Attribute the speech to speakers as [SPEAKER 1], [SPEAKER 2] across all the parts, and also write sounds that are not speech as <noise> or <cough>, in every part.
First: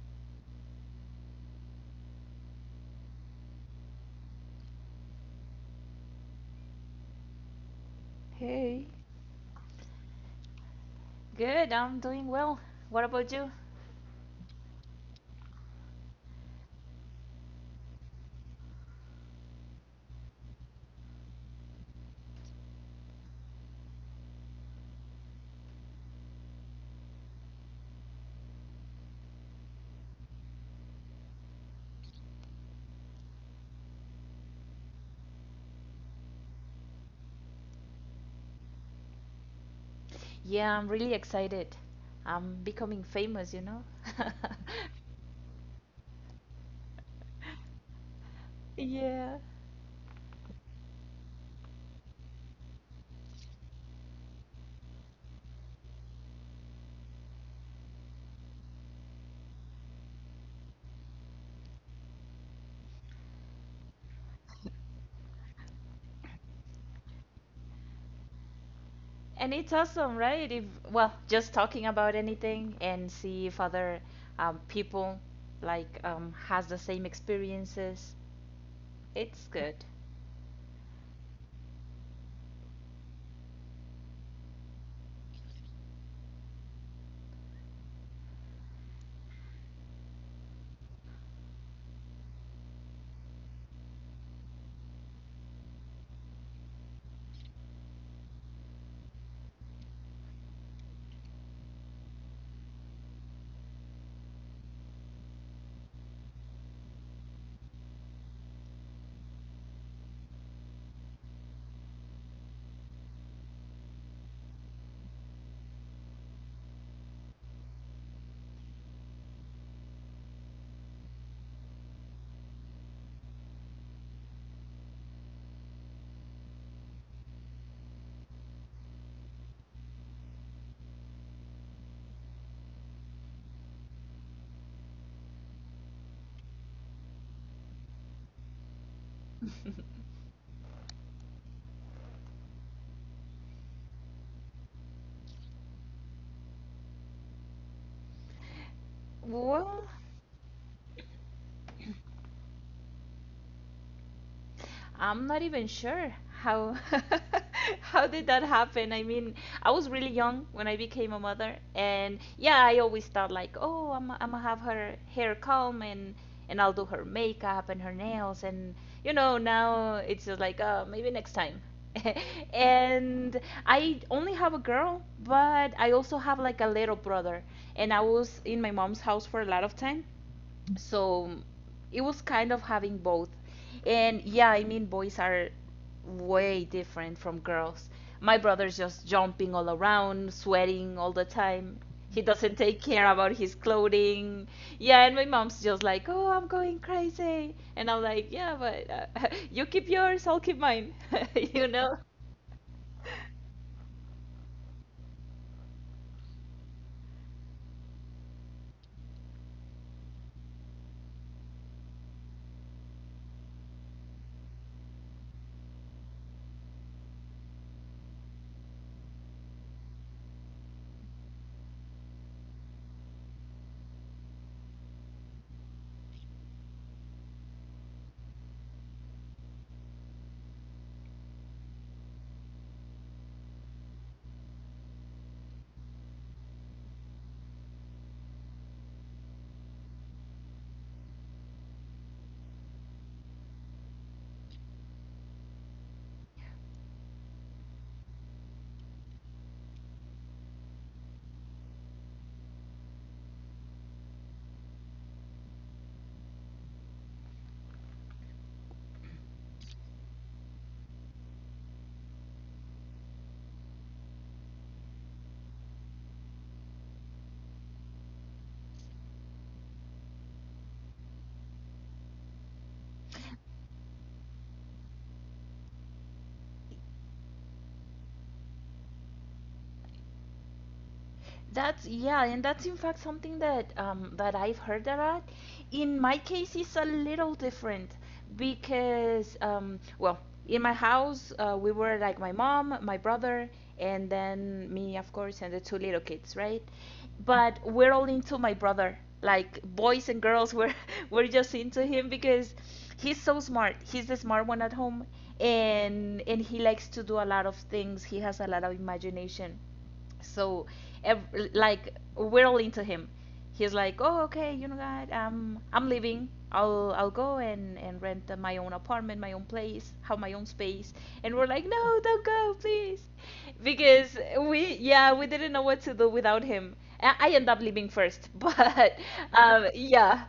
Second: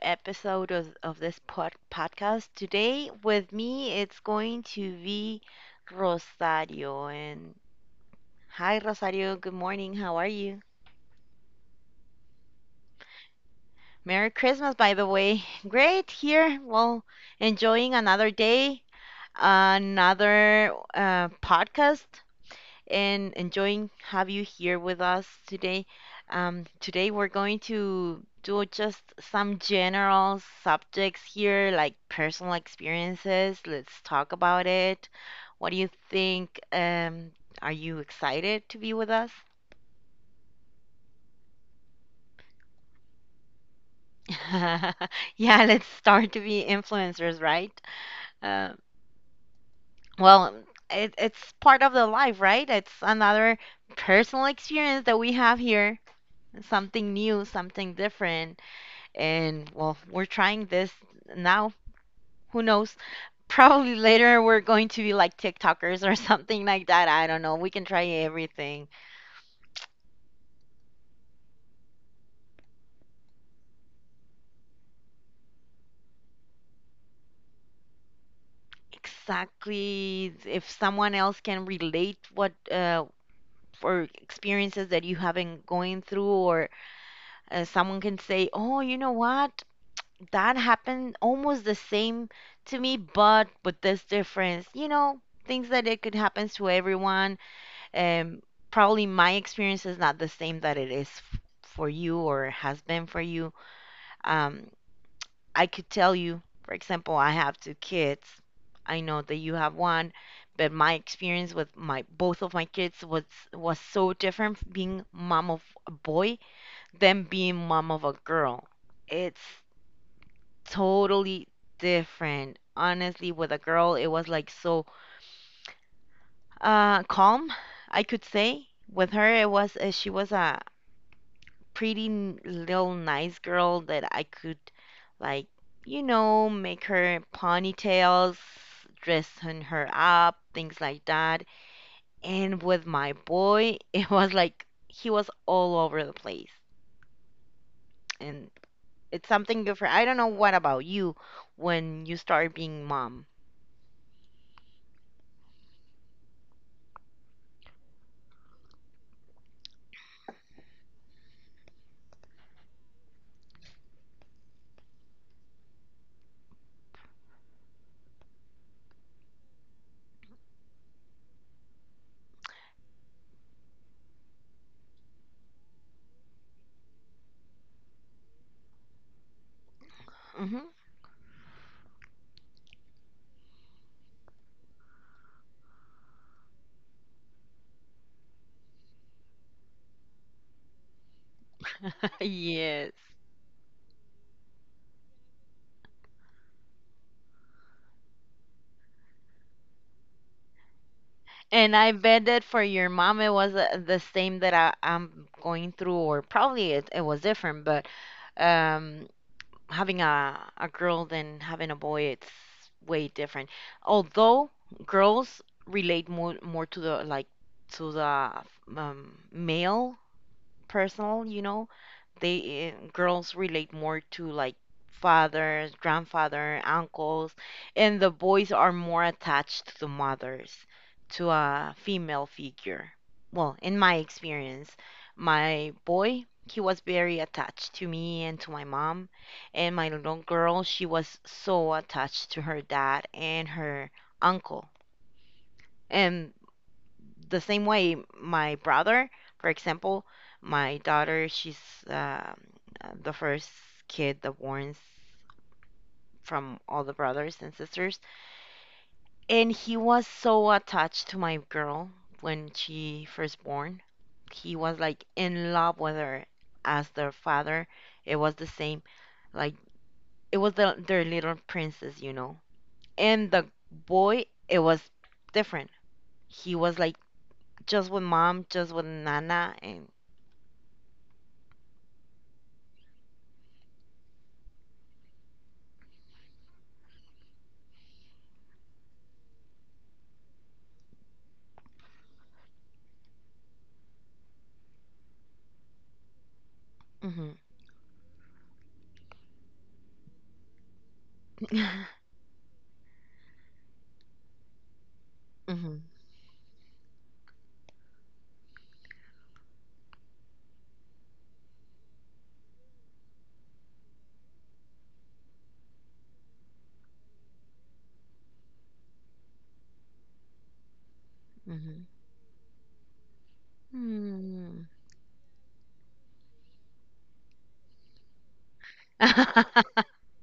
[SPEAKER 1] episode of this podcast. Today, with me, it's going to be Rosario. And hi,
[SPEAKER 2] Hey.
[SPEAKER 1] Rosario. Good morning. How are you?
[SPEAKER 2] Good, I'm doing well. What about you?
[SPEAKER 1] Merry Christmas, by the way. <laughs> Great here. Well, enjoying another day, another podcast, and enjoying have you here with us today. Today we're going to do just some general subjects here, like personal experiences. Let's talk about it. What do you think? Are you excited to be with us?
[SPEAKER 2] Yeah, I'm really excited. I'm becoming famous, you know? <laughs>
[SPEAKER 1] <laughs> Yeah, let's start to be influencers, right? Uh,
[SPEAKER 2] Yeah,
[SPEAKER 1] well, it's part of the life, right? It's another personal experience that we have here, something new, something different. And well, we're trying this now. Who knows? <laughs> Probably later we're going to be like TikTokers or <laughs> something like that. I don't know. We can try everything.
[SPEAKER 2] and it's awesome, right? If, well, just talking about anything and see if other people has the same experiences. It's good.
[SPEAKER 1] Exactly. If someone else can relate what or experiences that you haven't going through, or someone can say, "Oh, you know what? That happened almost the same to me, but with this difference." You know, things that it could happen to everyone, um, probably my experience is not the same that it is for you or has been for you. Um, I could tell you, for example, I have two kids. I know that you have one, but my experience with my both of my kids was so different being mom of a boy than being mom of a girl. It's totally different. Honestly, with a girl, it was like so calm, I could say. With her, it was she was a pretty little nice girl that I could, like, you know, make her ponytails, dressing her up,
[SPEAKER 2] <laughs>
[SPEAKER 1] things like that. And with my boy, <laughs> it was like he was all over the place. And it's something
[SPEAKER 2] Well,
[SPEAKER 1] different. I don't know what about you when you start being mom.
[SPEAKER 2] I'm not even sure how <laughs> how did that happen. I mean, I was really young when I became a mother, and yeah, I always thought like, oh, I'm gonna have her hair comb and I'll do her makeup and her nails, and you know, now it's just like, maybe next time. <laughs> And I only have a girl, but I also have like a little brother, and I was in my mom's house for a lot of time,
[SPEAKER 1] Hmm. <laughs>
[SPEAKER 2] so it was kind of having both. And yeah, I mean, boys are way different from girls. My brother's just jumping all around, sweating all the time. He doesn't take
[SPEAKER 1] Yes.
[SPEAKER 2] care about his clothing. Yeah, and my mom's just like, oh, I'm going crazy. And I'm like, yeah, but <laughs> you keep yours, I'll keep mine. <laughs> You
[SPEAKER 1] And I
[SPEAKER 2] know?
[SPEAKER 1] bet that for your mom it was the same that I'm going through, or probably it was different, but, um having a girl than having a boy, it's way different. Although girls relate more to the, like, to the, male personal, you know, they, girls relate more to like fathers, grandfather, uncles, and the boys are more attached to the mothers, to a female figure. Well, in my experience, my boy, he was very attached to me and to my mom, and my little girl, she was so attached to her dad and her uncle. And the same way my brother, for example, my daughter, she's, um, the first kid that born from all the brothers and sisters, and he was so attached to my girl when she first born. He was like in love with her. As their father, it was the same. Like, it was the, their little princess, you know. And the boy, it was different. He was like just with mom, just with nana. And
[SPEAKER 2] That's yeah, and that's in fact something that that I've heard a lot. In my case, it's a little different because in my house we were like my mom, my brother, and then me, of course, and the two little kids, right?
[SPEAKER 1] mhm.
[SPEAKER 2] But we're all into my brother. Like boys and girls, we're <laughs> we're just into him because he's so smart. He's the smart one at home,
[SPEAKER 1] Mhm,
[SPEAKER 2] and he likes to do a lot of things. He has a lot of imagination, so like we're all into him. He's like, oh okay, you know what, I'm leaving, I'll go and rent my own apartment, my own place, have my own space. And we're like,
[SPEAKER 1] mhm.
[SPEAKER 2] no, don't go, please, because
[SPEAKER 1] Hmm.
[SPEAKER 2] we, yeah, we didn't know what to do without him. I end up leaving first, <laughs> but
[SPEAKER 1] <laughs> <laughs>
[SPEAKER 2] yeah,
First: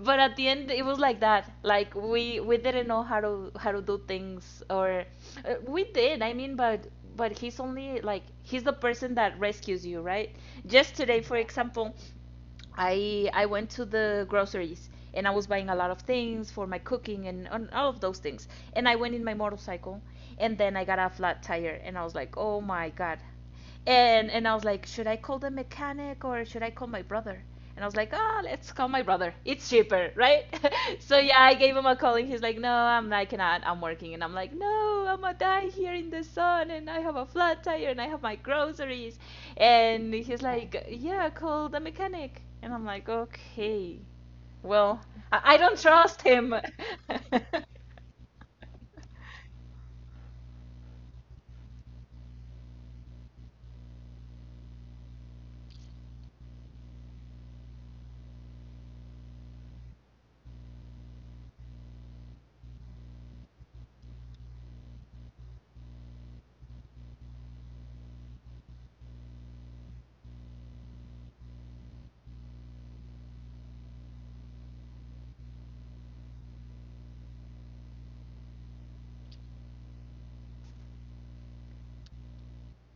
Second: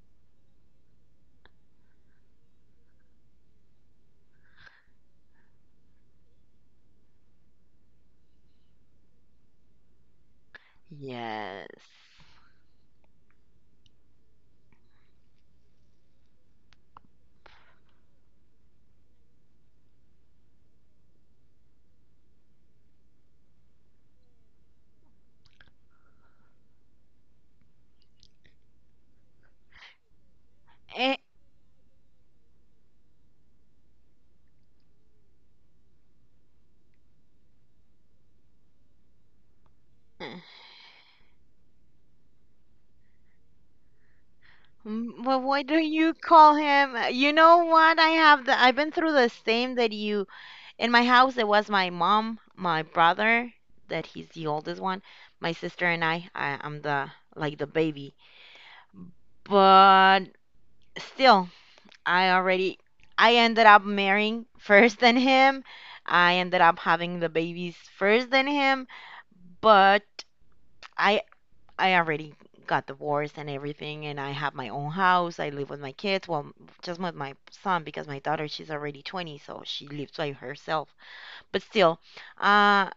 [SPEAKER 2] but at the end it was like that. Like we didn't know how to do things, or we did, I mean, but he's only like, he's the person that rescues you, right? Just today, for
[SPEAKER 1] Yes.
[SPEAKER 2] example, I went to the groceries and I was buying a lot of things for my cooking and all of those things. And I went in my motorcycle, and then I got a flat tire and I was like, "Oh my god." And I was like, "Should I call the mechanic or should I call my brother?" And I was like, "Ah, let's call my brother. It's cheaper, right?" <laughs>
[SPEAKER 1] Eh,
[SPEAKER 2] So yeah, I gave him a call and he's like, "No, I cannot. I'm working." And I'm like, "No, I'm gonna die here in the sun and I have a flat tire and I have my groceries." And
[SPEAKER 1] eh.
[SPEAKER 2] he's like, yeah, call the mechanic. And I'm like, okay. Well,
[SPEAKER 1] Mm.
[SPEAKER 2] I,
[SPEAKER 1] Well,
[SPEAKER 2] I
[SPEAKER 1] why do
[SPEAKER 2] don't
[SPEAKER 1] you
[SPEAKER 2] trust him.
[SPEAKER 1] call him?
[SPEAKER 2] <laughs>
[SPEAKER 1] You know what? I have the I've been through the same that you in my house. It was my mom, my brother, that he's the oldest one, my sister and I. I'm the, like, the baby. But still, I already I ended up marrying first than him. I ended up having the babies first than him, but I I already got divorced and everything and I have my own house. I live with my kids, well, just with my son because my daughter she's already 20, so she lives by herself. But still, uh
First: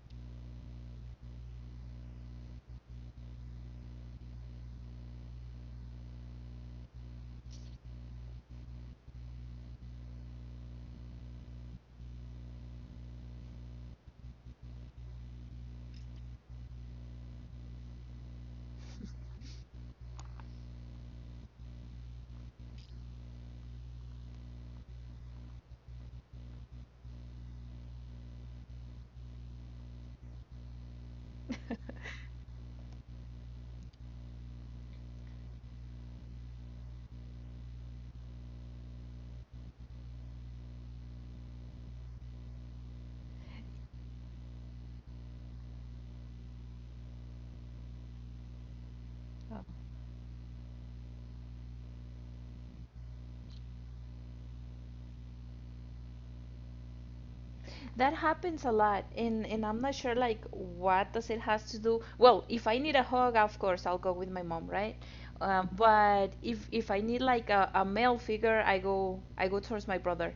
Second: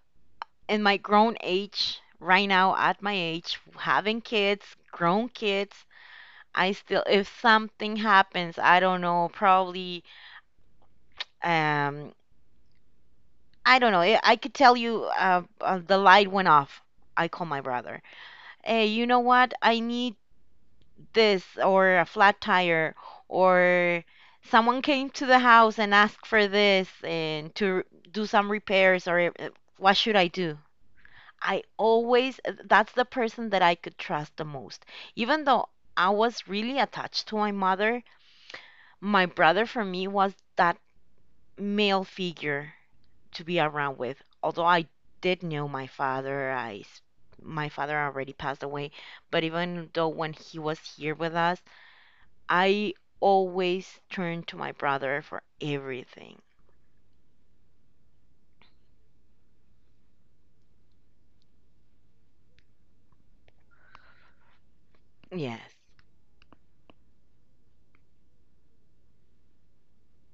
[SPEAKER 1] in my grown age, right now at my age, having kids, grown kids, I still, if something happens, I don't know, probably, Um, I don't know. I could tell you the light went off. I call my brother. Hey, you know what? I need this or a flat tire or someone came to the house and asked for this and to do some repairs or what should I do? I always, that's the person that I could trust the most. Even though I was really attached to my mother, my brother for me was that male figure to be around with. Although I did know my father, my father already passed away, but even though when he was here with us, I always turned to my brother for everything.
[SPEAKER 2] That happens a lot, and I'm not sure like what does it has to do. Well, if I need a hug, of course I'll go with my mom, right?
[SPEAKER 1] Yes.
[SPEAKER 2] But if I need like a male figure, I go towards my brother.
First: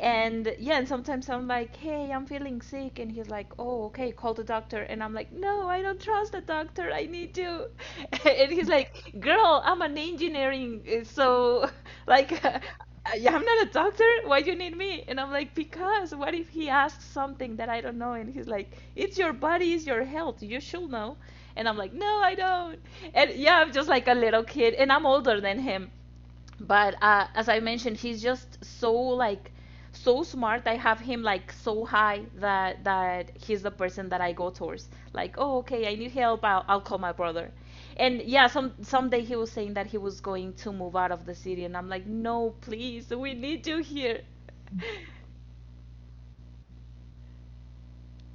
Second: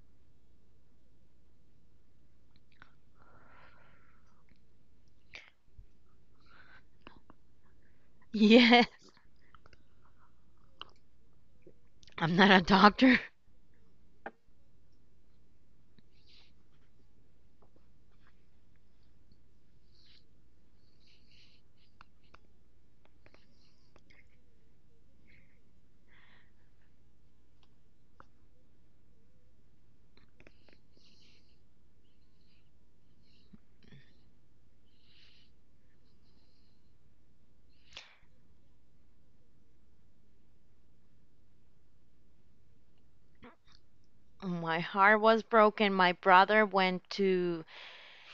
[SPEAKER 2] And yeah, and sometimes I'm like, hey, I'm feeling sick. And he's like, oh, okay, call the doctor. And I'm like, no, I don't trust the doctor. I need you. <laughs> And he's
[SPEAKER 1] Yes.
[SPEAKER 2] like, girl, I'm an engineering. So, <laughs>
[SPEAKER 1] <laughs>
[SPEAKER 2] like,
[SPEAKER 1] I'm not a
[SPEAKER 2] <laughs>
[SPEAKER 1] doctor. <laughs>
[SPEAKER 2] yeah, I'm not a doctor. Why do you need me? And I'm like, because what if he asks something that I don't know? And he's like, it's your body, it's your health. You should know. And I'm like, no, I don't. And yeah, I'm just like a little kid. And I'm older than him, but as I mentioned, he's just so like so smart. I have him like so high that he's the person that I go towards. Like, oh, okay, I need help. I'll call my brother. And yeah, some someday he was saying that he was going to move out of the city, and I'm like, no, please, we need you here. <laughs>
[SPEAKER 1] My heart was broken. My brother went to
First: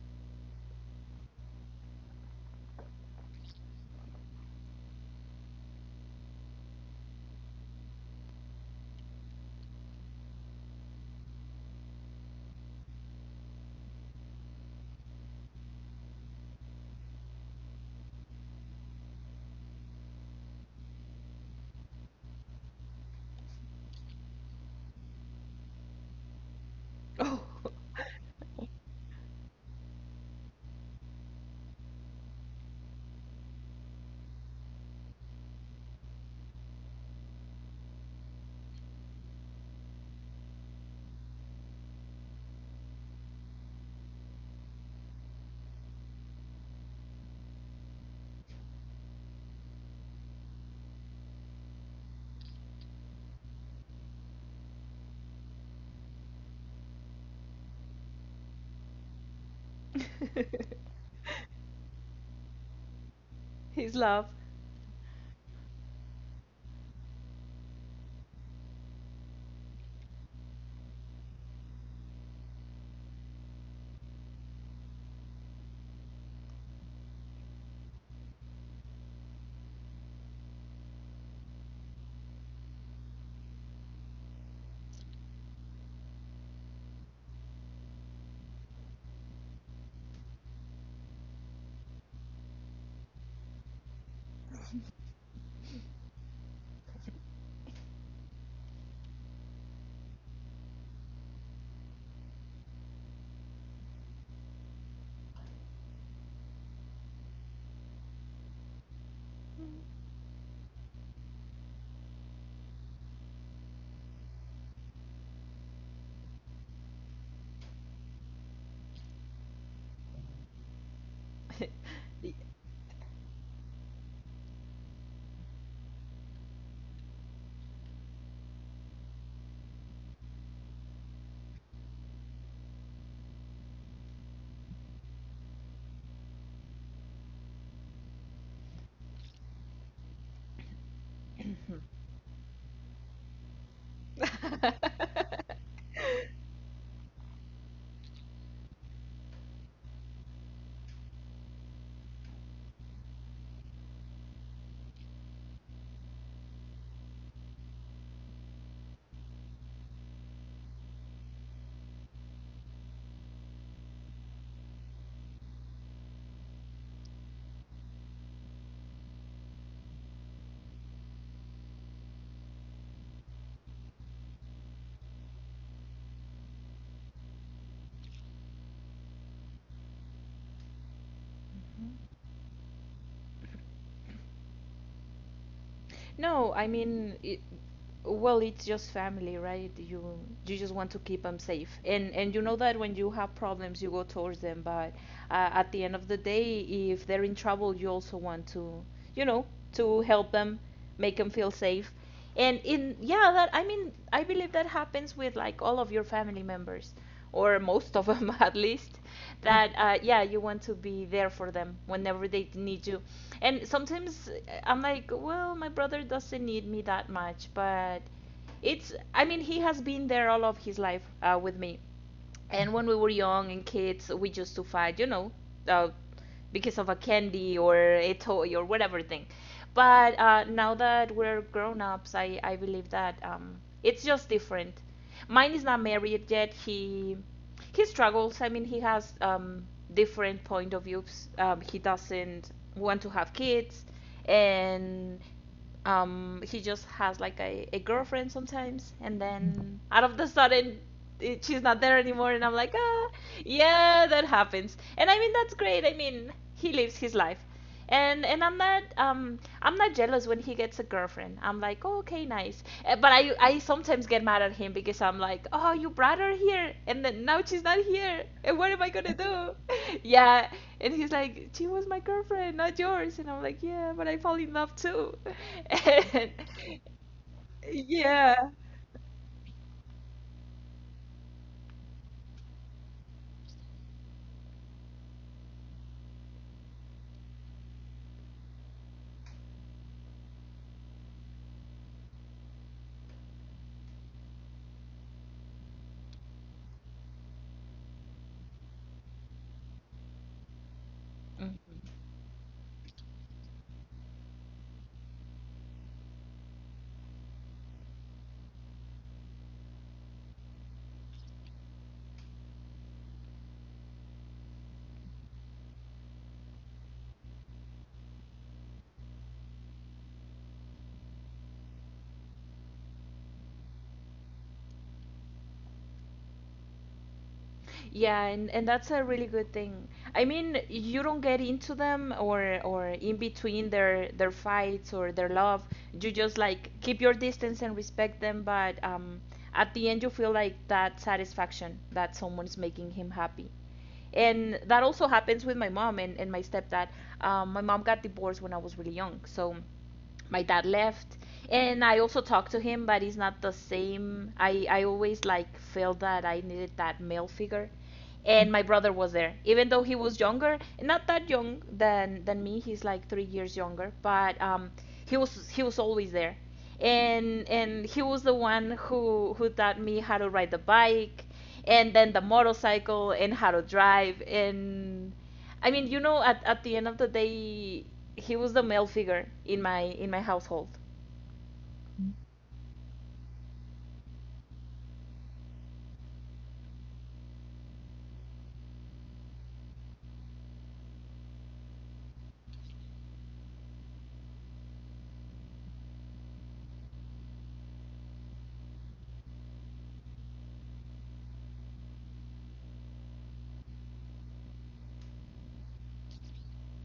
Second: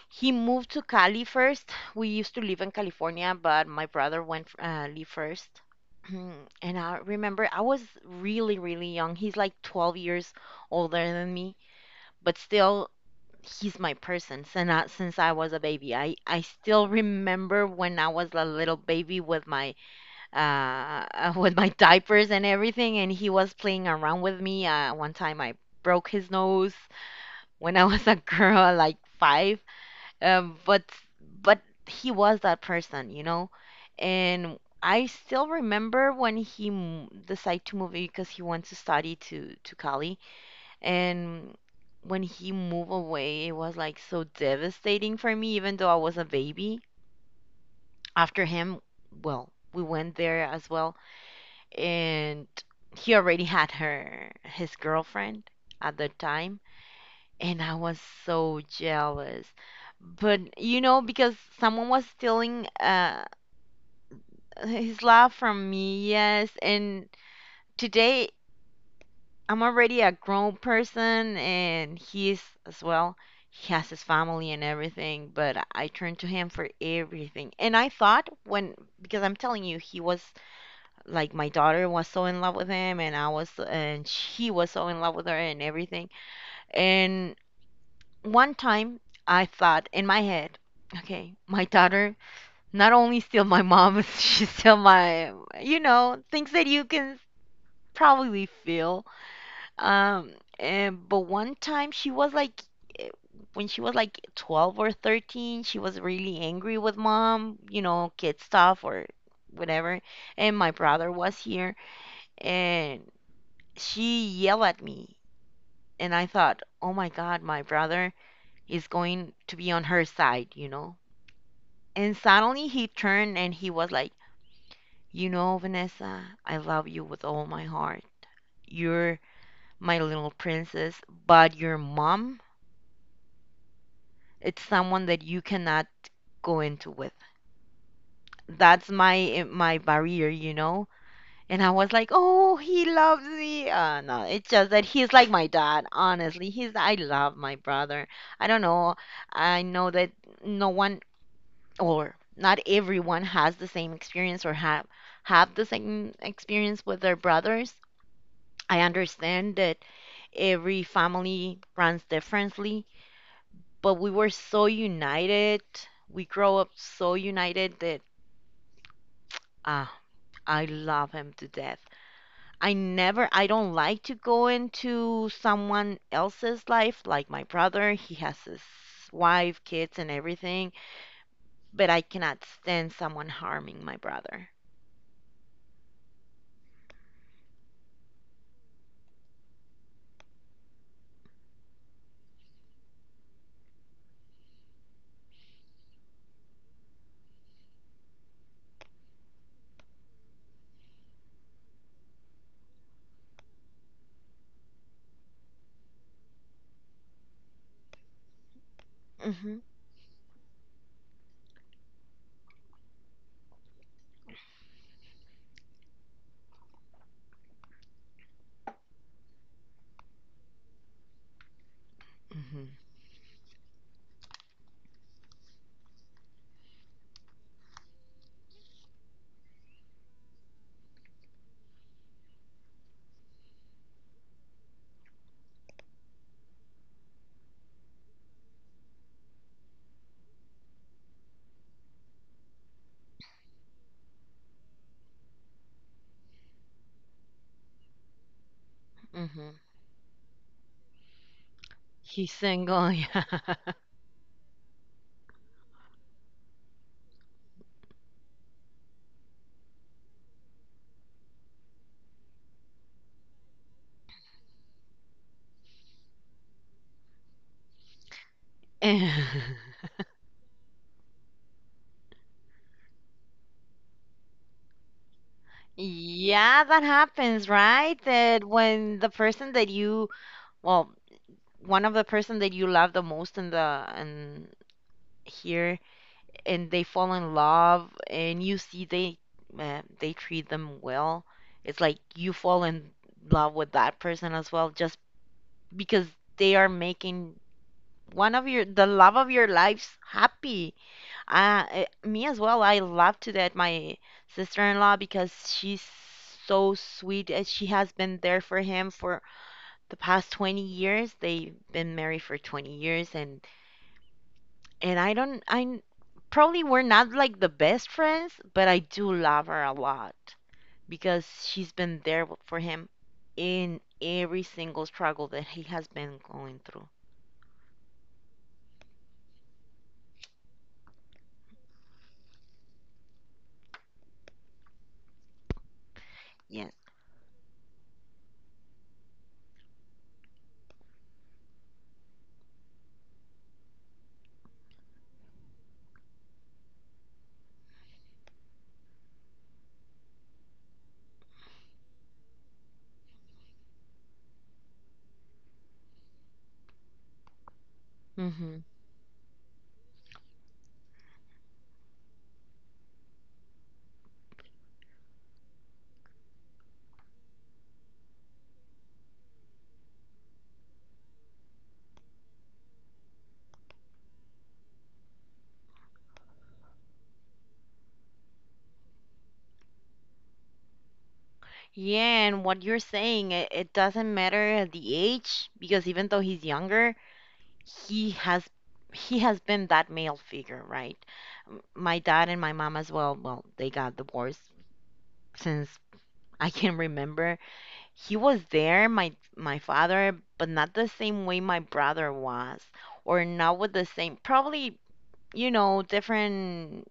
[SPEAKER 1] He moved to Cali first. We used to live in California, but my brother went live first. <clears throat> And I remember I was really, really young. He's like 12 years older than me, but still, he's my person. Since I was a baby, I still remember when I was a little baby with my <laughs> with my diapers and everything, and he was playing around with me. One time I broke his nose
[SPEAKER 2] Oh,
[SPEAKER 1] when I was a <laughs> girl, like five, um, but but he was that person, you know. And I still remember when he m decided to move because he went to study to Cali, and when he moved away, it was like so devastating for me, even though I was a baby. After him, well, we went there as well, and he already had her his girlfriend at the time and I was so jealous. But
[SPEAKER 2] <laughs>
[SPEAKER 1] you know, because someone was stealing
[SPEAKER 2] his love.
[SPEAKER 1] his love from me, yes. And today I'm already a grown person and he is as well. He has his family and everything, but I turned to him for everything. And I thought when, because I'm telling you, he was like my daughter was so in love with him and I was, and she was so in love with her and everything. And one time I thought in my head, okay, my daughter, not only still my mom, <laughs> she's still my, you know, things that you can probably feel. Um, but one time she was like, eh, when she was like 12 or 13, she was really angry with mom, you know, kid stuff or whatever. And my brother was here and she yelled at me. And I thought, oh my God, my brother is going to be on her side, you know? And suddenly he turned and he was like, you know, Vanessa, I love you with all my heart. You're my little princess, but your mom, it's someone that you cannot go into with. That's my barrier, you know? And I was like, "Oh, he loves me." No, it's just that he's like my dad. Honestly, he's I love my brother. I don't know. I know that no one or not everyone has the same experience or have the same experience with their brothers. I understand that every family runs differently, but we were so united. We grow up so united that, ah, I love him to death. I never, I don't like to go into someone else's life, like my brother. He has his wife, kids, and everything, but I
[SPEAKER 2] <laughs> <coughs>
[SPEAKER 1] cannot stand someone harming my brother.
[SPEAKER 2] No, I mean, it's just family, right? You just want to keep them safe, and you know that when you have problems, you go towards them. But at the end of the day, if they're in trouble, you also want to, you know, to help them, make them feel safe, and in yeah, that I mean, I believe that happens with like all of your family members, or most of them <laughs> at least.
[SPEAKER 1] Hmm.
[SPEAKER 2] That Yeah, you want to be there for them whenever they need you. And sometimes I'm like, well, my brother doesn't need me that much, but it's, I mean, he has been there all of his life with me.
[SPEAKER 1] Hmm.
[SPEAKER 2] And when we were young and kids, we used to fight, you know, uh, because of a candy or a toy or whatever thing. But now that we're grown-ups, I believe that it's just different. Mine is not married yet. He struggles. I mean, he has different point of views. He doesn't want to have kids, and he just has like a girlfriend sometimes. And
[SPEAKER 1] Hmm.
[SPEAKER 2] then out of the sudden, she's not there
[SPEAKER 1] He's
[SPEAKER 2] anymore, and I'm like,
[SPEAKER 1] single, <laughs>
[SPEAKER 2] ah,
[SPEAKER 1] yeah.
[SPEAKER 2] yeah, that happens. And I mean, that's great. I mean, he lives his life, and I'm not jealous when he gets a girlfriend. I'm like, oh, okay, nice. But I sometimes get mad at him because I'm like, oh, you brought her here, and then now she's not here, and what am I
[SPEAKER 1] And
[SPEAKER 2] gonna do? <laughs> Yeah, and he's like, she was my girlfriend, not yours, and I'm like, yeah, but I fall in love too, <laughs>
[SPEAKER 1] <laughs>
[SPEAKER 2] and
[SPEAKER 1] yeah, that happens, right? That
[SPEAKER 2] yeah.
[SPEAKER 1] when the person that you, well, one of the person that you love the most in the and here, and they fall in love, and you see they treat them well. It's like you fall in love with that person as well, just because they are making one of your the love of your lives happy.
[SPEAKER 2] Mhm.
[SPEAKER 1] Me as well. I love to that my sister-in-law because she's so sweet. And she has been there for him for the past 20 years. They've been married for 20 years, and I don't probably we're not like the best friends, but I do love her a lot because she's been there for him in every single struggle that he has been going through.
[SPEAKER 2] Yeah, and that's a really good thing. I mean, you don't get into them, or in between their fights or their love. You just like keep your distance and respect them, but at the end you feel like that satisfaction that someone's making him happy. And that also happens with my mom and my stepdad. My mom got divorced when I was really young, so my dad left. And I also talked to him, but it's not the same. I always like felt that I needed that male figure.
[SPEAKER 1] Yes.
[SPEAKER 2] And my brother was there, even though he was younger, not that young than me. He's like 3 years younger, but he was, he was always there. And he was the one who taught me how to ride the bike, and then the motorcycle, and how to drive. And I mean, you know, at the end of the day, he was the male figure in my household.
[SPEAKER 1] Yeah, and what you're saying, it doesn't matter the age because even though he's younger, he has he has been that male figure, right? My dad and my mom as well, well, they got divorced since <laughs> I can remember. He was there, my father, but not the same way my brother was, or not with the same, probably, you know,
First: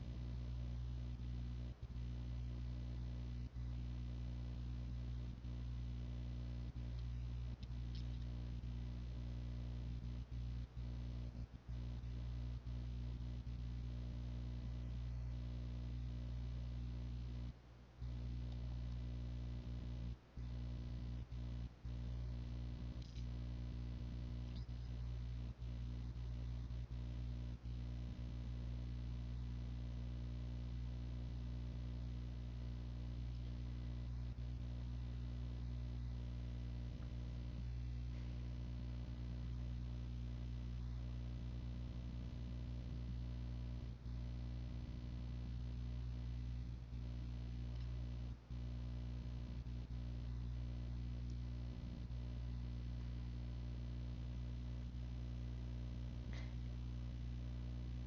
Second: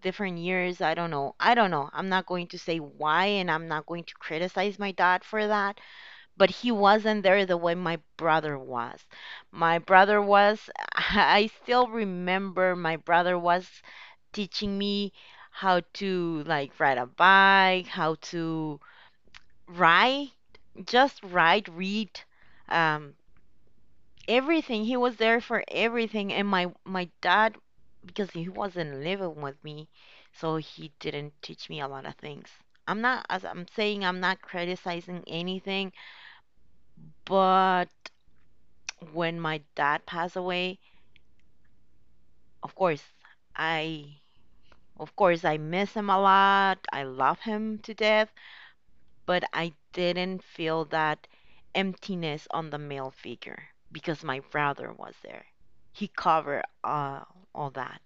[SPEAKER 1] different years. I don't know. I don't know. I'm not going to say why, and I'm not going to criticize my dad for that, but he wasn't there the way my brother was. My brother was, <laughs> I still remember my brother was teaching me how to, like, ride a bike, how to ride, just ride, read, um, everything. He was there for everything. And my dad, because he wasn't living with me, so he didn't teach me a lot of things. I'm not, as I'm saying, I'm not criticizing anything, but when my dad passed away, of course, I of course I miss him a lot. I love him to death, but I didn't feel that emptiness on the male figure because my brother was there. He covered all that.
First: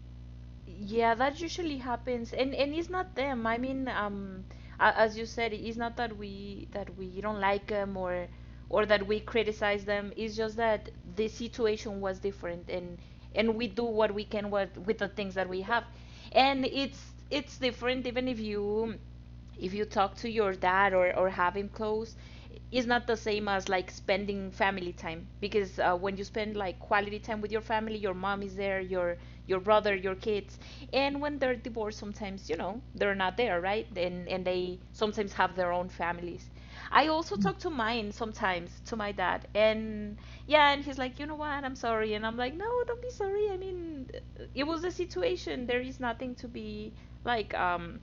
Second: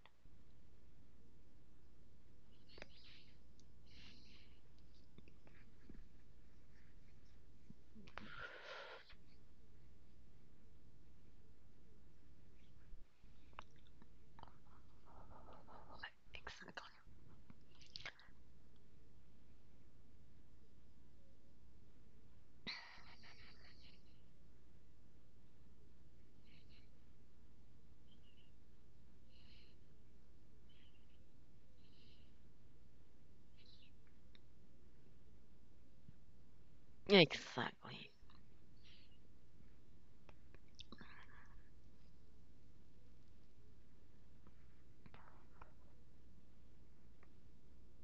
[SPEAKER 2] Yeah, that usually happens, and it's not them. I mean, as you said, it's not that we that we don't like them, or that we criticize them. It's just that the situation was different, and we do what we can with the things that we have, and
[SPEAKER 1] Exactly.
[SPEAKER 2] it's different even if you, if you talk to your dad, or have him close. It's not the same as like spending family time, because when you spend like quality time with your family, your mom is there, your brother, your kids. And when they're divorced, sometimes, you know, they're not there, right? And they sometimes have their own families. I also talk to
[SPEAKER 1] Exactly.
[SPEAKER 2] mine sometimes, to my dad. And yeah, and he's like, you know what, I'm sorry. And I'm like, no, don't be sorry, I mean, it was a situation. There is nothing to be like um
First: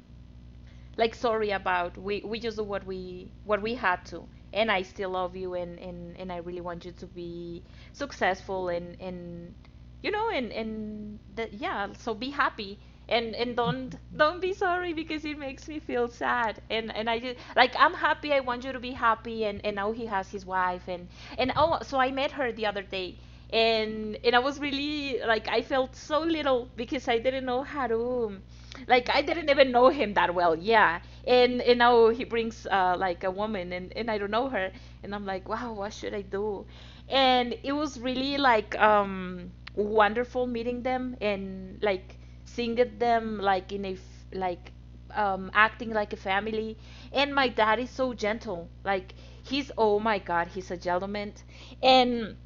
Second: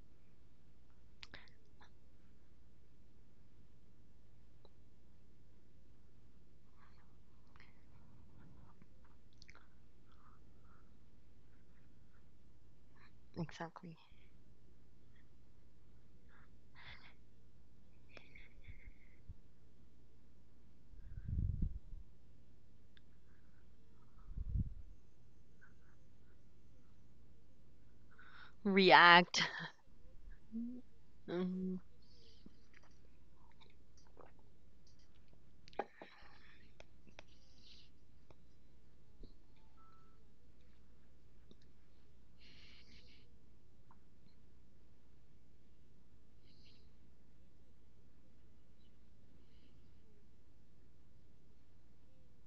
[SPEAKER 2] like sorry about. We just do what we had to. And I still love you, and I really want you to be successful, and you know, and that, yeah, so be happy. And don't
[SPEAKER 1] Exactly.
[SPEAKER 2] don't be sorry, because it makes me feel sad. And I just like, I'm happy, I want you to be happy. And now he has his wife. And oh, so I met her the other day, and I was really like, I felt so little because I didn't know how to. Like I
[SPEAKER 1] React.
[SPEAKER 2] didn't even know him that well. Yeah, and
[SPEAKER 1] Hmm,
[SPEAKER 2] now he brings like a woman, and I don't know her, and I'm like, wow, what should I do? And it was really like wonderful meeting them, and like seeing it them like in a like acting like a family. And my dad is so gentle. Like he's oh my god, he's a gentleman, and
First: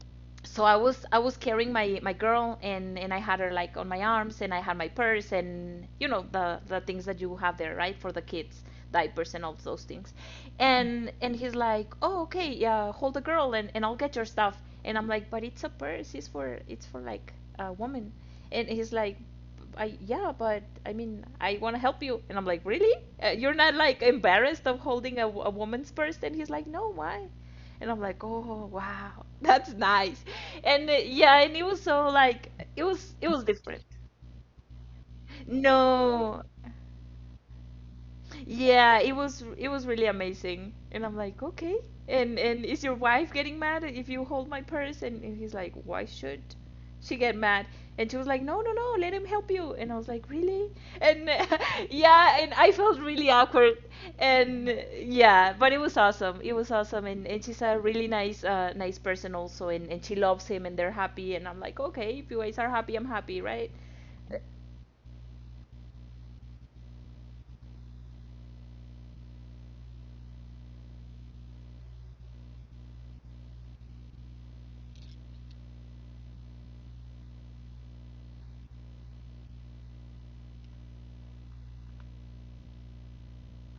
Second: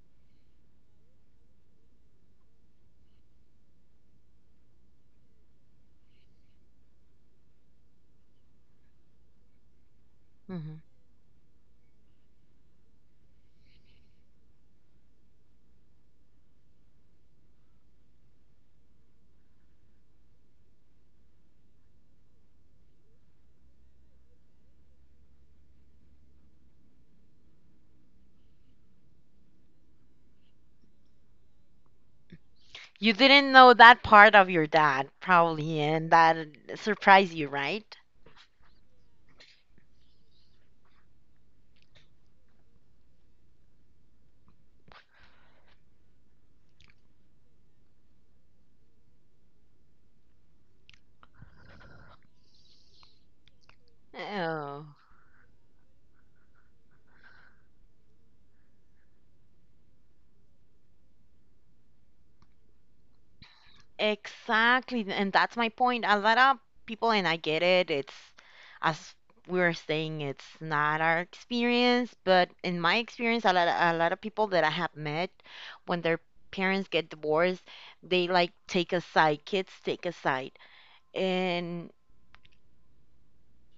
[SPEAKER 2] so I was carrying my girl and I had her like on my arms, and I had my purse, and you know the things that you have there, right, for the kids, diapers and all those things.
[SPEAKER 1] hmm.
[SPEAKER 2] And he's like, oh okay, yeah, hold the girl, and I'll get your stuff. And I'm like, but it's a purse, it's for, it's for like a woman. And he's like, I yeah, but I mean, I want to help you. And I'm like, really, you're not like embarrassed of holding a woman's purse? And he's like, no, why? And I'm like, oh wow, that's nice. And yeah, and it was so like
[SPEAKER 1] You
[SPEAKER 2] it was
[SPEAKER 1] didn't know
[SPEAKER 2] different.
[SPEAKER 1] that part of your dad, probably, and
[SPEAKER 2] No,
[SPEAKER 1] that surprised you, right?
[SPEAKER 2] yeah, it was really amazing. And I'm like, okay. And is your wife getting mad if you hold my purse? And he's like, why should she get mad? And she was like, no, no, no, let him help you. And I was like, really? And <laughs> yeah, and I felt really awkward. And
[SPEAKER 1] Oh.
[SPEAKER 2] yeah, but it was awesome. It was awesome. And she's a really nice nice person also. And she loves him and they're happy. And I'm like, okay, if you guys are happy, I'm happy, right?
[SPEAKER 1] Exactly, and that's my point. A lot of people, and I get it, it's as we were saying, it's not our experience, but in my experience, a lot of people that I have met when their parents get divorced, they like take a side, kids take a side. And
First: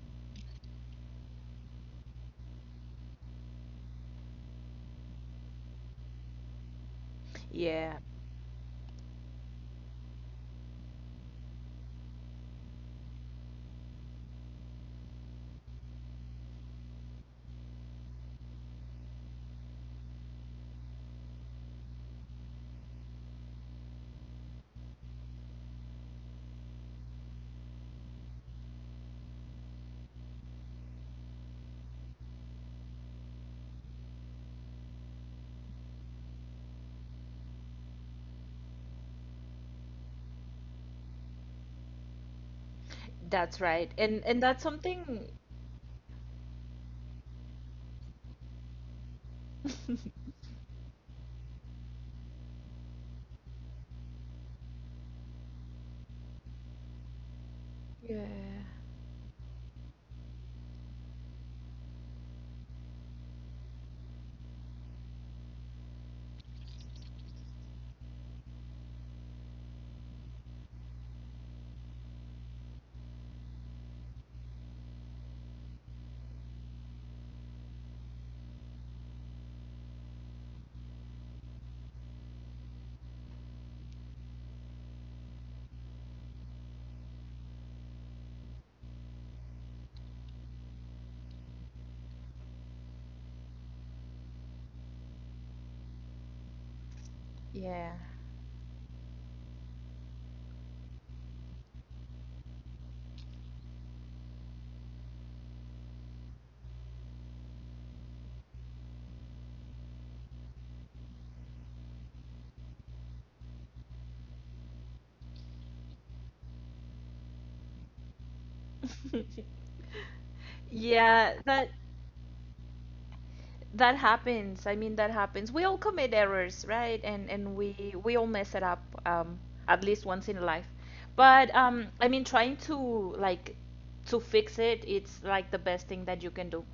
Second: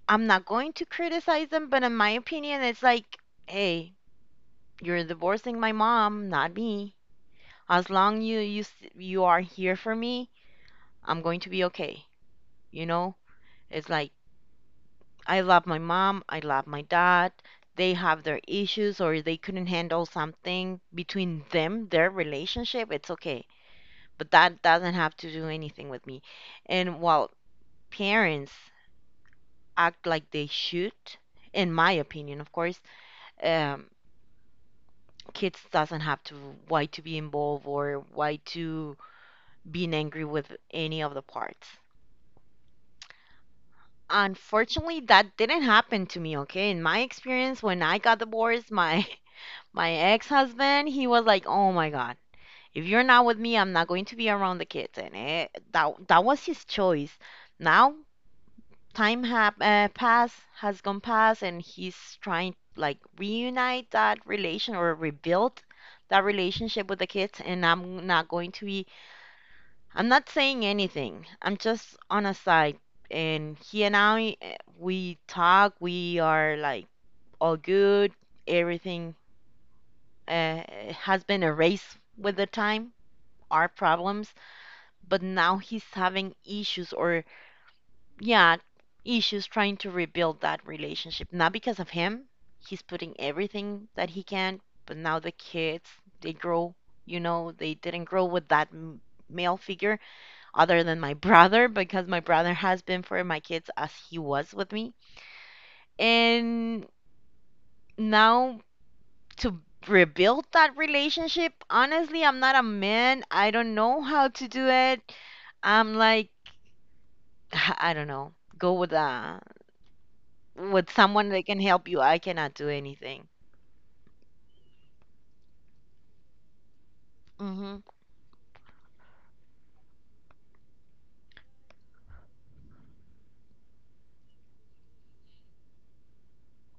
[SPEAKER 1] I'm not going to criticize them, but in my opinion, it's like, hey, you're divorcing my mom, not me. As
[SPEAKER 2] Yeah,
[SPEAKER 1] long you are here for me, I'm going to be okay. You know, it's like, I love my mom, I love my dad. They have their issues, or they couldn't handle something between them, their relationship. It's okay, but that doesn't have to do anything with me. And while parents act like they should, in my opinion, of course, um kids doesn't have to why to be involved or why to being angry with any of the parts.
[SPEAKER 2] that's right. And that's
[SPEAKER 1] Unfortunately,
[SPEAKER 2] something.
[SPEAKER 1] that didn't happen to me, okay? In my experience, when I got divorced, my <laughs> my
[SPEAKER 2] <laughs>
[SPEAKER 1] ex-husband, he was like, "Oh my God, if you're not with me, I'm not going to be around the kids." And it, that was his choice. Now,
[SPEAKER 2] Yeah.
[SPEAKER 1] time have passed, has gone past, and he's trying like reunite that relation or rebuild that relationship with the kids, and I'm not going to be I'm not saying anything. I'm just on a side. And he and I, eh, we talk. We are like all good. Everything uh, has been erased with the time, our problems. But now he's having issues, or yeah, issues trying to rebuild that relationship. Not because of him. He's putting everything that he can. But now the kids, they grow. You know, they
[SPEAKER 2] Yeah.
[SPEAKER 1] didn't grow with that male figure other than my brother because my brother has been for my kids as he was with me. And now to rebuild that relationship, honestly, I'm not a man. I don't know how to do it. I'm like, <sighs> I don't know. Go
[SPEAKER 2] <laughs>
[SPEAKER 1] with someone that
[SPEAKER 2] Yeah,
[SPEAKER 1] can
[SPEAKER 2] that
[SPEAKER 1] help you. I cannot do anything.
[SPEAKER 2] that happens I mean that happens We all commit errors, right? And
[SPEAKER 1] Mhm.
[SPEAKER 2] we all mess it up, at least once in life. But I mean, trying to like to fix it, it's like the best thing that you can do,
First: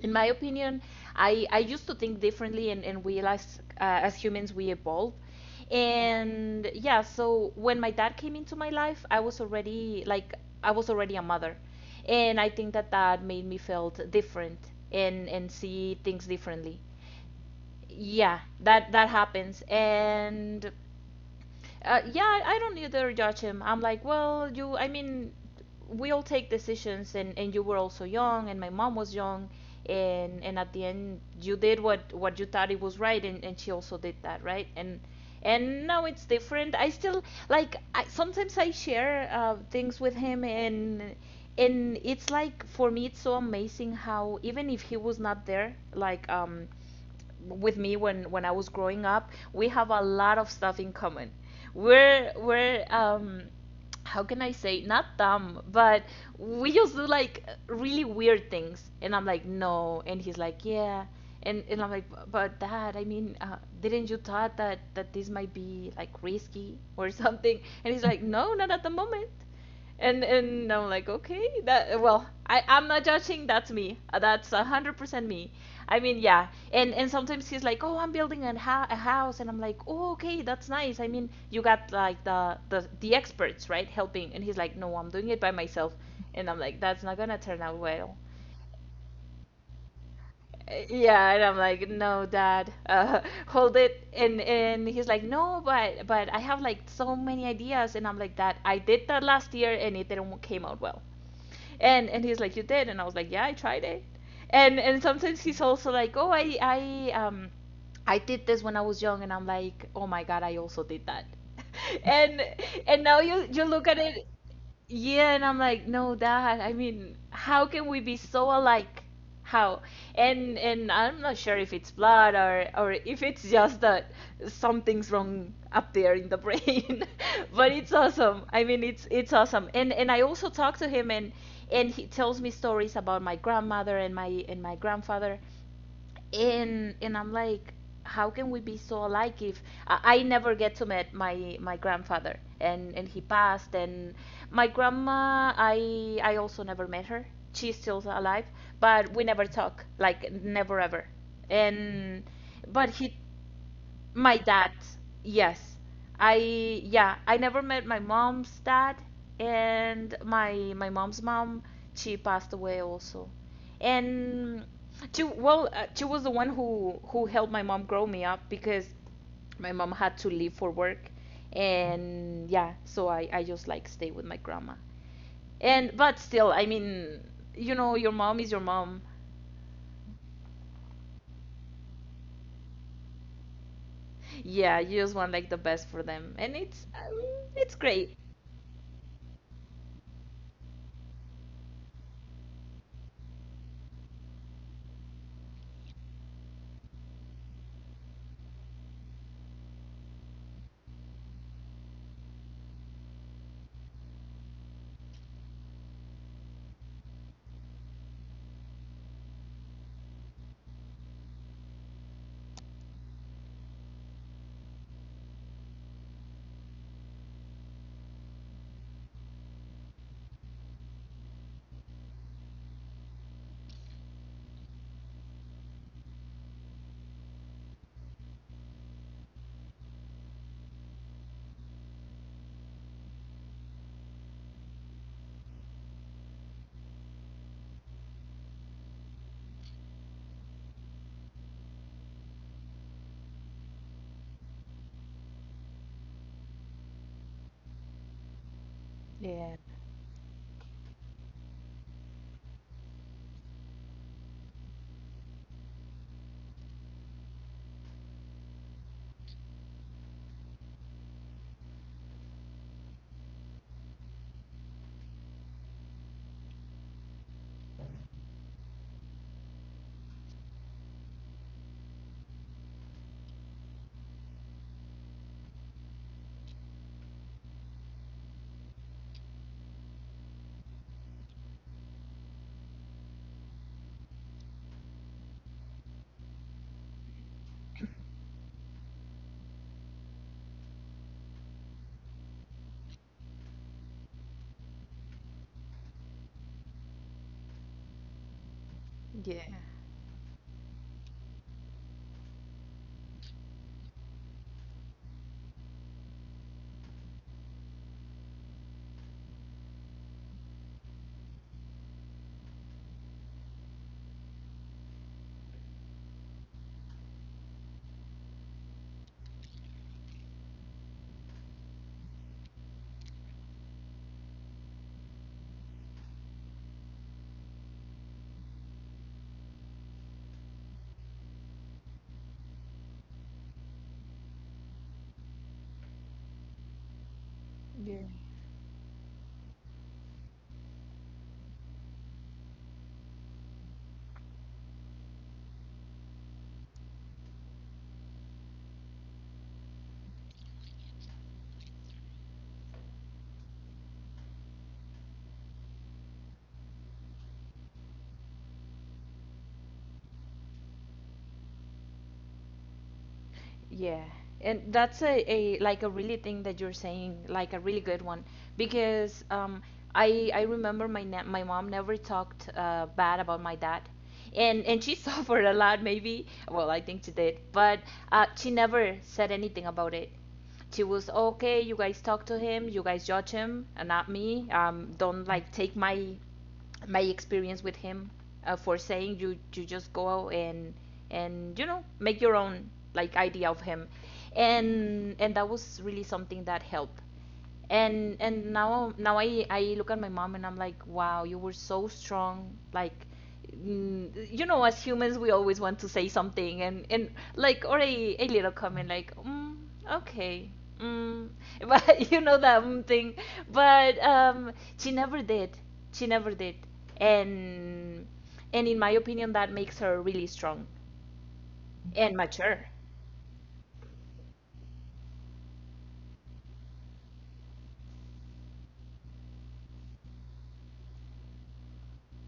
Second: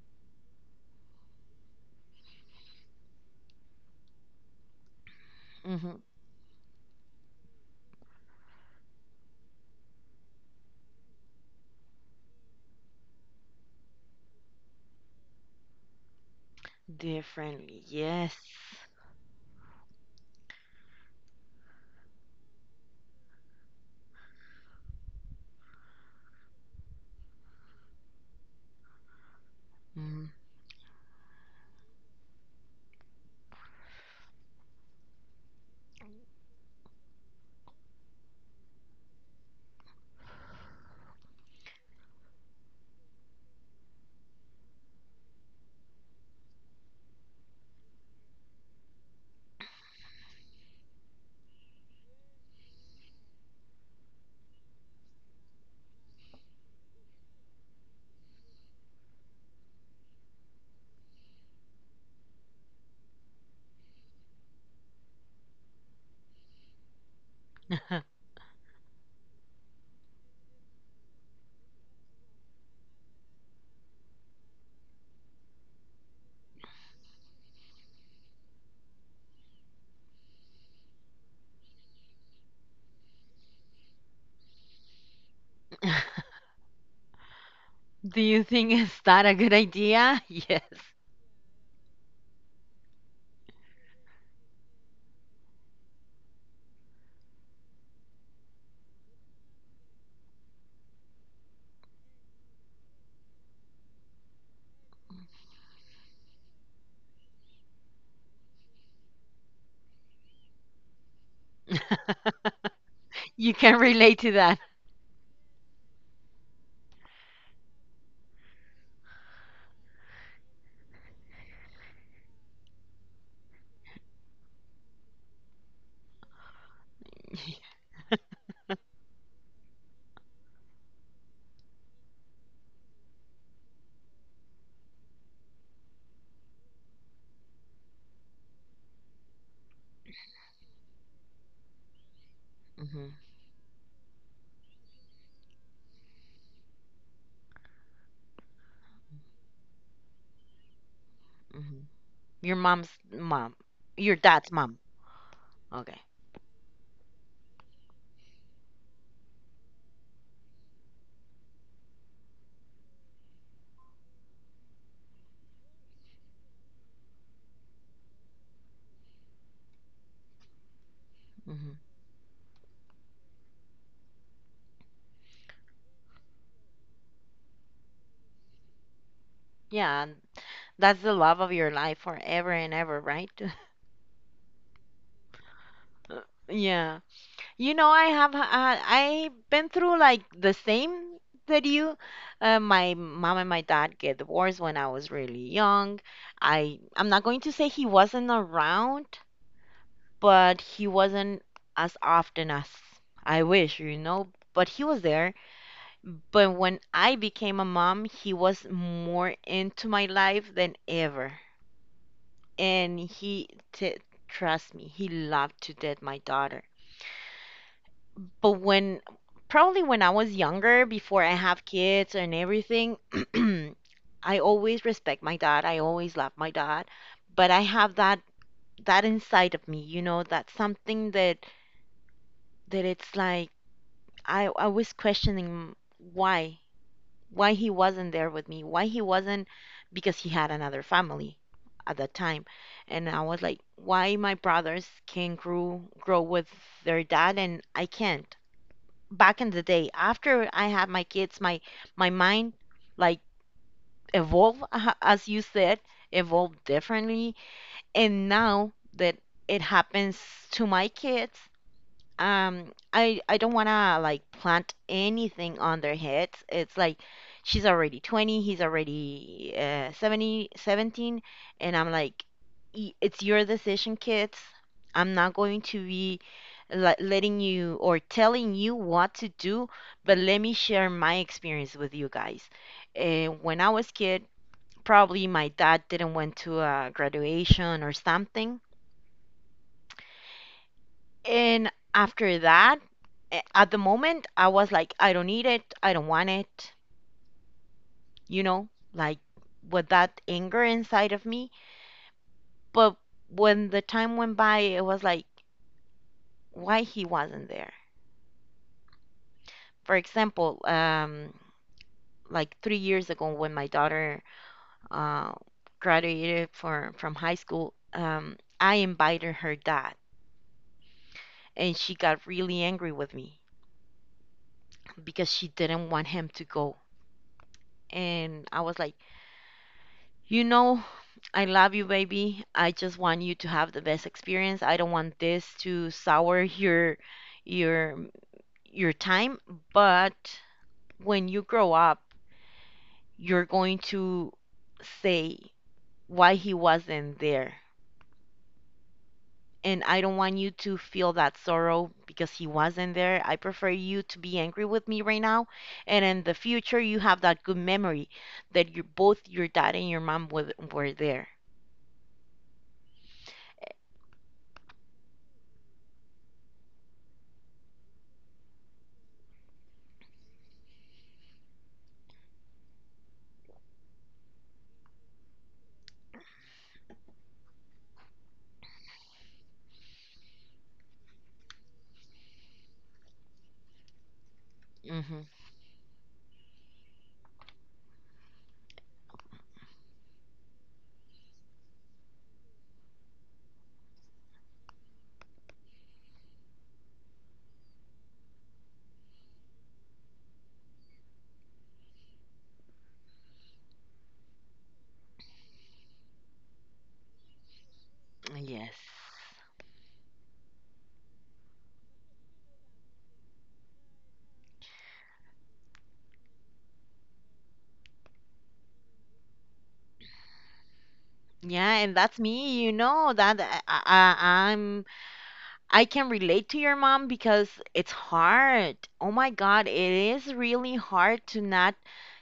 [SPEAKER 2] in my opinion. I used to think differently, and realize as humans we evolve.
[SPEAKER 1] Mhm.
[SPEAKER 2] And yeah, so when my dad came into my life, I was already like I was already a mother, and I think that that made me felt different and see things differently.
[SPEAKER 1] Differently. Yes.
[SPEAKER 2] Yeah, that that happens. And yeah, I don't either judge him. I'm like, well, you, I mean, we all take decisions, and you were also young, and my mom was young,
[SPEAKER 1] Mm.
[SPEAKER 2] and at the end, you did what you thought it was right, and she also did that, right? And now it's different. I still like I, sometimes I share things with him, and it's like for me, it's so amazing how even if he was not there, like with me when I was growing up, we have a lot of stuff in common. We're how can I say, not dumb, but we just do like really weird things. And I'm like, "No." And he's like, "Yeah." And I'm like, "But dad, I mean, didn't you thought that that this might be like risky or <laughs> something?" And he's like,
[SPEAKER 1] <laughs>
[SPEAKER 2] "No, not at the moment." And I'm like, "Okay, that well, I'm not judging. That's me. That's 100% me." I mean, yeah, and sometimes he's like, "Oh, I'm building a, ho- a house," and I'm like, "Oh, okay, that's nice." I mean, you got like the experts, right, helping, and he's like, "No, I'm doing it by myself," and I'm like, "That's not gonna turn out well."
[SPEAKER 1] Do you think is that a good idea? <laughs> Yes.
[SPEAKER 2] Yeah, and I'm like, no dad, <laughs> hold it. And he's like, no, but but I have like so many ideas. And I'm like, Dad, I did that last year and it didn't came out well. And he's like, you did? And I was like, yeah, I tried it. And sometimes he's also like, oh, I I did this when I was young. And I'm like, oh my god, I also did that. <laughs> and
[SPEAKER 1] <laughs>
[SPEAKER 2] and now you
[SPEAKER 1] You
[SPEAKER 2] you look
[SPEAKER 1] can
[SPEAKER 2] at it.
[SPEAKER 1] relate to that.
[SPEAKER 2] Yeah, and I'm like, no, Dad. I mean, how can we be so alike? How and I'm not sure if it's blood, or if it's just that something's wrong up there in the brain. <laughs> But
[SPEAKER 1] <laughs>
[SPEAKER 2] it's awesome, I mean, it's awesome. And I also talk to him, and he tells me stories about my grandmother and my grandfather. And I'm like, how can we be so alike if I never get to meet my grandfather and he
[SPEAKER 1] Mhm.
[SPEAKER 2] passed. And my grandma, I also never met her. She's still alive, but we never talk, like never ever.
[SPEAKER 1] Mhm.
[SPEAKER 2] And
[SPEAKER 1] Your
[SPEAKER 2] but
[SPEAKER 1] mom's
[SPEAKER 2] he
[SPEAKER 1] mom. Your
[SPEAKER 2] my
[SPEAKER 1] dad's
[SPEAKER 2] dad,
[SPEAKER 1] mom.
[SPEAKER 2] yes.
[SPEAKER 1] Okay.
[SPEAKER 2] I yeah, I never met my mom's dad, and my mom's mom, she passed away also. And she well, she was the one who helped my mom grow me up, because my mom had to leave for work.
[SPEAKER 1] Hmm.
[SPEAKER 2] And yeah, so I just like stay with my grandma. And but still, I mean, you know, your mom is your mom.
[SPEAKER 1] Yeah, and that's the love of your life forever and ever, right?
[SPEAKER 2] Yeah, you just want like the best for them.
[SPEAKER 1] <laughs>
[SPEAKER 2] And
[SPEAKER 1] Yeah.
[SPEAKER 2] it's
[SPEAKER 1] You know, I
[SPEAKER 2] great.
[SPEAKER 1] have I've been through like the same that you. My mom and my dad get divorced when I was really young. I'm not going to say he wasn't around, but he wasn't as often as I wish, you know, but he was there. But when I became a mom, he was more into my life than ever. And he, trust me, he loved to death my daughter. But when, probably when I was younger, before I have kids and everything, <clears throat> I always respect my dad. I always love my dad. But I have that that inside of me, you know, that's something that that it's like I was questioning why why he wasn't there, with me, why he wasn't, because he had another family at that time. And I was like, why my brothers can grow with their dad and I can't. Back in
[SPEAKER 2] Yeah.
[SPEAKER 1] the day, after I had my kids, my mind like evolved, as you said, evolved differently. And now that it happens to my kids, I don't want to like plant anything on their heads. It's like, she's already 20, he's already 70, 17, and I'm like, "It's your decision, kids. I'm not going to be letting you or telling you what to do, but let me share my experience with you guys. And when I was kid, probably my dad didn't went to a graduation or something, and after that, at the moment, I was like, I don't need it. I don't want it. You know, like
[SPEAKER 2] Yeah.
[SPEAKER 1] with that anger inside of me. But when the time went by, it was like, why he wasn't there? For example, like 3 years ago, when my daughter uh, graduated for, from high school, I invited her dad, and she got really angry with me because she didn't want him to go. And I was like, you know, I love you, baby. I just want you to have the best experience. I don't want this to sour your your time, but when you grow up, you're going to say why he wasn't there. And I don't want you to feel that sorrow because he wasn't there. I prefer you to be angry with me right now. And in the future, you have that good memory that you both your dad and your mom were there.
[SPEAKER 2] Yeah. And that's a like a really thing that you're saying, like a really good one, because I remember my na my mom never talked bad about my dad. And she <laughs> suffered a lot maybe. Well, I think she did, but she never said anything about it. She was okay, you guys talk to him, you guys judge him, and not me. Don't
[SPEAKER 1] Hmm.
[SPEAKER 2] like take my my experience with him for saying, you just go and you know make your own like idea of him. And that was really something that helped. And now now I look at my mom and I'm like, wow, you were so strong, like mm, you know, as humans we always want to say something, and like, or a little
[SPEAKER 1] Yes.
[SPEAKER 2] comment like mm, okay mm, <laughs> but you know that mm thing. But she never did, she never did. and and in my opinion that makes her really strong
[SPEAKER 1] Yeah, and
[SPEAKER 2] and
[SPEAKER 1] that's
[SPEAKER 2] mature.
[SPEAKER 1] me, you know, that I'm I can relate to your mom because it's hard. Oh my God, it is really hard to not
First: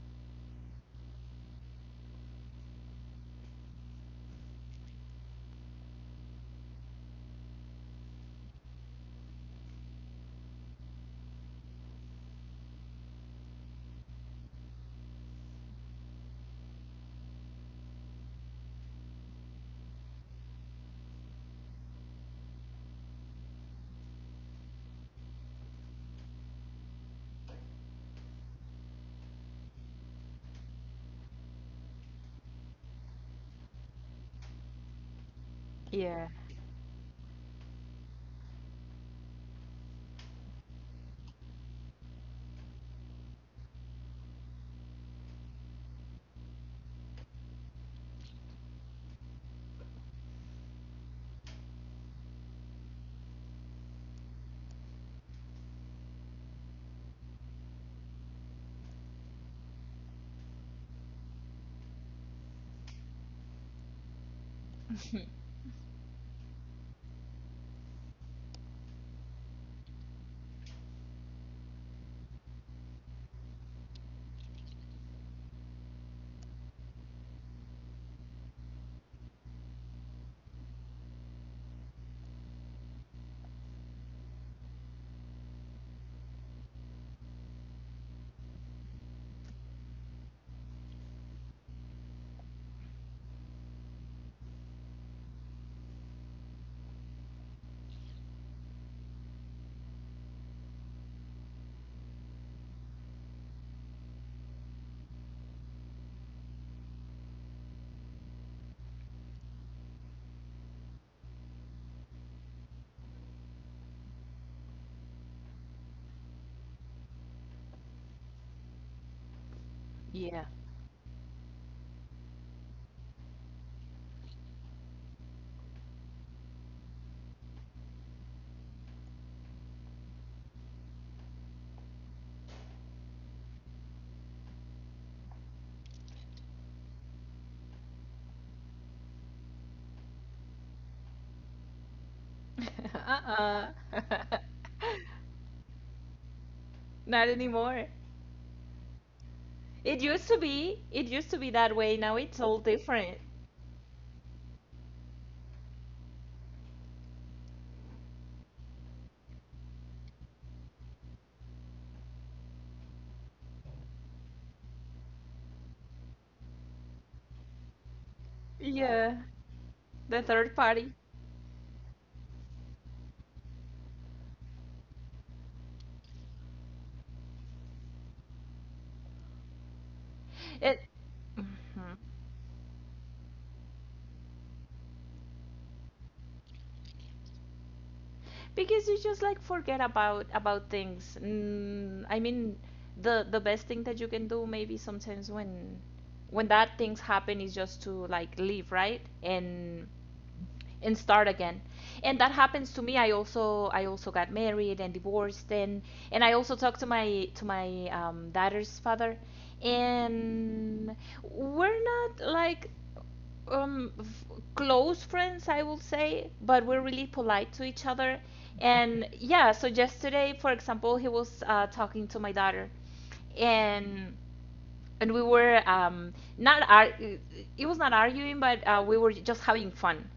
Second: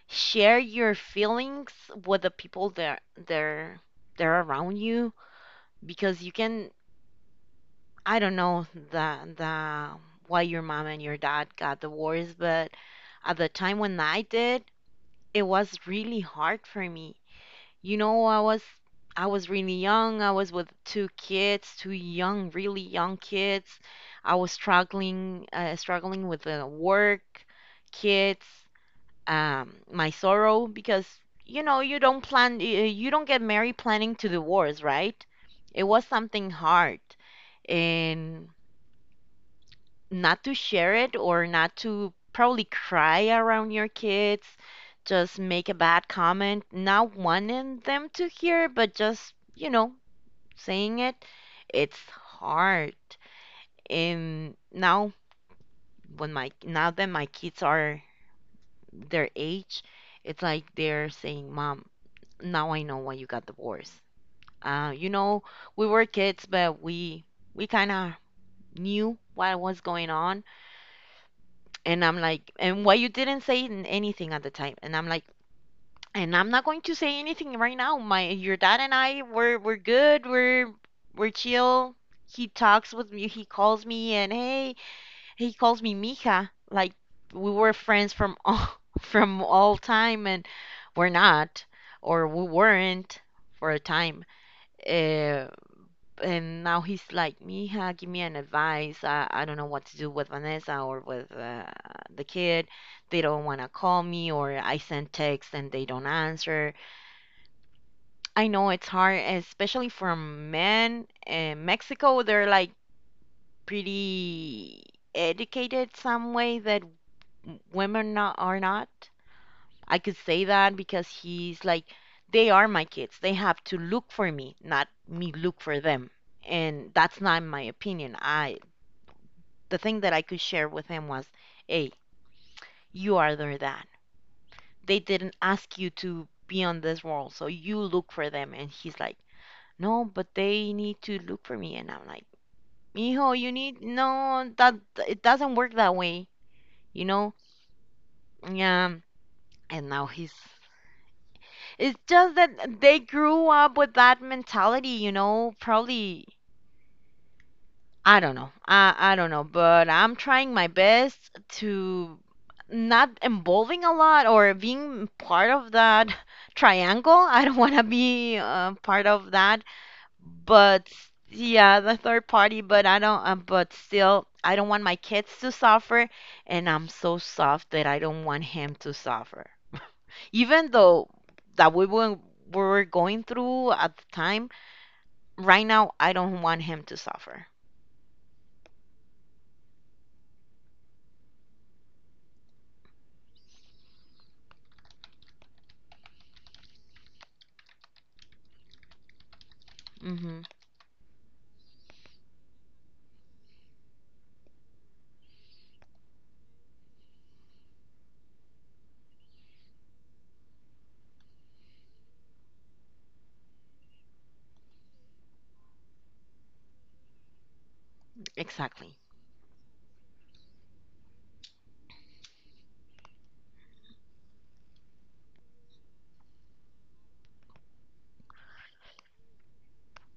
[SPEAKER 1] share your feelings with the people that they're around you because you can I don't know the why your mom and your dad got divorced, but at the time when I did, it was really hard for me. You know, I was really young. I was with two kids, two young, really young kids. I was struggling, struggling with the work, kids, my sorrow because you know you don't plan, you don't get married planning to divorce, right? It was
[SPEAKER 2] Yeah.
[SPEAKER 1] something hard, and not to share it or not to probably cry around your kids, just make a bad comment, not wanting them to hear, but just, you know, saying it, it's hard. And now when my now that my kids are their age, it's like they're saying, "Mom, now I know why you got divorced." You know,
[SPEAKER 2] <laughs>
[SPEAKER 1] we were kids, but we kind of knew what was going on. And I'm like, and why you didn't say anything at the time? And I'm like, and I'm not going to say anything right now. My your dad and I we're good. We're chill. He talks with me. He calls me and hey, he calls me mija. Like we were friends from all <laughs> from all time and we're not or we weren't for a time. Uh, and now he's like, mija, give me an advice. I don't know what to do with Vanessa or with the kid. They don't want to call me, or I send texts and they don't answer. I know it's hard, especially for men. In Mexico, they're like pretty educated some way that women not, are not. I could
[SPEAKER 2] Yeah.
[SPEAKER 1] say that because he's like, they are my kids. They have to look for me, not me look for them, and that's not my opinion. I the thing that I could share with him was, hey, you are their dad. They didn't ask you to be on this world, so you look for them. And he's like, no, but they need to look for me. And I'm like,
[SPEAKER 2] <laughs>
[SPEAKER 1] mijo, you
[SPEAKER 2] Uh-uh.
[SPEAKER 1] need, no,
[SPEAKER 2] <laughs>
[SPEAKER 1] that, it doesn't work that way, you
[SPEAKER 2] Not
[SPEAKER 1] know?
[SPEAKER 2] anymore.
[SPEAKER 1] Yeah. And
[SPEAKER 2] It
[SPEAKER 1] now
[SPEAKER 2] used
[SPEAKER 1] he's,
[SPEAKER 2] to be. It used to be that way.
[SPEAKER 1] it's
[SPEAKER 2] Now
[SPEAKER 1] just
[SPEAKER 2] it's all
[SPEAKER 1] that they
[SPEAKER 2] different.
[SPEAKER 1] grew up with that mentality, you know, probably I don't know. I don't know, but I'm trying my best to not involving a lot or being part of that <laughs> triangle. I don't want to be part
[SPEAKER 2] Yeah.
[SPEAKER 1] of that,
[SPEAKER 2] The third
[SPEAKER 1] but
[SPEAKER 2] party.
[SPEAKER 1] yeah, the third party. But I don't. But still, I don't want my kids to suffer, and I'm so soft that I don't want him to suffer. Even
[SPEAKER 2] It.
[SPEAKER 1] though that
[SPEAKER 2] Mhm.
[SPEAKER 1] we were going through at the time, right now I don't want him to suffer.
[SPEAKER 2] Because you just like forget about things. Mm, I mean, the best thing that you can do maybe sometimes when that things happen is just to like leave, right?
[SPEAKER 1] Hmm.
[SPEAKER 2] And start again. And that happens to me. I also got married and divorced. And I also talked to my daughter's father. And we're not like f- close friends, I will say, but we're really polite to each other.
[SPEAKER 1] Exactly.
[SPEAKER 2] And yeah, so yesterday for example he was talking to my daughter. And and we were not ar- it was not arguing, but we were just having fun.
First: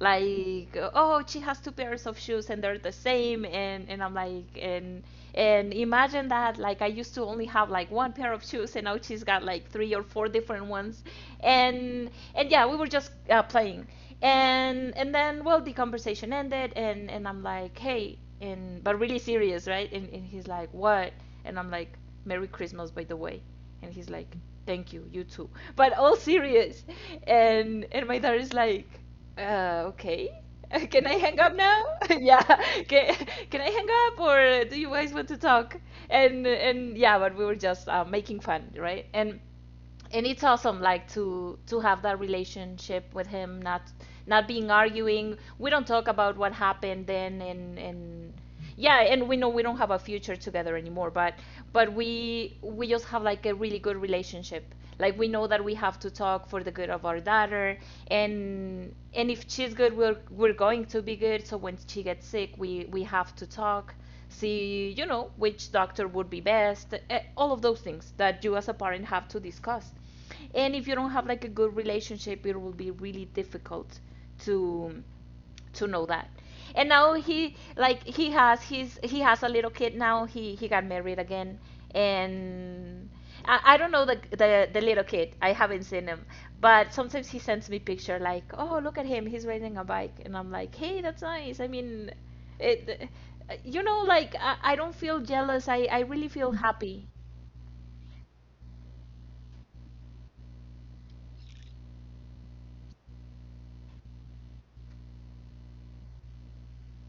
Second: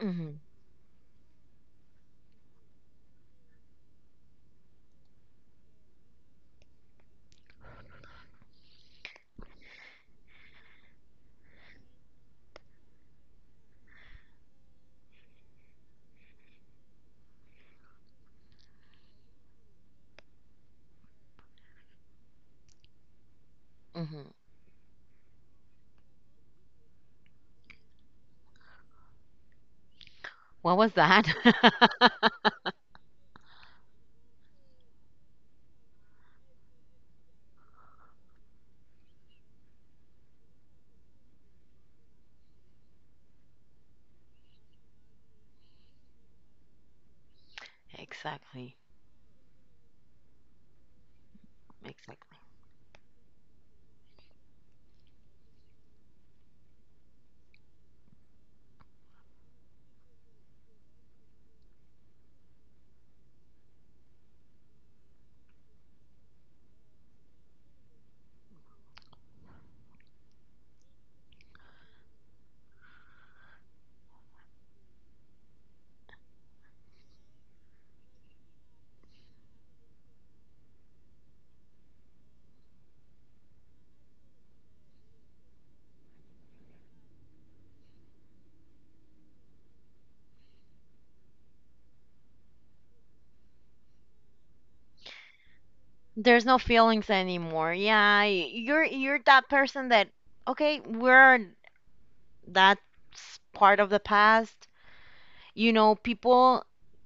[SPEAKER 1] Mhm,
[SPEAKER 2] oh, she has two pairs of shoes and they're the same, and I'm like, and imagine that, like, I used to only have like one pair of shoes, and now she's got like three or four different ones. And yeah, we were just playing. And then well, the conversation ended, and I'm like, hey, and but really serious, right? And he's like, what? And I'm like, Merry Christmas, by the way. And he's
[SPEAKER 1] mhm.
[SPEAKER 2] like, thank you, you too. But all serious. And my dad is like, okay,
[SPEAKER 1] What
[SPEAKER 2] <laughs>
[SPEAKER 1] was
[SPEAKER 2] can I
[SPEAKER 1] that?
[SPEAKER 2] hang up now? <laughs> Yeah,
[SPEAKER 1] <laughs>
[SPEAKER 2] can, can I hang up, or do you guys want to talk? And yeah, but we were just making fun, right? And it's awesome, like, to have that relationship with him, not not being arguing. We don't talk about what happened then. And
[SPEAKER 1] Exactly,
[SPEAKER 2] yeah, and we know we don't have a future together anymore, but
[SPEAKER 1] exactly.
[SPEAKER 2] we just have like a really good relationship, like we know that we have to talk for the good of our daughter. And if she's good, we're going to be good. So when she gets sick, we have to talk, see you know which doctor would be best, all of those things that you as a parent have to discuss. And if you don't have like a good relationship, it will be really difficult to to know that. And now he like he has his he has a little kid now, he got married again. And I don't know the little kid, I haven't seen him, but sometimes he sends me picture, like, oh, look at him, he's riding a bike. And I'm like, hey, that's nice, I mean, it, you know, like I don't feel jealous, I really
[SPEAKER 1] There's
[SPEAKER 2] feel
[SPEAKER 1] no
[SPEAKER 2] happy.
[SPEAKER 1] feelings anymore. Yeah, you're that person that okay, we're that's part of the past. You know, people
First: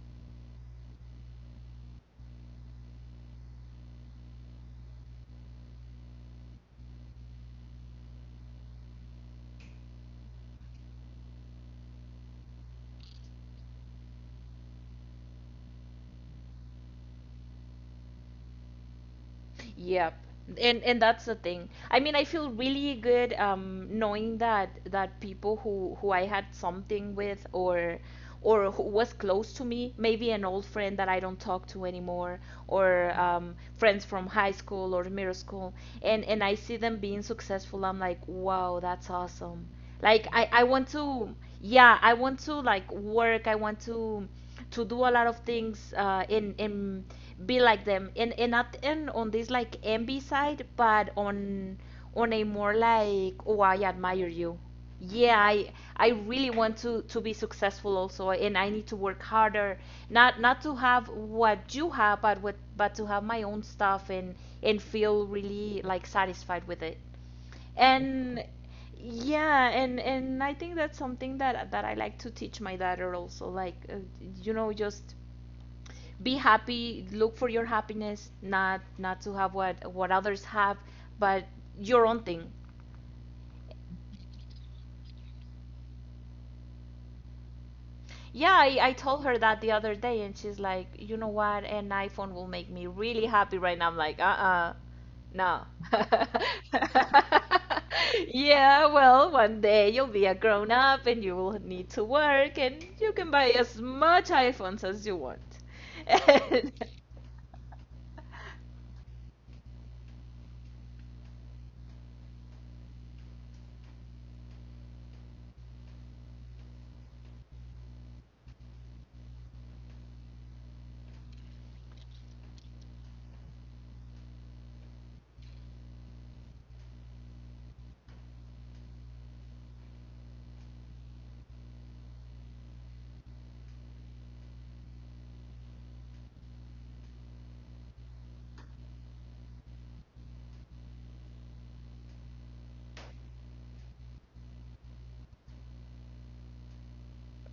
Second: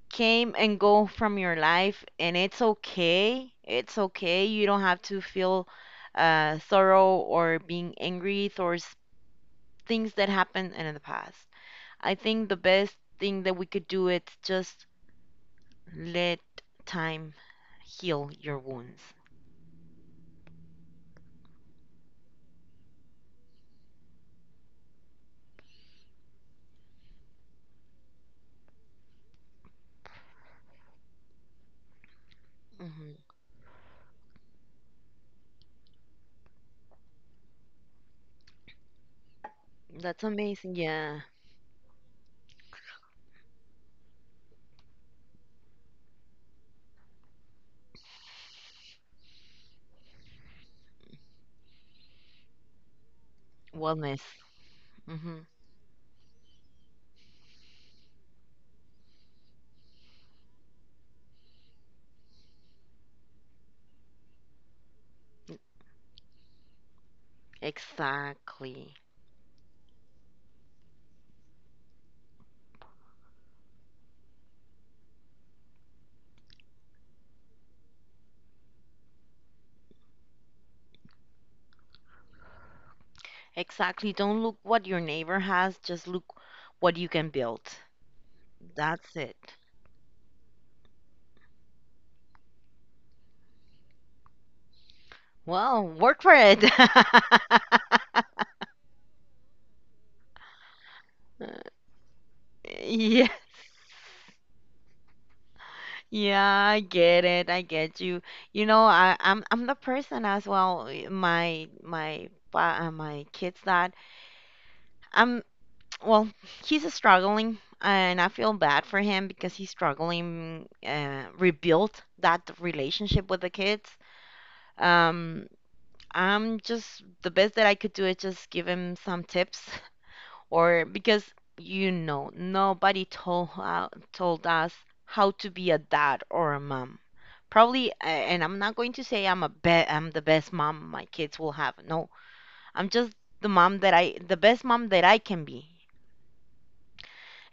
[SPEAKER 1] came and go from your life, and it's okay. It's okay. You don't have to feel sorrow or being angry towards things that happened in the past. I think the best thing that we could do is just let time heal your wounds.
[SPEAKER 2] Yep. And that's the thing. I mean, I feel really good knowing that people who I had something with or who was close to me, maybe an old friend that I don't talk to anymore or
[SPEAKER 1] Hmm.
[SPEAKER 2] friends from high school or middle school and I see them being successful. I'm like, "Wow, that's awesome."
[SPEAKER 1] That's
[SPEAKER 2] Like I
[SPEAKER 1] amazing.
[SPEAKER 2] want
[SPEAKER 1] Yeah.
[SPEAKER 2] to yeah, I want to like work, I want to do a lot of things, and be like them, and not in on this like envy side, but on a more like, oh, I
[SPEAKER 1] Wellness.
[SPEAKER 2] admire you. yeah
[SPEAKER 1] Hmm.
[SPEAKER 2] I I really want to be successful also, and I need to work harder, not to have what you have, but to have my own stuff, and feel really like satisfied with it. And
[SPEAKER 1] Exactly.
[SPEAKER 2] yeah, and I think that's something that I like to teach my daughter also, like, just be happy, look for your happiness, not to have what others have, but your own thing.
[SPEAKER 1] Exactly. Don't look what your neighbor has, just look what you can build.
[SPEAKER 2] Yeah, I
[SPEAKER 1] That's
[SPEAKER 2] told
[SPEAKER 1] it.
[SPEAKER 2] her that the other day, and she's like, you know what? An iPhone will make me really happy right now. I'm like, uh-uh, no.
[SPEAKER 1] Well, work for it.
[SPEAKER 2] <laughs>
[SPEAKER 1] <laughs>
[SPEAKER 2] Yeah, well, one day you'll be a grown up and you will need to work, and you can
[SPEAKER 1] Yes.
[SPEAKER 2] buy as much iPhones as you want. <laughs>
[SPEAKER 1] Yeah,
[SPEAKER 2] And
[SPEAKER 1] I get it. I get you. You know, I'm the person as well. My my kids' dad. I'm, well, he's struggling, and I feel bad for him because he's struggling rebuild that relationship with the kids. Um, I'm just, the best that I could do is just give him some tips, <laughs> or because you know nobody told told us how to be a dad or a mom. Probably, and I'm not going to say I'm a be I'm the best mom my kids will have. No, I'm just the mom that I the best mom that I can be.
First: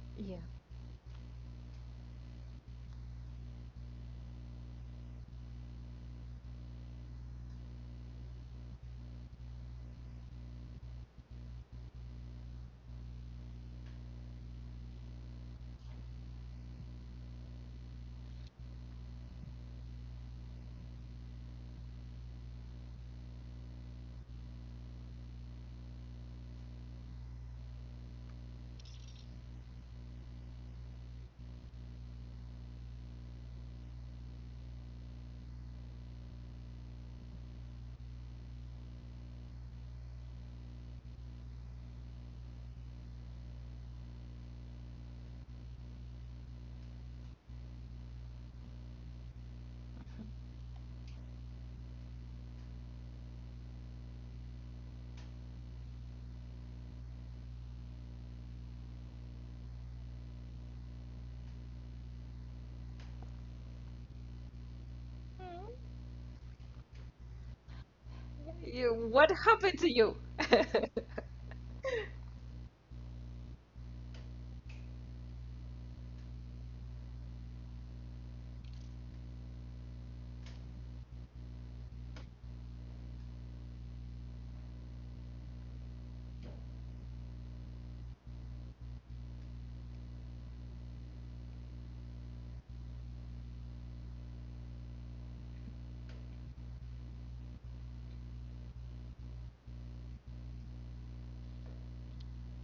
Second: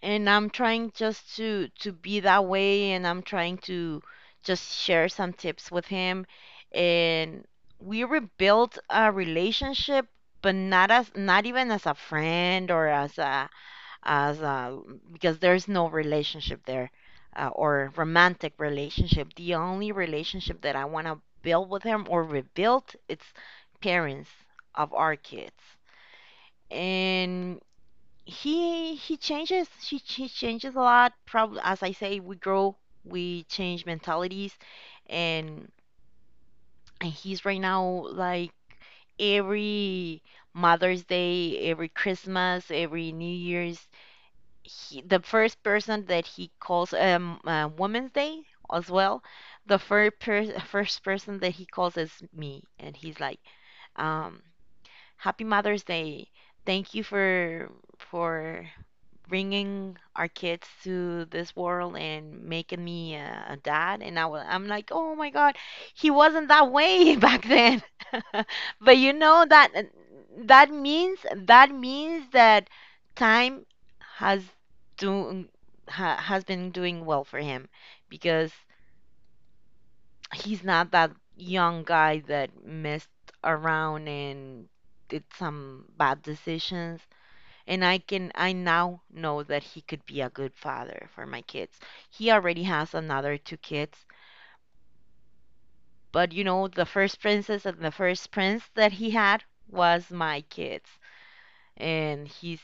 [SPEAKER 1] And
[SPEAKER 2] yeah.
[SPEAKER 1] I'm trying just to be that way, and I'm trying to just share some tips with him, and we rebuilt a relationship, but not as, not even as a friend or as a, as a, because there's no relationship there, or romantic relationship. The only relationship that I want to build with him or rebuild, it's parents of our kids. And he changes, she changes a lot. Probably, as I say, we grow, we change mentalities. and and he's right now, like, every Mother's Day, every Christmas, every New Year's, the first person that he calls, Women's Day as well, the first person that he calls is me, and he's like, um happy Mother's Day, thank you for bringing our kids to this world and making me a dad. And I'm like, oh my God, he wasn't that way <laughs> back then. <laughs>
[SPEAKER 2] You,
[SPEAKER 1] But you
[SPEAKER 2] what
[SPEAKER 1] know that
[SPEAKER 2] happened to you?
[SPEAKER 1] that means, that means
[SPEAKER 2] <laughs>
[SPEAKER 1] that time has do has been doing well for him, because he's not that young guy that messed around and did some bad decisions. And I now know that he could be a good father for my kids. He already has another two kids, but you know the first princess and the first prince that he had was my kids, and he's,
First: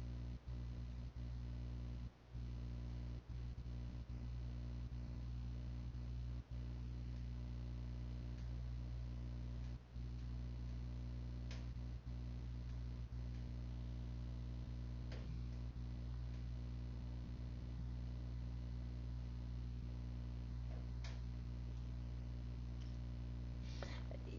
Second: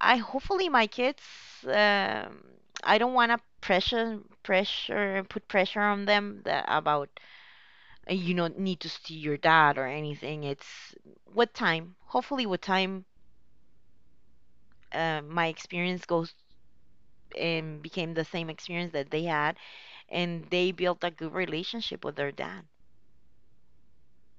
[SPEAKER 1] I, hopefully my kids, um, I don't want to pressure pressure put pressure on them that about, you know, need to see your dad or anything. It's with time. Hopefully with time, my experience goes and became the same experience that they had, and they built a good relationship with their dad.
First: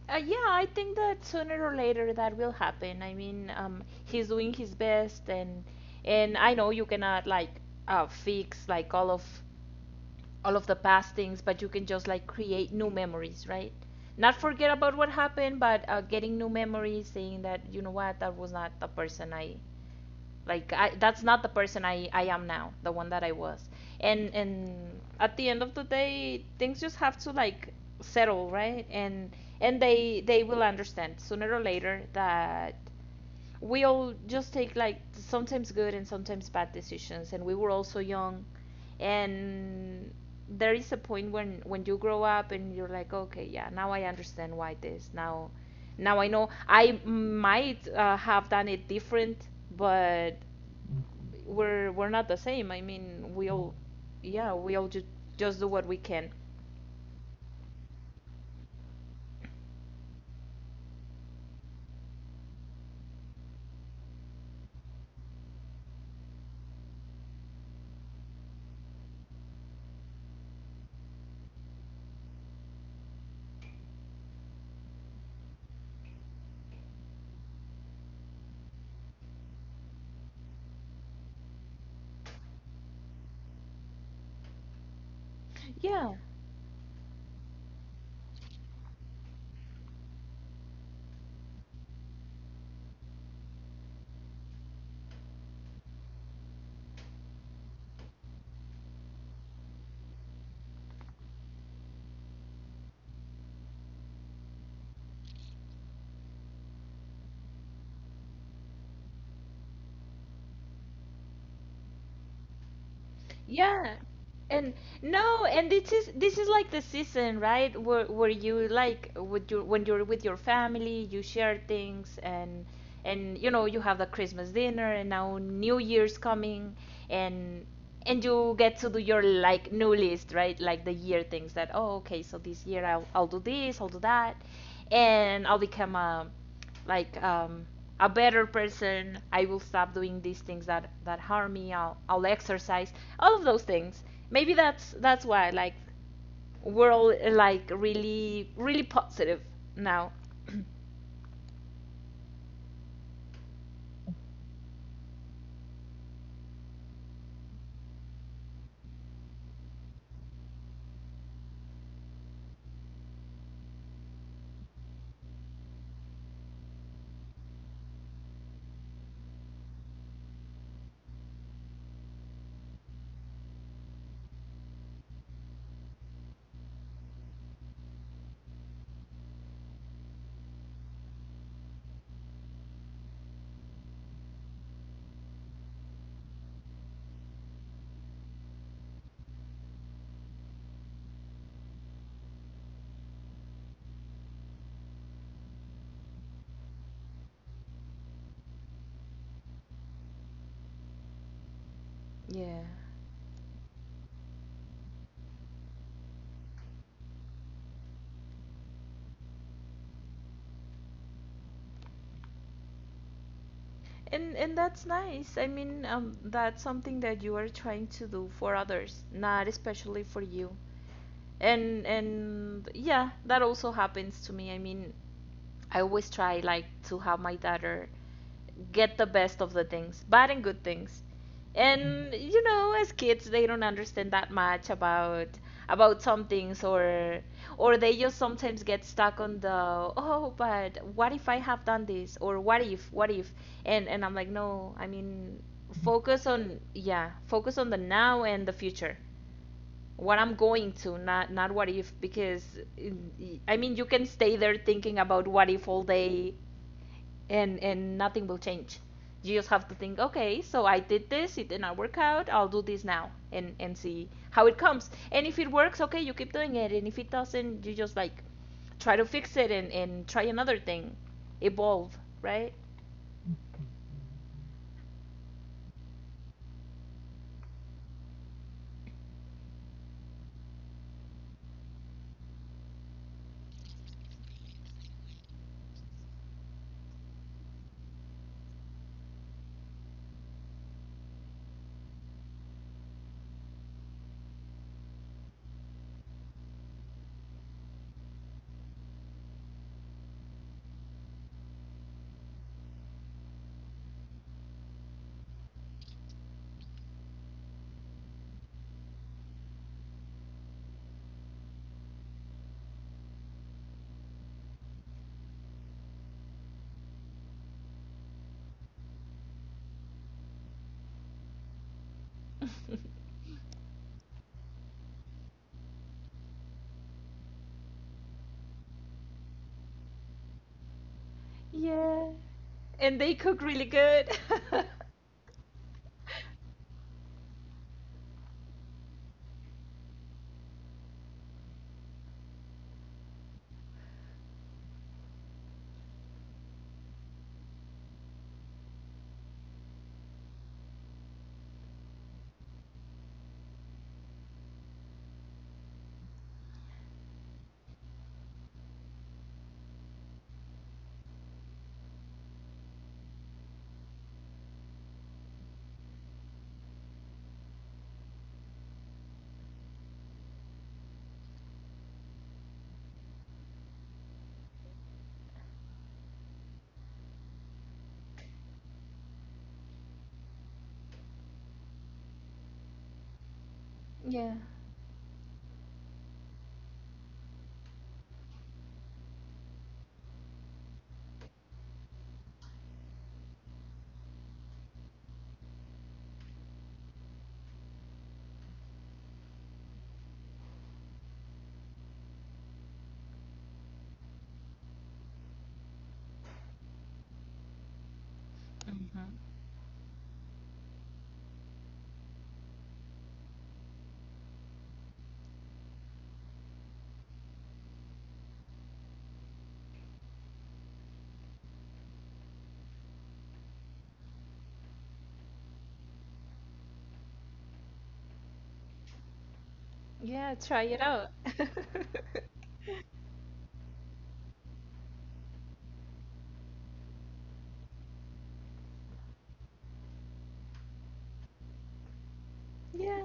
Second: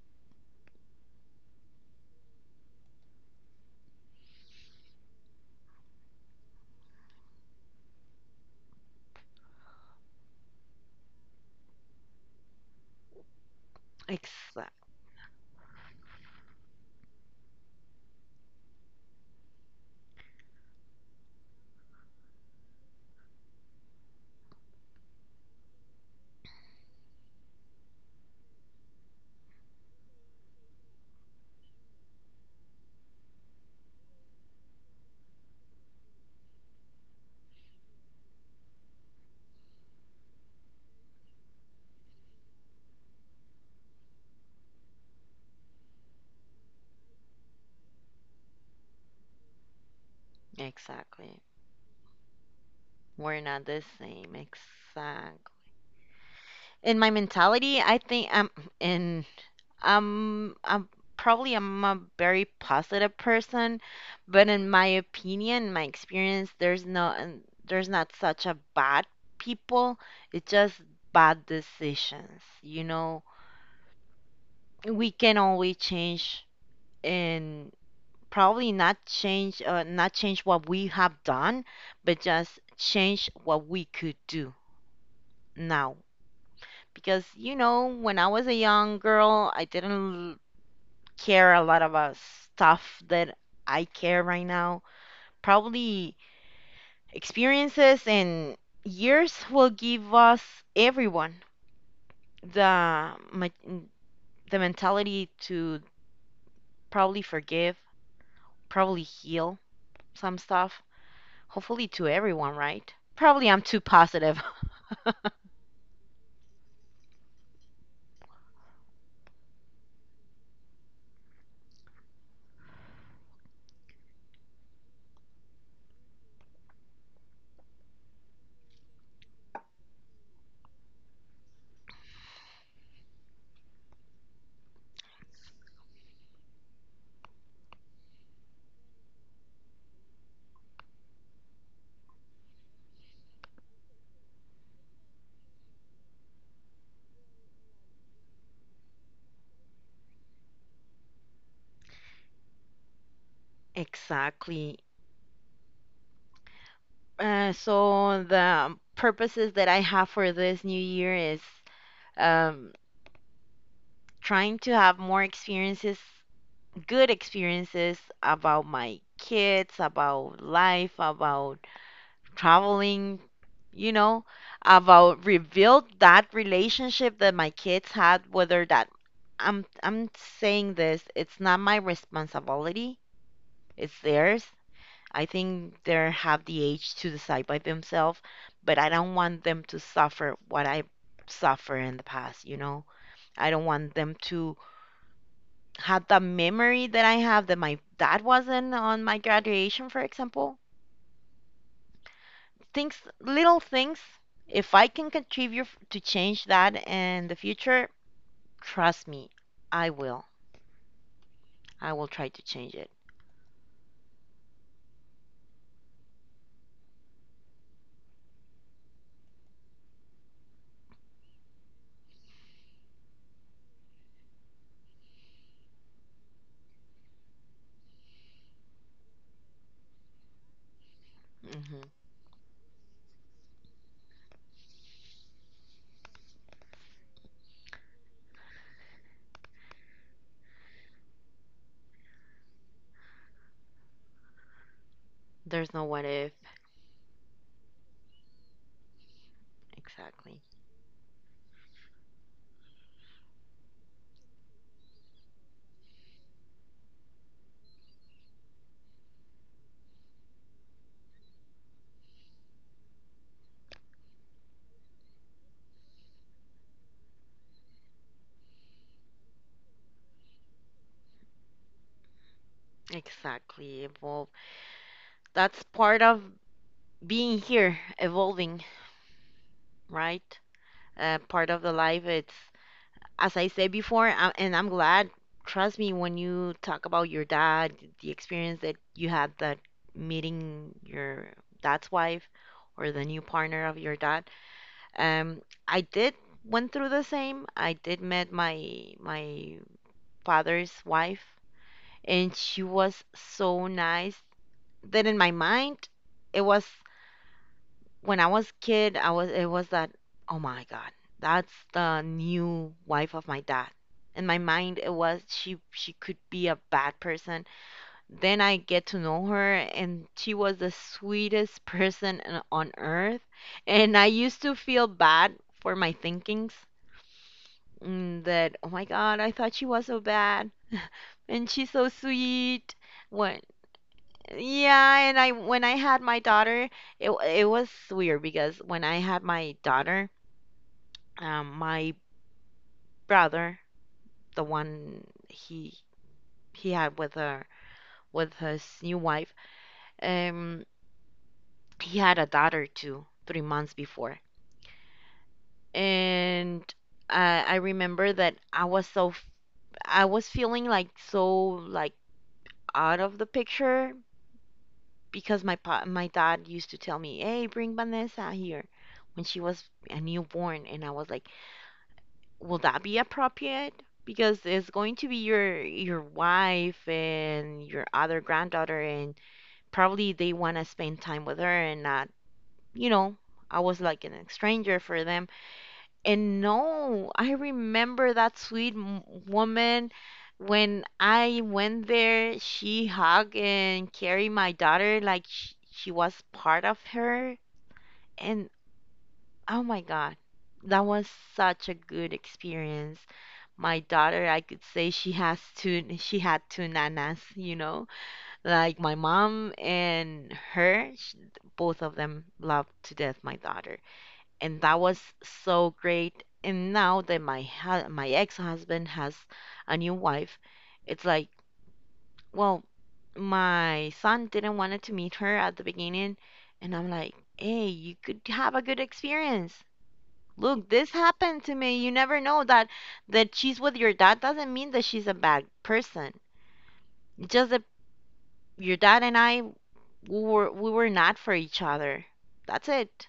[SPEAKER 2] Yeah, I think that sooner or later that will happen. I mean, he's doing his best, and I know you cannot like fix like all of the past things, but you can just like create new memories, right? Not forget
[SPEAKER 1] Exactly.
[SPEAKER 2] about what happened, but getting new memories, saying that, you know what, that was not the person I like that's not the person I am now, the one that I was. And at the end of the day, things just have to like settle, right? And they will understand sooner or later that we all just take like sometimes good and sometimes bad decisions, and we were also young. And there is a point when you grow up and you're like, okay, yeah, now I understand why this. Now I know I might, have done it different, but
[SPEAKER 1] Exactly.
[SPEAKER 2] we're not the same. I mean,
[SPEAKER 1] We're
[SPEAKER 2] we
[SPEAKER 1] not
[SPEAKER 2] all,
[SPEAKER 1] the same.
[SPEAKER 2] yeah, we all
[SPEAKER 1] Exactly.
[SPEAKER 2] just do what we can.
[SPEAKER 1] In my mentality, I think I'm, in, I'm probably, I'm a very positive person, but in my opinion, my experience, there's no, there's not such a bad people. It's just bad decisions. You know, we can always change, and probably not change, not change what we have done, but just change what we could do now,
[SPEAKER 2] Yeah,
[SPEAKER 1] because you know when I was a young girl I didn't care a lot about stuff that I care right now. Probably experiences and years will give us, everyone, the ma- the mentality to probably forgive, probably heal some stuff, hopefully to everyone, right? Probably I'm too
[SPEAKER 2] yeah,
[SPEAKER 1] positive. <laughs>
[SPEAKER 2] and no, and this is like the season, right? Where you like with your when you're with your family, you share things, and you know, you have the Christmas dinner and now New Year's coming, and and you get to do your like new list, right? Like the year things that, oh, okay, so this year I'll do this, I'll do that, and I'll become a like, a better person. I will stop doing these things that harm me. I'll exercise, all of those things. Maybe that's why like we're all, like really really positive now. <coughs>
[SPEAKER 1] Exactly. So the purposes that I have for this new year is, um, trying to have more experiences, good experiences, about my kids, about life, about traveling, you know, about rebuild that relationship that my kids had. Whether that, I'm saying this, it's not my responsibility, it's theirs. I think they have the age to decide by themselves, but I don't want them to suffer what I suffer in the past, you know? I don't want them to have the memory that I have, that my dad wasn't on my graduation, for example.
[SPEAKER 2] <clears throat> Yeah,
[SPEAKER 1] Things, little things, if I can contribute to change that in the future, trust me, I will. I will try to change it.
[SPEAKER 2] and that's nice. I mean, that's something that you are trying to do for others, not especially for you. And yeah, that also happens to me. I mean, I always try like to have my daughter get the best of the things, bad and good things.
[SPEAKER 1] Hmm.
[SPEAKER 2] And you know, as kids, they don't understand that much about some things, or they just sometimes get stuck on the, oh, but what if I have done this, or what if, what if? And I'm like, no, I mean,
[SPEAKER 1] There's no what if.
[SPEAKER 2] focus on, yeah, focus on the now and the future, what
[SPEAKER 1] Exactly.
[SPEAKER 2] I'm going to, not what if, because I mean, you can stay there thinking about what if all day, and nothing will change. You just have to think, okay, so I did this, it did not work out. I'll do this now, and see how it comes. And if it works, okay, you keep doing it. And if it doesn't, you just like try to fix it, and try another thing, evolve, right?
[SPEAKER 1] Exactly. Evolve. That's part of being here, evolving, right? Part of the life. It's, as I said before, I, and I'm glad, trust me, when you talk about your dad, the experience that you had, that meeting your dad's wife or the new partner of your dad. Um, I did went through the same. I did met my father's wife, and she was so nice that in my mind it was, when I was kid, I was, it was that, oh my God, that's the new wife of my dad. In my mind, it was, she could be a bad person. Then I get to know her, and she was the sweetest <laughs> person on earth.
[SPEAKER 2] <laughs>
[SPEAKER 1] And I used to feel bad for my thinkings, that oh my God, I thought she was so bad, and she's so
[SPEAKER 2] Yeah.
[SPEAKER 1] sweet.
[SPEAKER 2] And they
[SPEAKER 1] What,
[SPEAKER 2] cook really good. <laughs>
[SPEAKER 1] yeah, and I, when I had my daughter, it was weird because when I had my daughter, my brother, the one he had with her, with his new wife, um, he had a daughter too, 3 months before, and I remember that I was I was feeling like so, like out of the picture, because my dad used to tell me, "Hey, bring Vanessa here," when she was a newborn, and I was like, will that be appropriate? Because it's going to be your wife and your other granddaughter, and probably they want to spend time with her and not, you know, I was like an
[SPEAKER 2] Yeah.
[SPEAKER 1] stranger for them. And no, I remember that woman, when I went there, she hugged and carried my daughter like she was part of her. And, oh my God, that was such a good experience. My daughter, I could say she she had two nanas, you know, like my
[SPEAKER 2] Mhm.
[SPEAKER 1] mom and her, sh, both of them loved to death my daughter. And that was so great. And now that my ex-husband has a new wife, it's like, well, my son didn't wanted to meet her at the beginning, and I'm like, hey, you could have a good experience.
[SPEAKER 2] Yeah, try
[SPEAKER 1] Look,
[SPEAKER 2] it
[SPEAKER 1] this
[SPEAKER 2] out.
[SPEAKER 1] happened
[SPEAKER 2] <laughs>
[SPEAKER 1] to me. You never know that, that she's with your dad doesn't mean that she's a bad person. It's just that your dad and I, we were not for each other. That's
[SPEAKER 2] Yeah.
[SPEAKER 1] it.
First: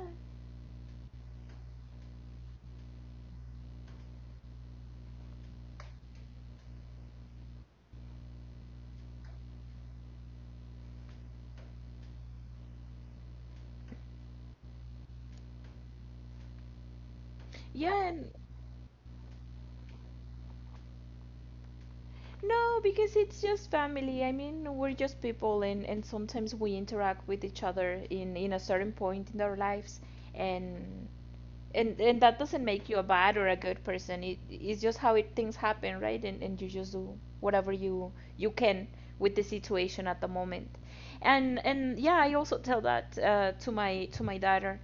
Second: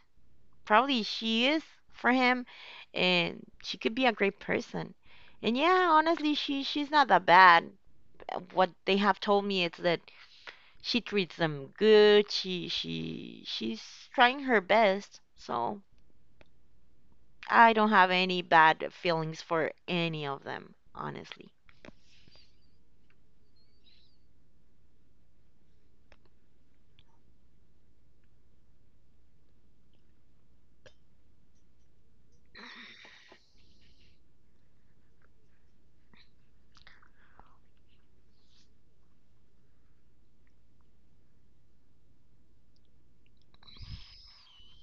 [SPEAKER 1] Probably she is for him, and she could be a great person. And yeah, honestly, she's not that bad. What they have told me is that she treats them good. She she's trying her best. So I don't
[SPEAKER 2] Yeah,
[SPEAKER 1] have
[SPEAKER 2] and
[SPEAKER 1] any bad feelings for any of them, honestly.
[SPEAKER 2] no, because it's just family. I mean, we're just people, and sometimes we interact with each other in a certain point in our lives, and and that doesn't make you a bad or a good person. It's just how, things happen, right? And you just do whatever you can with the situation at the moment. And yeah, I also tell that, to my daughter,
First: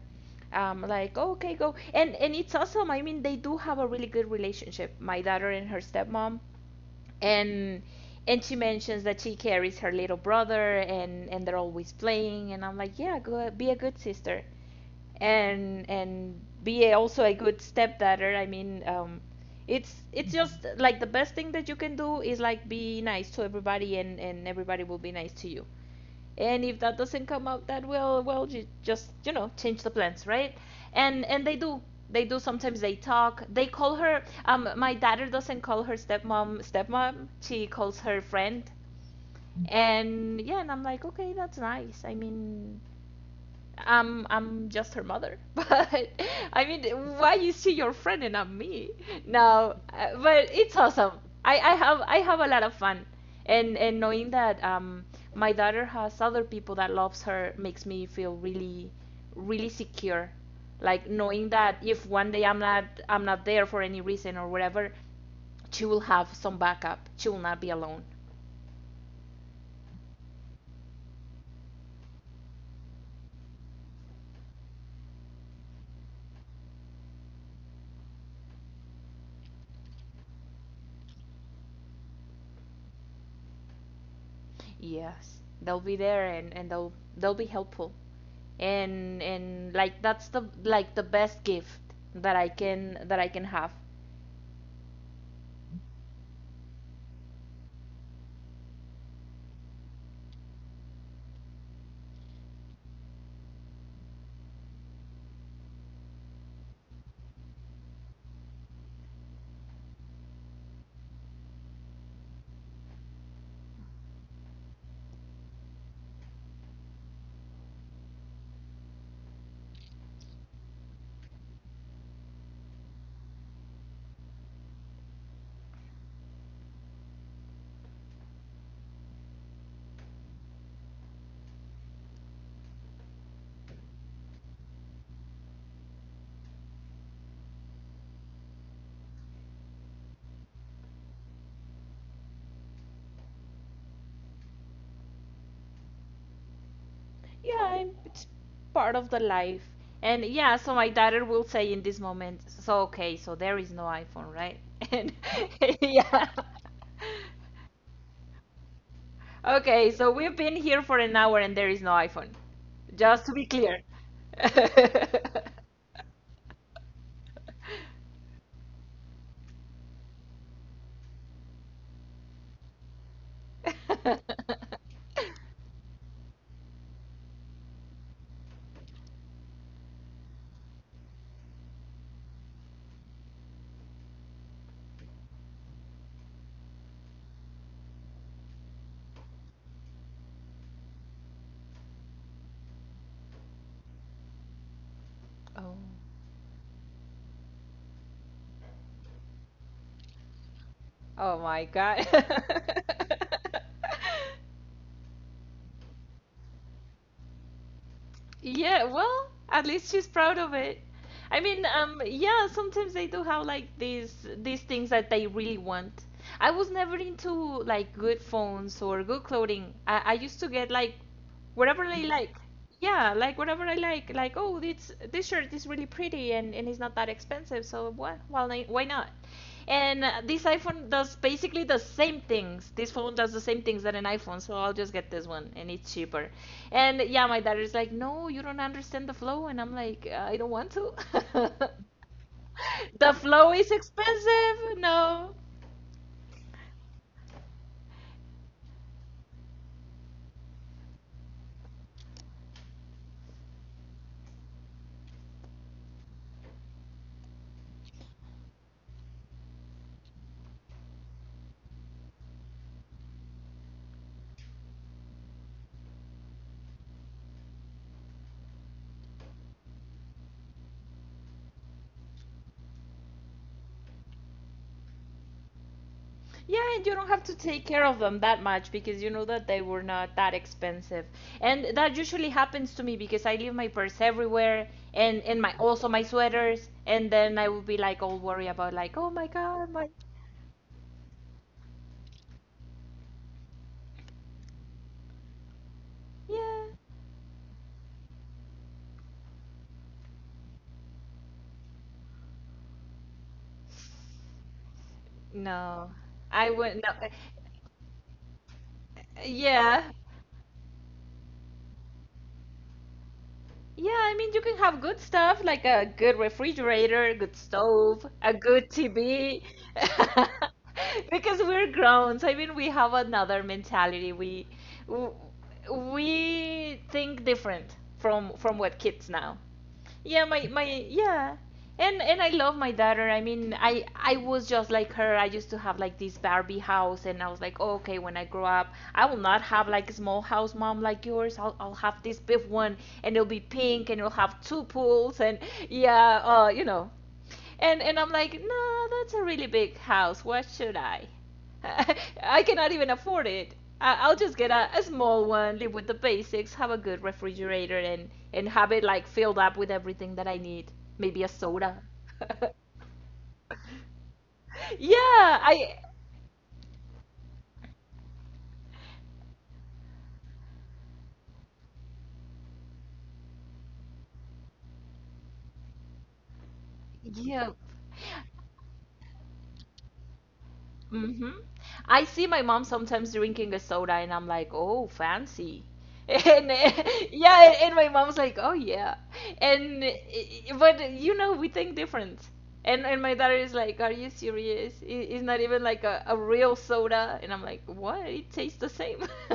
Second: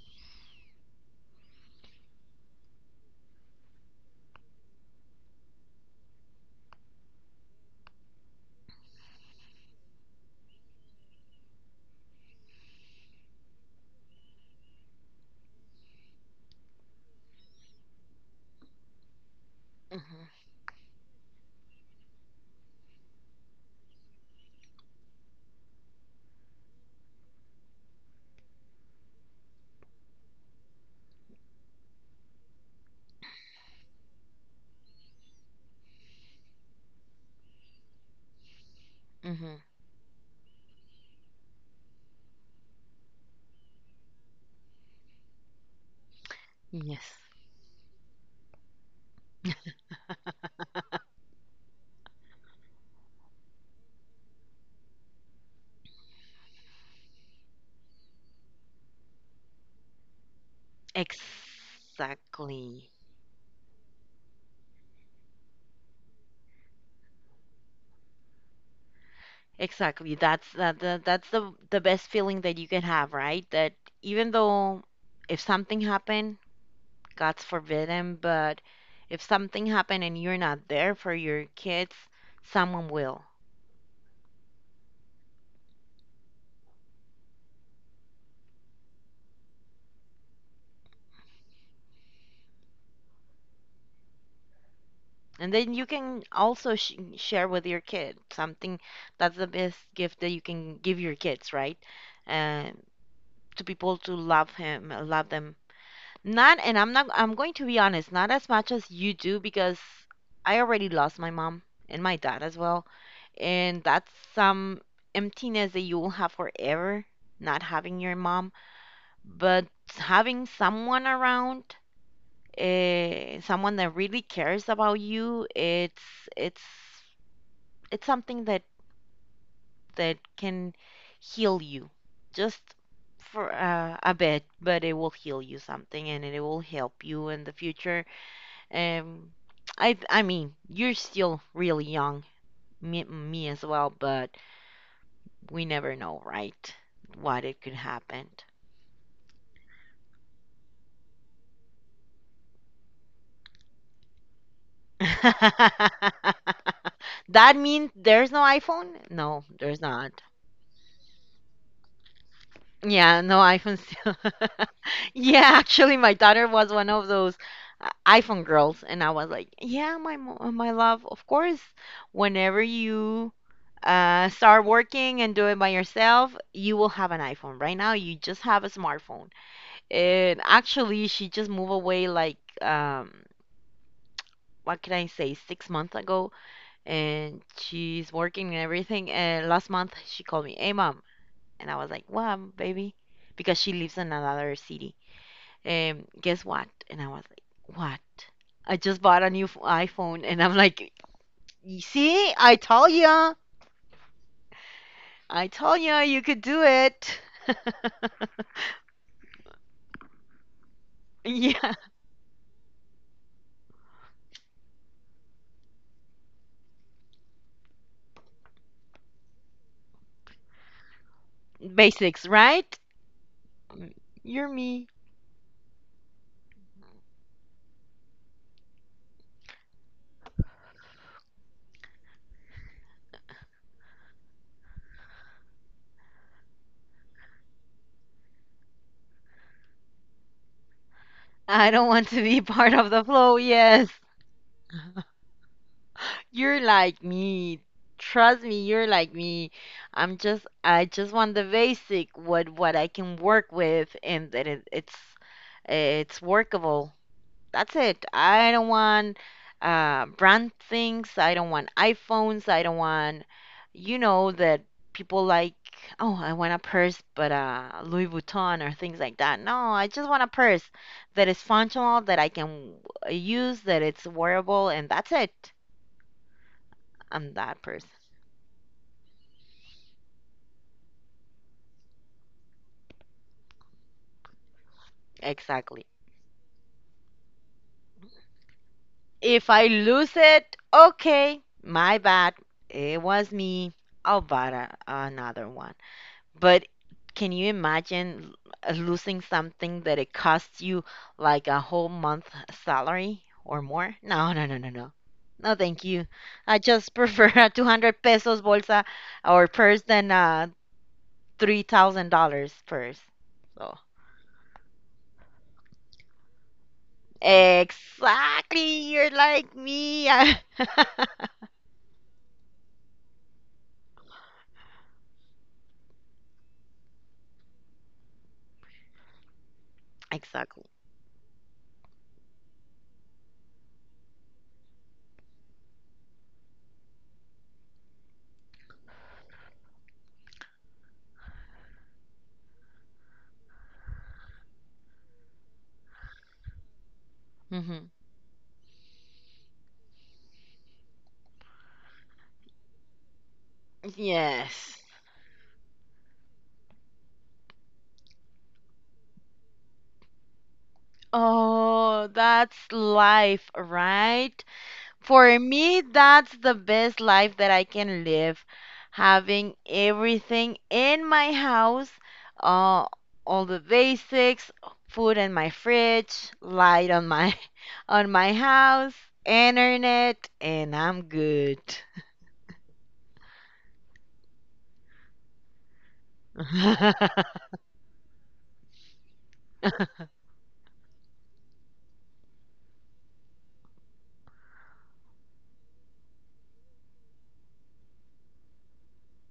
[SPEAKER 2] like, "Oh, okay, go, and it's awesome. I mean, they do have a really good relationship, my daughter and her stepmom. and and she mentions that she carries her little brother, and they're always playing, and I'm like, yeah, go be a good sister, and be a, also a good stepdaughter. I mean, it's
[SPEAKER 1] Mm-hmm.
[SPEAKER 2] just like the best thing that you can do is like be nice to everybody, and everybody will be nice to you. And if that doesn't come out that well, well, you just, you know, change the plans, right? And they do. They do, sometimes they talk. They call her, my daughter doesn't call her stepmom stepmom. She calls her friend.
[SPEAKER 1] Mm-hmm.
[SPEAKER 2] And yeah, and I'm like, okay, that's nice. I mean, I'm just her mother, <laughs> but I mean,
[SPEAKER 1] Yes.
[SPEAKER 2] why is she your friend and not me? No, but it's awesome. I have a lot of fun, and knowing that my daughter has other people that loves her makes me feel really really secure. Like knowing that if one day
[SPEAKER 1] Exactly.
[SPEAKER 2] I'm not there for any reason or whatever, she will have some backup. She will not be alone.
[SPEAKER 1] Exactly. That's that, that, that's the best feeling that you can have, right? That even though, if something happened, God's forbidden, but if something happened and you're not there for your kids, someone will.
[SPEAKER 2] Yes, they'll be there, and they'll be helpful. And like that's the like the best gift that I can have.
[SPEAKER 1] And then you can also sh share with your kid something, that's the best gift that you can give your kids, right? Uh, to people to love them. Not, and I'm not I'm going to be honest, not as much as you do, because I already lost my mom and my dad as well. And that's some emptiness that you will have forever, not having your mom. But having someone around, someone that really cares about you, it's it's something that, that can heal you, just for a bit, but it will heal you something and it will help you in the future. Um, I mean, you're still really young, me, me as well, but we never know, right? What
[SPEAKER 2] Yeah,
[SPEAKER 1] it could
[SPEAKER 2] it's
[SPEAKER 1] happen.
[SPEAKER 2] part of the life. And yeah, so my daughter will say in this moment, so okay, so there is no iPhone, right? <laughs> And <laughs> yeah.
[SPEAKER 1] <laughs> That means there's no iPhone? No, there's
[SPEAKER 2] Okay, so
[SPEAKER 1] not.
[SPEAKER 2] we've been here for an hour and there is no iPhone.
[SPEAKER 1] Yeah,
[SPEAKER 2] Just to
[SPEAKER 1] no
[SPEAKER 2] be clear.
[SPEAKER 1] iPhone still. <laughs> Yeah, <laughs>
[SPEAKER 2] <laughs>
[SPEAKER 1] actually, my daughter was one of those iPhone girls, and I was like, "Yeah, my love, of course. Whenever you start working and do it by yourself, you will have an iPhone. Right now, you just have a smartphone." And actually, she just moved away like, what can I say, 6 months ago, and she's working and everything. And last month, she called me, "Hey, mom," and I was like, "What, baby?" Because she lives in another city.
[SPEAKER 2] Oh.
[SPEAKER 1] Guess what? And I was like, what? I just bought a new iPhone. And I'm like,
[SPEAKER 2] Oh my
[SPEAKER 1] "You
[SPEAKER 2] God.
[SPEAKER 1] see, I told ya.
[SPEAKER 2] <laughs>
[SPEAKER 1] I told ya, you could do it." <laughs>
[SPEAKER 2] Yeah, well, at least she's proud of it. I mean,
[SPEAKER 1] Yeah.
[SPEAKER 2] yeah, sometimes they do have like these things that they really want. I was never into like good phones or good clothing. I used to get like whatever I
[SPEAKER 1] Basics,
[SPEAKER 2] like.
[SPEAKER 1] right?
[SPEAKER 2] Yeah, like whatever I
[SPEAKER 1] Mm,
[SPEAKER 2] like. Like,
[SPEAKER 1] you're
[SPEAKER 2] oh,
[SPEAKER 1] me.
[SPEAKER 2] this shirt is really pretty, and it's not that expensive, so what? Well, why not? And this iPhone does basically the same things. This phone does the same things that an iPhone, so I'll just get this one, and it's cheaper. And yeah, my daughter's like, "No, you don't understand the flow." And I'm like, "I don't want to."
[SPEAKER 1] I
[SPEAKER 2] <laughs>
[SPEAKER 1] don't want to be <laughs> part of the
[SPEAKER 2] The
[SPEAKER 1] flow.
[SPEAKER 2] flow is
[SPEAKER 1] Yes.
[SPEAKER 2] expensive. No.
[SPEAKER 1] You're like me. Trust me, you're like me. I just want the basic, what I can work with, and that it, it's workable. That's it. I don't want brand things. I don't want iPhones. I don't want, you know, that people like, oh, I want a purse, but Louis Vuitton or things like that. No, I just want a purse that is functional, that I can use, that it's wearable, and that's it.
[SPEAKER 2] Yeah, and you don't have to
[SPEAKER 1] I'm that
[SPEAKER 2] take care
[SPEAKER 1] person.
[SPEAKER 2] of them that much because you know that they were not that expensive. And that usually happens to me because I leave my purse everywhere, and my also
[SPEAKER 1] Exactly.
[SPEAKER 2] my sweaters, and then I would be like all worried about like, "Oh my
[SPEAKER 1] If
[SPEAKER 2] God,
[SPEAKER 1] I
[SPEAKER 2] my
[SPEAKER 1] lose it, okay, my bad. It was me. I'll buy another one. But
[SPEAKER 2] Yeah.
[SPEAKER 1] can you imagine losing something that it costs you like a whole month salary or more? No, no, no, no, no. No, thank
[SPEAKER 2] No,
[SPEAKER 1] you.
[SPEAKER 2] I
[SPEAKER 1] I
[SPEAKER 2] wouldn't.
[SPEAKER 1] just <laughs>
[SPEAKER 2] No.
[SPEAKER 1] prefer a 200 pesos bolsa or
[SPEAKER 2] Yeah.
[SPEAKER 1] purse than a $3,000 purse. So,
[SPEAKER 2] Yeah, I mean, you can have good stuff like a good refrigerator, a good stove, a
[SPEAKER 1] exactly.
[SPEAKER 2] good
[SPEAKER 1] You're
[SPEAKER 2] TV.
[SPEAKER 1] like me.
[SPEAKER 2] <laughs>
[SPEAKER 1] I- <laughs>
[SPEAKER 2] Because we're grown. So I mean, we have another mentality. W- we think different from what kids now. Yeah, my
[SPEAKER 1] Exactly.
[SPEAKER 2] yeah, and I love my daughter. I mean, I was just like her. I used to have like this Barbie house, and I was like, "Oh, okay, when I grow up, I will not have like a small house, mom, like yours. I'll have this big one, and it'll be pink, and it'll have two pools, and yeah, you know. and
[SPEAKER 1] Hmm.
[SPEAKER 2] and I'm like, no, that's a really big house. What should I I cannot even afford it. I'll just get
[SPEAKER 1] Yes.
[SPEAKER 2] a small one, live with the basics, have a good refrigerator, and have it like filled up with everything that I need. Maybe a soda.
[SPEAKER 1] Oh, that's
[SPEAKER 2] <laughs>
[SPEAKER 1] life, right?
[SPEAKER 2] Yeah,
[SPEAKER 1] For
[SPEAKER 2] I
[SPEAKER 1] me, that's the best life that I can live, having everything in my house, uh, all the basics, food in my fridge, light on my
[SPEAKER 2] yeah.
[SPEAKER 1] <laughs> on my house, internet, and I'm
[SPEAKER 2] Hmm.
[SPEAKER 1] good.
[SPEAKER 2] I see my mom sometimes drinking a soda, and I'm like, oh, fancy. <laughs> And
[SPEAKER 1] <laughs>
[SPEAKER 2] yeah, and my mom's like, oh yeah. And but you know, we think different. And my daughter is like, are you serious? It's not even like a real soda. And I'm like, what? It tastes the same. <laughs>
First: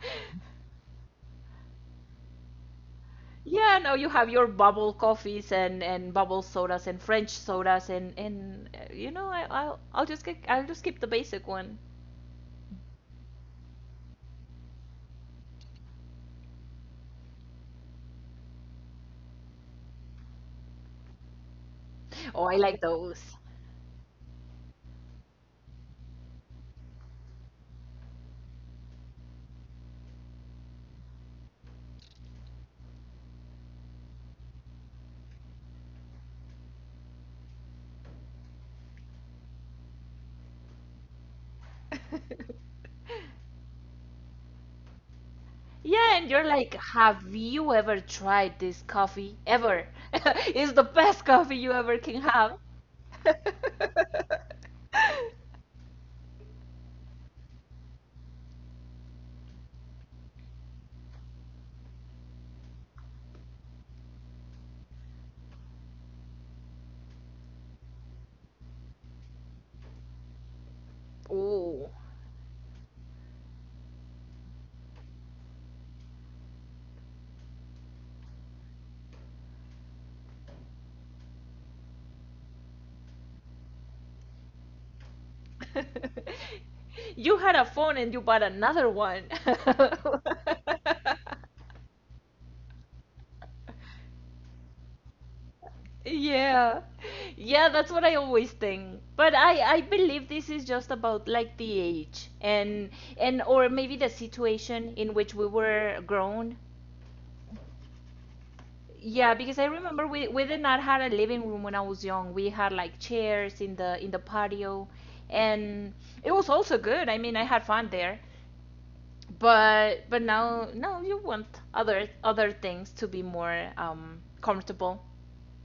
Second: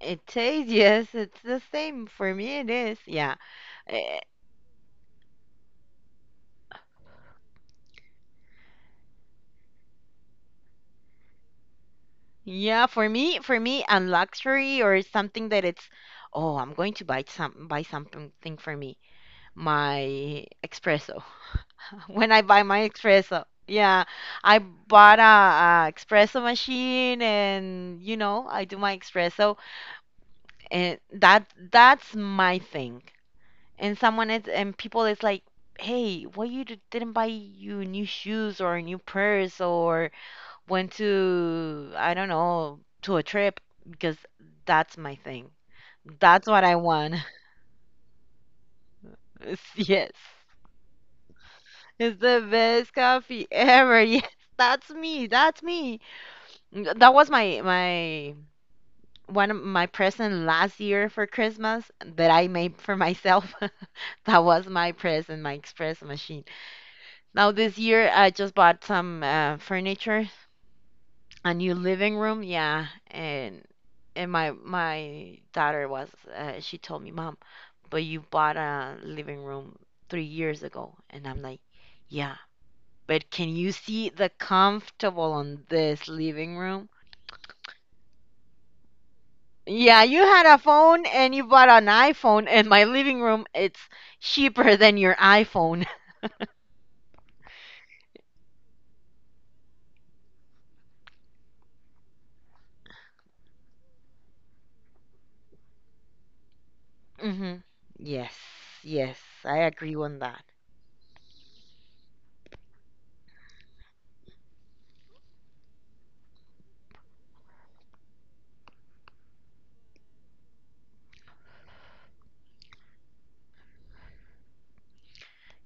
[SPEAKER 1] It tastes, yes, it's the same. For me, it is. Yeah.
[SPEAKER 2] Yeah, no, you
[SPEAKER 1] Eh,
[SPEAKER 2] have your bubble coffees and bubble sodas and French sodas, and you know, I'll just get I'll just keep the basic one.
[SPEAKER 1] Yeah, for me, a luxury or something that it's, oh, I'm going to buy something for me. My espresso. <laughs> When I
[SPEAKER 2] Oh, I
[SPEAKER 1] buy
[SPEAKER 2] like
[SPEAKER 1] my
[SPEAKER 2] those.
[SPEAKER 1] espresso, yeah, I bought a espresso machine, and you know, I do my espresso, and that's my thing. And someone is, and people is like, hey, why you didn't buy you new shoes or a new purse or went to I don't know
[SPEAKER 2] <laughs>
[SPEAKER 1] to a trip because that's my thing.
[SPEAKER 2] Yeah, and you're
[SPEAKER 1] That's what
[SPEAKER 2] like,
[SPEAKER 1] I want.
[SPEAKER 2] have you ever tried this coffee?
[SPEAKER 1] <laughs>
[SPEAKER 2] Ever.
[SPEAKER 1] Yes.
[SPEAKER 2] <laughs> It's the best coffee you ever
[SPEAKER 1] It's
[SPEAKER 2] can
[SPEAKER 1] the
[SPEAKER 2] have.
[SPEAKER 1] best coffee ever. <laughs> Yes,
[SPEAKER 2] <laughs>
[SPEAKER 1] that's me. That's me. That was my one of my present last year for Christmas that I made for myself. <laughs> That was my present, my express machine. Now this year I just bought some furniture, a new
[SPEAKER 2] Ooh.
[SPEAKER 1] living room, yeah, and my daughter was she told me, "Mom, but you bought a living room 3 years ago." And I'm like, "Yeah, but can you see the comfortable on this
[SPEAKER 2] <laughs>
[SPEAKER 1] living room?
[SPEAKER 2] You had a phone and you bought another one.
[SPEAKER 1] Yeah, you had a phone
[SPEAKER 2] <laughs>
[SPEAKER 1] and you bought an iPhone, and my living room, it's cheaper than your iPhone."
[SPEAKER 2] Yeah. Yeah, that's what I always think. But I believe this is just about like the age and or maybe the situation in which we were grown.
[SPEAKER 1] <laughs> Hmm. Yes, yes,
[SPEAKER 2] Yeah,
[SPEAKER 1] I
[SPEAKER 2] because I
[SPEAKER 1] agree
[SPEAKER 2] remember
[SPEAKER 1] on
[SPEAKER 2] we
[SPEAKER 1] that.
[SPEAKER 2] we did not had a living room when I was young. We had like chairs in the patio and it was also good. I mean, I had fun there. But now you want other things to be more comfortable.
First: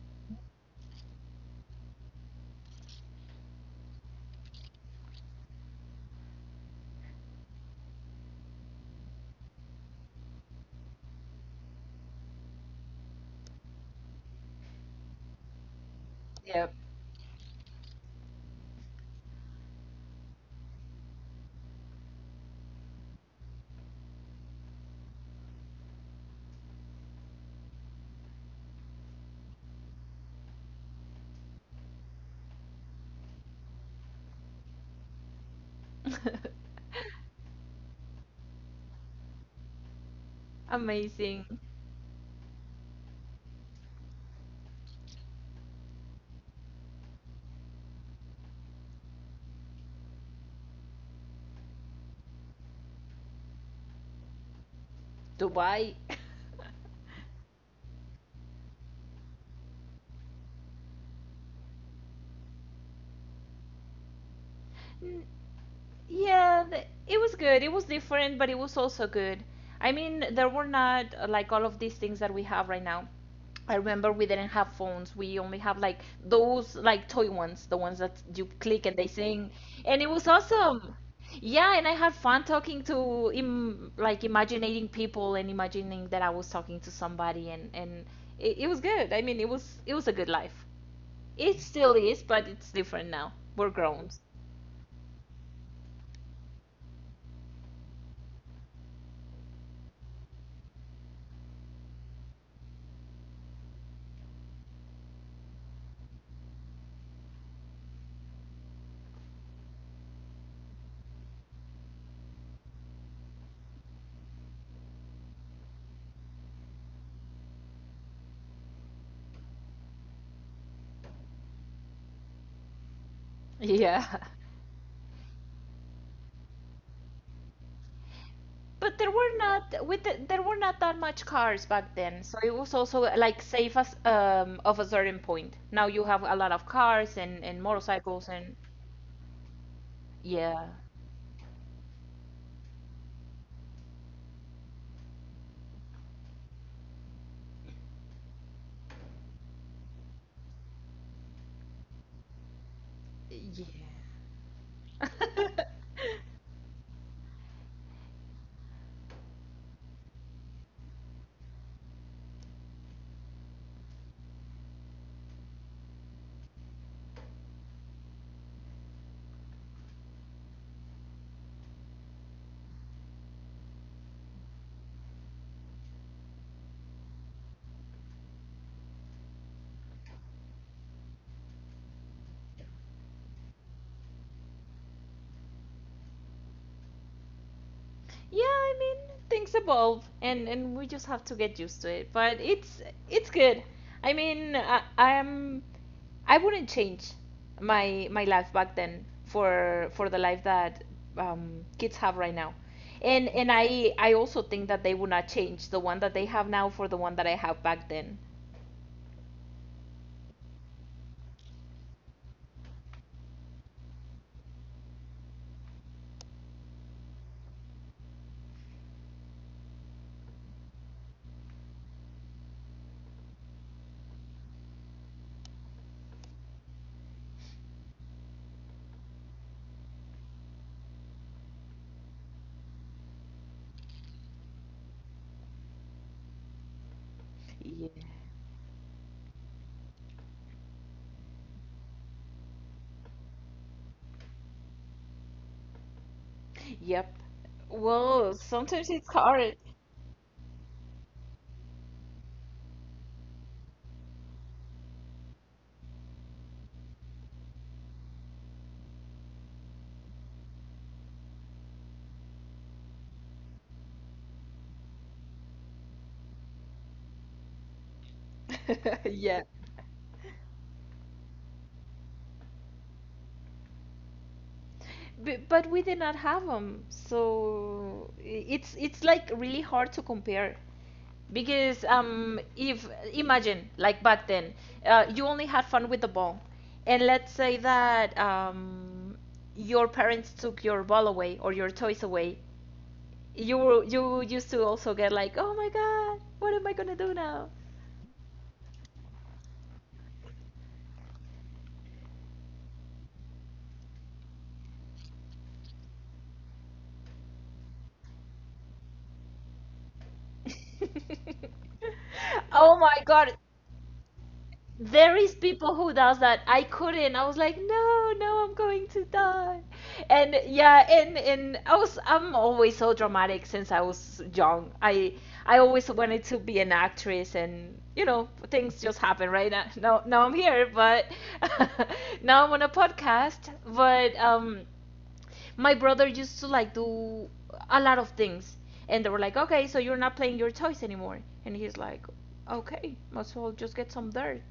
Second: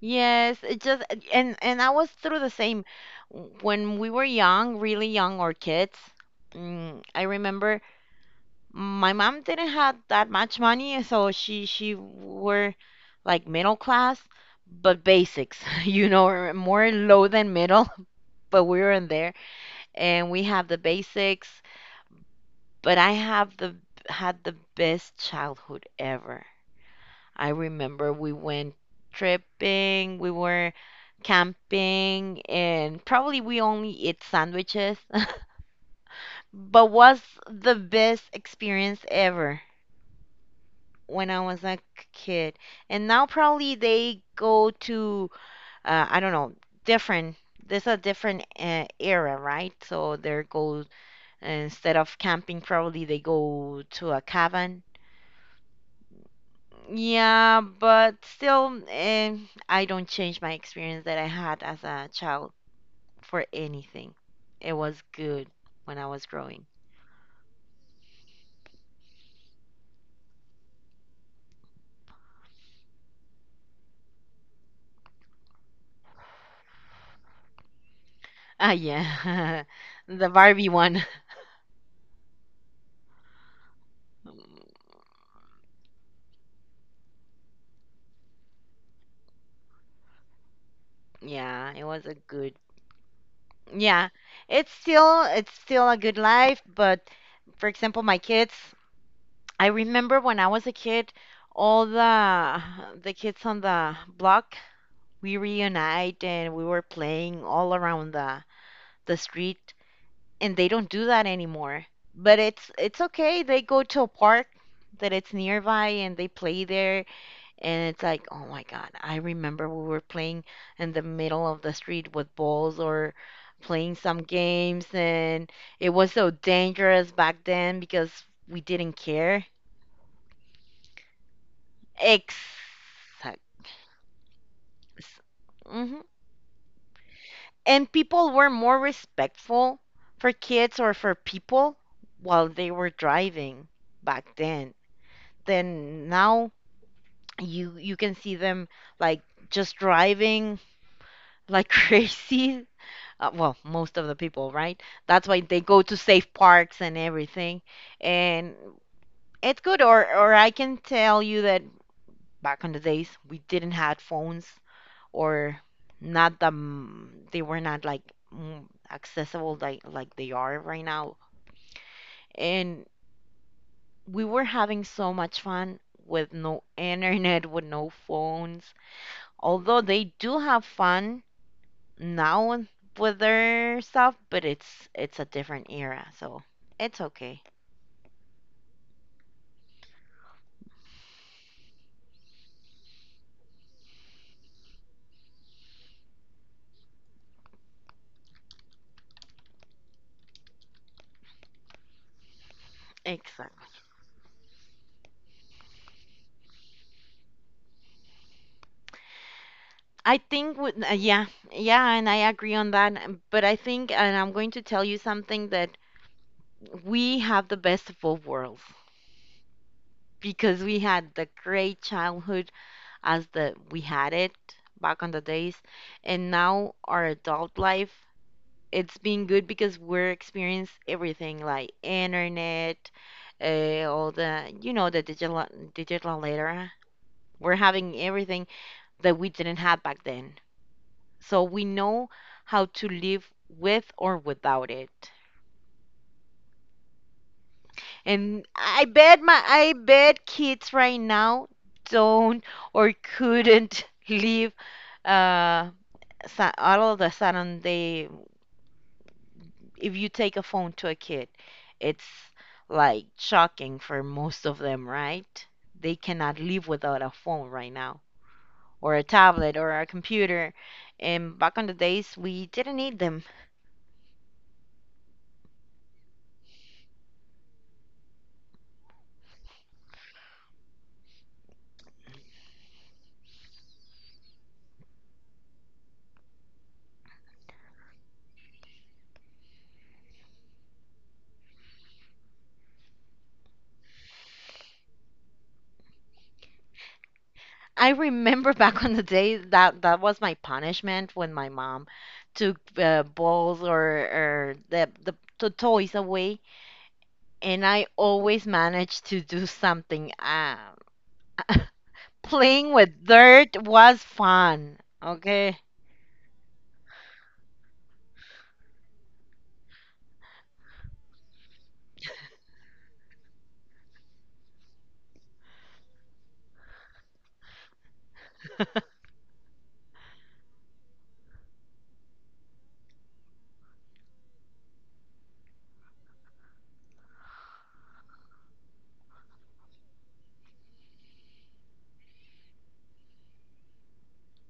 [SPEAKER 1] Yes, it just and I was through the same when we were young, really young or kids. I remember my mom didn't have that much money, so she were like middle class, but basics, <laughs> you know, or
[SPEAKER 2] Yep.
[SPEAKER 1] more low than middle, <laughs> but we were in there and we have the basics, but I have the had the best childhood ever. I remember we went tripping, we were camping, and probably we only eat sandwiches, <laughs> but
[SPEAKER 2] <laughs>
[SPEAKER 1] was the best experience ever. When I
[SPEAKER 2] Amazing.
[SPEAKER 1] was a kid. And now probably they go to I don't know different. There's a different era, right? So they go instead of camping, probably they go to a cabin.
[SPEAKER 2] Dubai. <laughs>
[SPEAKER 1] Yeah, but still, I don't change my experience that I had as a child for anything. It was
[SPEAKER 2] N-
[SPEAKER 1] good when I was growing.
[SPEAKER 2] yeah, it was good. It was different, but it was also good. I mean, there were not like all of these things that we have right now. I remember we didn't have phones. We only have like those like toy ones, the ones that you
[SPEAKER 1] Ah,
[SPEAKER 2] click and they sing.
[SPEAKER 1] yeah,
[SPEAKER 2] And it
[SPEAKER 1] <laughs>
[SPEAKER 2] was
[SPEAKER 1] the Barbie
[SPEAKER 2] awesome.
[SPEAKER 1] one.
[SPEAKER 2] Yeah, and I had fun talking to im like
[SPEAKER 1] <laughs>
[SPEAKER 2] imagining people and imagining that I was talking to somebody and it was good. I mean, it was a good life. It
[SPEAKER 1] Yeah, it
[SPEAKER 2] still
[SPEAKER 1] was a
[SPEAKER 2] is, but
[SPEAKER 1] good.
[SPEAKER 2] it's different now. We're grown.
[SPEAKER 1] Yeah, it's still a good life, but for example, my kids, I remember when I was a kid, all the kids on the block, we reunite and we were playing all around the street, and they don't do that anymore. But it's okay. They go to a park that it's nearby and they play there. And it's like, oh my God, I remember we were playing in the middle of the street with balls or playing
[SPEAKER 2] Yeah.
[SPEAKER 1] some games, and it was so dangerous back then because we didn't
[SPEAKER 2] but
[SPEAKER 1] care.
[SPEAKER 2] there were not that much cars back then,
[SPEAKER 1] Exact.
[SPEAKER 2] so it was also like safe as of a certain point. Now
[SPEAKER 1] Hmm.
[SPEAKER 2] you have a lot of cars and
[SPEAKER 1] And
[SPEAKER 2] motorcycles
[SPEAKER 1] people were
[SPEAKER 2] and
[SPEAKER 1] more respectful for
[SPEAKER 2] yeah,
[SPEAKER 1] kids or for people while they were driving back then. Then now you can see them like just driving like <laughs> crazy well,
[SPEAKER 2] yeah.
[SPEAKER 1] most of the people, right? That's why they go to safe
[SPEAKER 2] <laughs>
[SPEAKER 1] parks and everything. And it's good. Or I can tell you that back on the days, we didn't have phones or not the, they were not like mm, accessible like they are right now. And we were having so much fun with no internet, with no phones. Although they do have fun now and with their stuff, but it's a different era, so it's okay.
[SPEAKER 2] Yeah, I mean, things evolve and we just have to get used to it. But it's good. I mean, I wouldn't change my life back then for the life that kids have right now. And
[SPEAKER 1] Exactly.
[SPEAKER 2] I also think that they would not change the one that they have now for the one that I have back then.
[SPEAKER 1] I think with yeah, yeah, and I agree on that. But I think, and I'm going to tell you something that we have the best of both worlds because we had the great childhood as the we had it back on the days, and now our adult life it's been good because we're experienced everything like internet, all the you know the digital era. We're
[SPEAKER 2] Yeah.
[SPEAKER 1] having everything that we didn't have back then, so we know how to live with or without it.
[SPEAKER 2] Yep. Well,
[SPEAKER 1] And I
[SPEAKER 2] sometimes it's
[SPEAKER 1] bet my
[SPEAKER 2] hard.
[SPEAKER 1] I bet kids right now don't or couldn't <laughs> live uh, all of the sudden they if you take a phone to a kid, it's like shocking for most of them, right? They cannot live without a phone right now, or a
[SPEAKER 2] <laughs> Yeah.
[SPEAKER 1] tablet, or a computer. And back on the days, we didn't need them.
[SPEAKER 2] But we did not have them, so it's like really hard to compare because if imagine like back then, you only had fun with the ball, and let's say that your parents took your ball away or your toys away, you used to also get like, oh my god, what am I gonna do now?
[SPEAKER 1] I remember <laughs> back on the days that that was my punishment when my mom took balls or the, the toys away, and I always managed to do something.
[SPEAKER 2] <laughs>
[SPEAKER 1] Playing
[SPEAKER 2] Oh my
[SPEAKER 1] with
[SPEAKER 2] god,
[SPEAKER 1] dirt was fun.
[SPEAKER 2] there is
[SPEAKER 1] Okay.
[SPEAKER 2] people who does that. I couldn't. I was like, no, no, I'm going to die. And yeah, and I'm always so dramatic since I was young. I always wanted to be an actress, and you know,
[SPEAKER 1] <laughs>
[SPEAKER 2] things just happen right now. Now I'm here, but <laughs> now I'm on a podcast, but my brother used to like do a lot of things, and they were like, okay, so you're not playing your toys anymore. And he's like, okay, might as well just get some dirt.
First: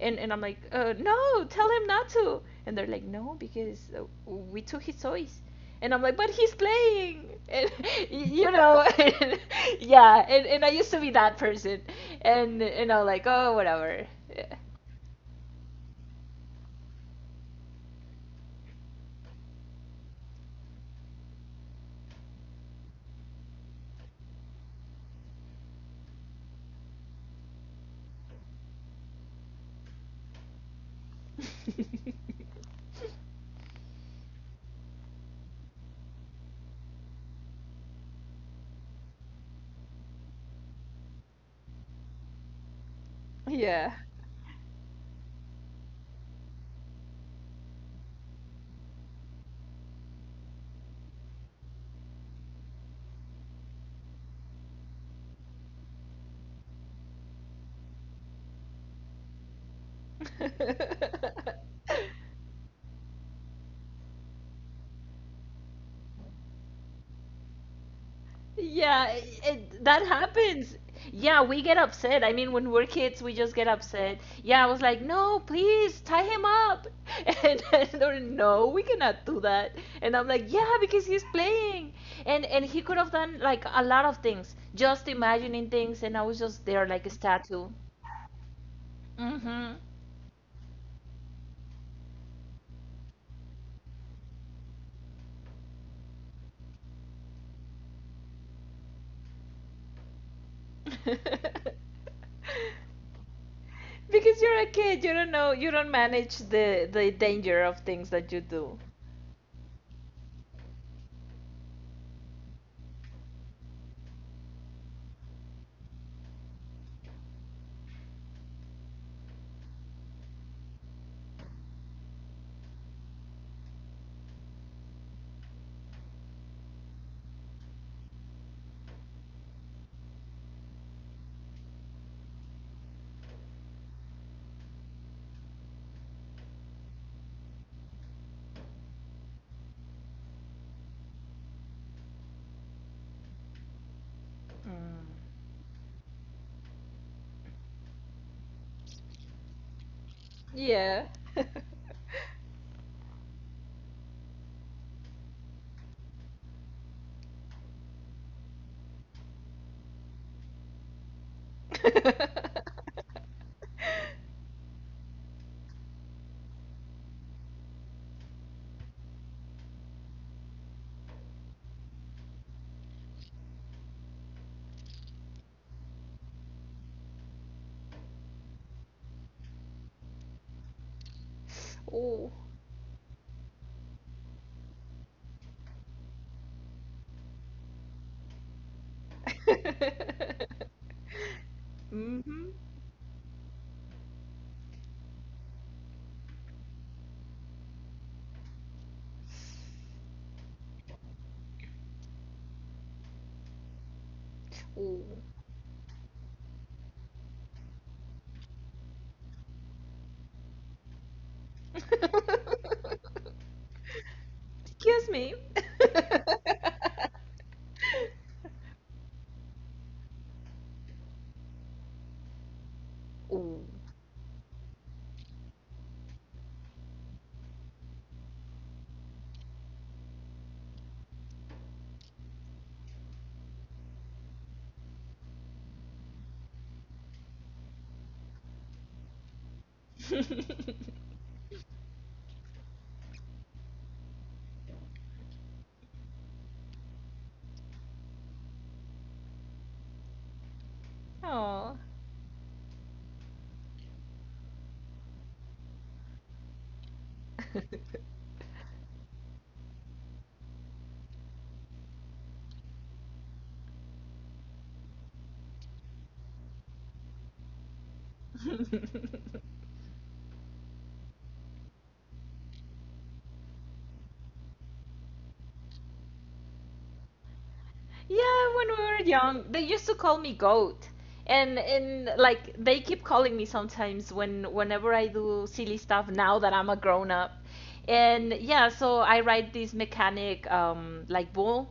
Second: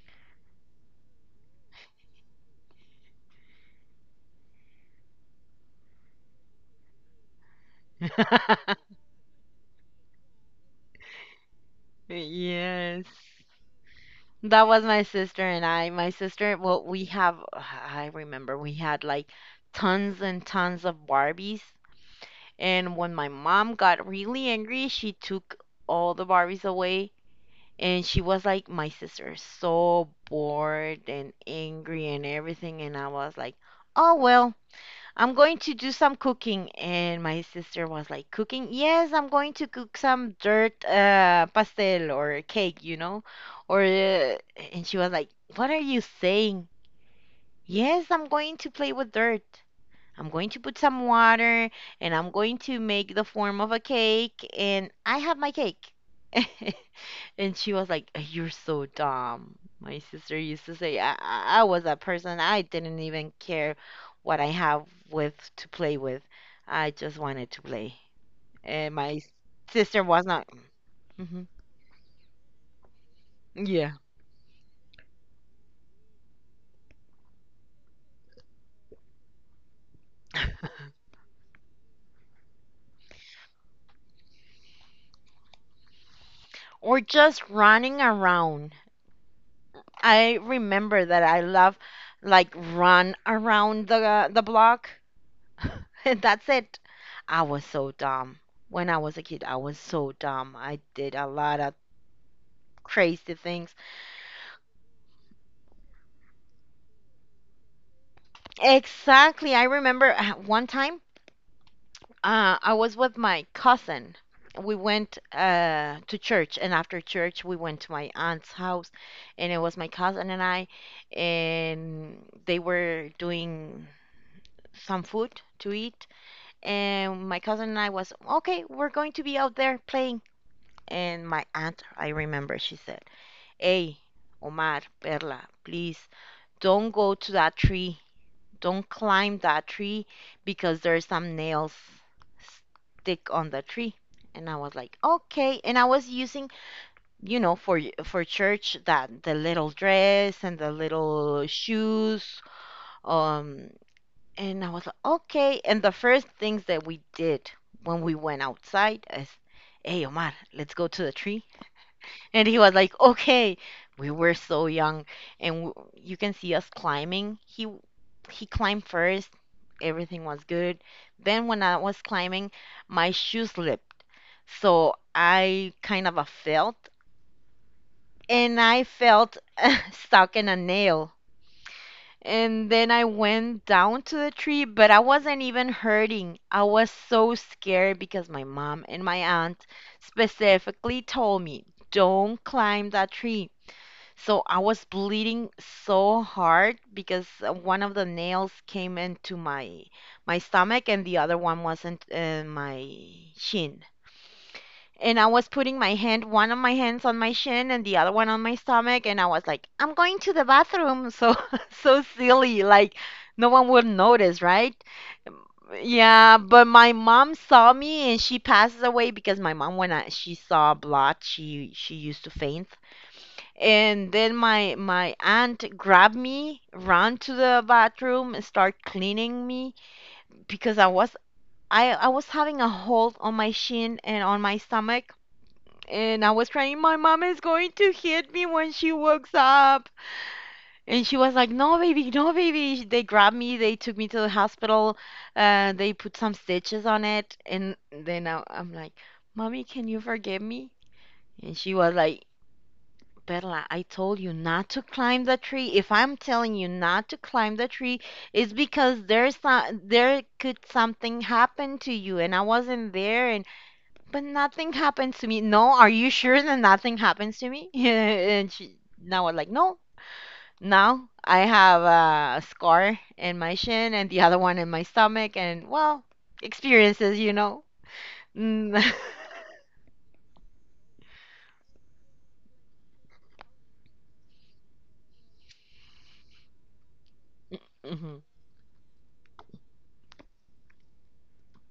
[SPEAKER 2] And I'm like, no, tell him not to. And they're like, no, because we took his toys. And I'm like, but he's playing. And <laughs> you know
[SPEAKER 1] <laughs>
[SPEAKER 2] <laughs> and, yeah, and I used to be that person. And I'm
[SPEAKER 1] Yes.
[SPEAKER 2] like, oh, whatever.
[SPEAKER 1] That was my sister and I. My sister, well, we have, I remember we had like tons and tons of Barbies. And when my mom got really angry, she took all the Barbies away. And she was like, my sister, is so bored and angry and everything. And I was like, oh, well. I'm going to do some cooking. And my sister was like, cooking? Yes, I'm going to cook some dirt pastel or cake, you know? Or,
[SPEAKER 2] Yeah.
[SPEAKER 1] and she was like, what are you saying? Yes, I'm going to play with dirt. I'm going to put some water and I'm going to make the form of a cake. And I have my cake. <laughs> And she was like, "You're so dumb." My sister
[SPEAKER 2] <laughs> Yeah.
[SPEAKER 1] used to say, I was a
[SPEAKER 2] <laughs>
[SPEAKER 1] person, I didn't even care what I have with to play with. I just wanted to play. And
[SPEAKER 2] Yeah,
[SPEAKER 1] my
[SPEAKER 2] it-
[SPEAKER 1] sister
[SPEAKER 2] that
[SPEAKER 1] was not.
[SPEAKER 2] happens. Yeah,
[SPEAKER 1] Mhm.
[SPEAKER 2] we get upset. I mean, when we're kids, we just get
[SPEAKER 1] Yeah.
[SPEAKER 2] upset. Yeah, I was like, no, please tie him up. <laughs> And they're like, no, we cannot do that. And I'm like, yeah, because he's playing. And he could have done like a lot of things, just imagining things. And I was just there
[SPEAKER 1] Or
[SPEAKER 2] like a
[SPEAKER 1] just
[SPEAKER 2] statue.
[SPEAKER 1] running around.
[SPEAKER 2] Mm-hmm.
[SPEAKER 1] I remember that I love like run around the block. <laughs> And that's it. I was so dumb. When I was a kid, I was so dumb. I did a lot of
[SPEAKER 2] <laughs>
[SPEAKER 1] crazy things.
[SPEAKER 2] Because you're a kid, you don't know, you don't manage the danger of things that you do.
[SPEAKER 1] Exactly. I remember one time I was with my cousin. We went to church, and after church, we went to my aunt's house, and it was my cousin and I, and they were doing some food to eat. And my cousin and I was, okay, we're going to be out there playing. And my aunt, I remember, she said, hey, Omar, Perla, please don't go to that tree, don't climb that tree because there's some nails stick on the tree. And I was like,
[SPEAKER 2] Mm.
[SPEAKER 1] okay. And I was using, you know, for church that the little dress and the
[SPEAKER 2] Yeah.
[SPEAKER 1] little shoes. um and I was like, okay. And the first things that we did when we went outside is, hey, Omar, let's go to the tree. And he was like,
[SPEAKER 2] <laughs>
[SPEAKER 1] okay, we were so young. And you can see us climbing. He climbed first. Everything was good. Then when I was climbing, my shoe slipped. So I kind of a felt and I felt <laughs> stuck in a nail.
[SPEAKER 2] Ooh.
[SPEAKER 1] And then I went down to the tree, but I wasn't even hurting. I was so scared because my mom and my aunt
[SPEAKER 2] <laughs>
[SPEAKER 1] specifically told me, don't
[SPEAKER 2] Mm-hmm.
[SPEAKER 1] climb that tree. So I was bleeding so hard because one of the nails came into my my stomach and the other one wasn't in my shin.
[SPEAKER 2] Ooh.
[SPEAKER 1] And I was putting my hand, one of my hands on my shin and the other one on my stomach, and I was like, I'm going to the bathroom. So <laughs> so silly,
[SPEAKER 2] <laughs>
[SPEAKER 1] like no one would notice, right?
[SPEAKER 2] Excuse me.
[SPEAKER 1] Yeah, but my mom saw me and she passes away because my mom, when I, she saw blood, she used to faint.
[SPEAKER 2] <laughs> Ooh.
[SPEAKER 1] And then my aunt grabbed me, ran to the bathroom, and started cleaning me because I was having a hold on my shin and on my stomach. And I was crying, my mom is going to hit me when she wakes up.
[SPEAKER 2] <laughs>
[SPEAKER 1] And she was like, no, baby, no, baby. They grabbed me, they took me to the hospital, they put some stitches on it. And then I'm like, mommy, can you forgive me? And she
[SPEAKER 2] Aw.
[SPEAKER 1] was like, Perla, I told you not to climb the tree. If I'm telling you not to climb the tree, it's because there's some, there could something happen to you and I wasn't there and but nothing happened to me. No, are you sure that nothing happens to me? <laughs> And she now I'm like,
[SPEAKER 2] <laughs>
[SPEAKER 1] no. Now I have a scar in my shin and the other one in my stomach and well, experiences, you know.
[SPEAKER 2] Yeah, when
[SPEAKER 1] Mm.
[SPEAKER 2] we
[SPEAKER 1] <laughs>
[SPEAKER 2] were young, they used to call me goat. And like they keep calling me sometimes when whenever I do silly stuff now that I'm a grown up.
[SPEAKER 1] Hmm.
[SPEAKER 2] And yeah, so I ride this mechanic like bull.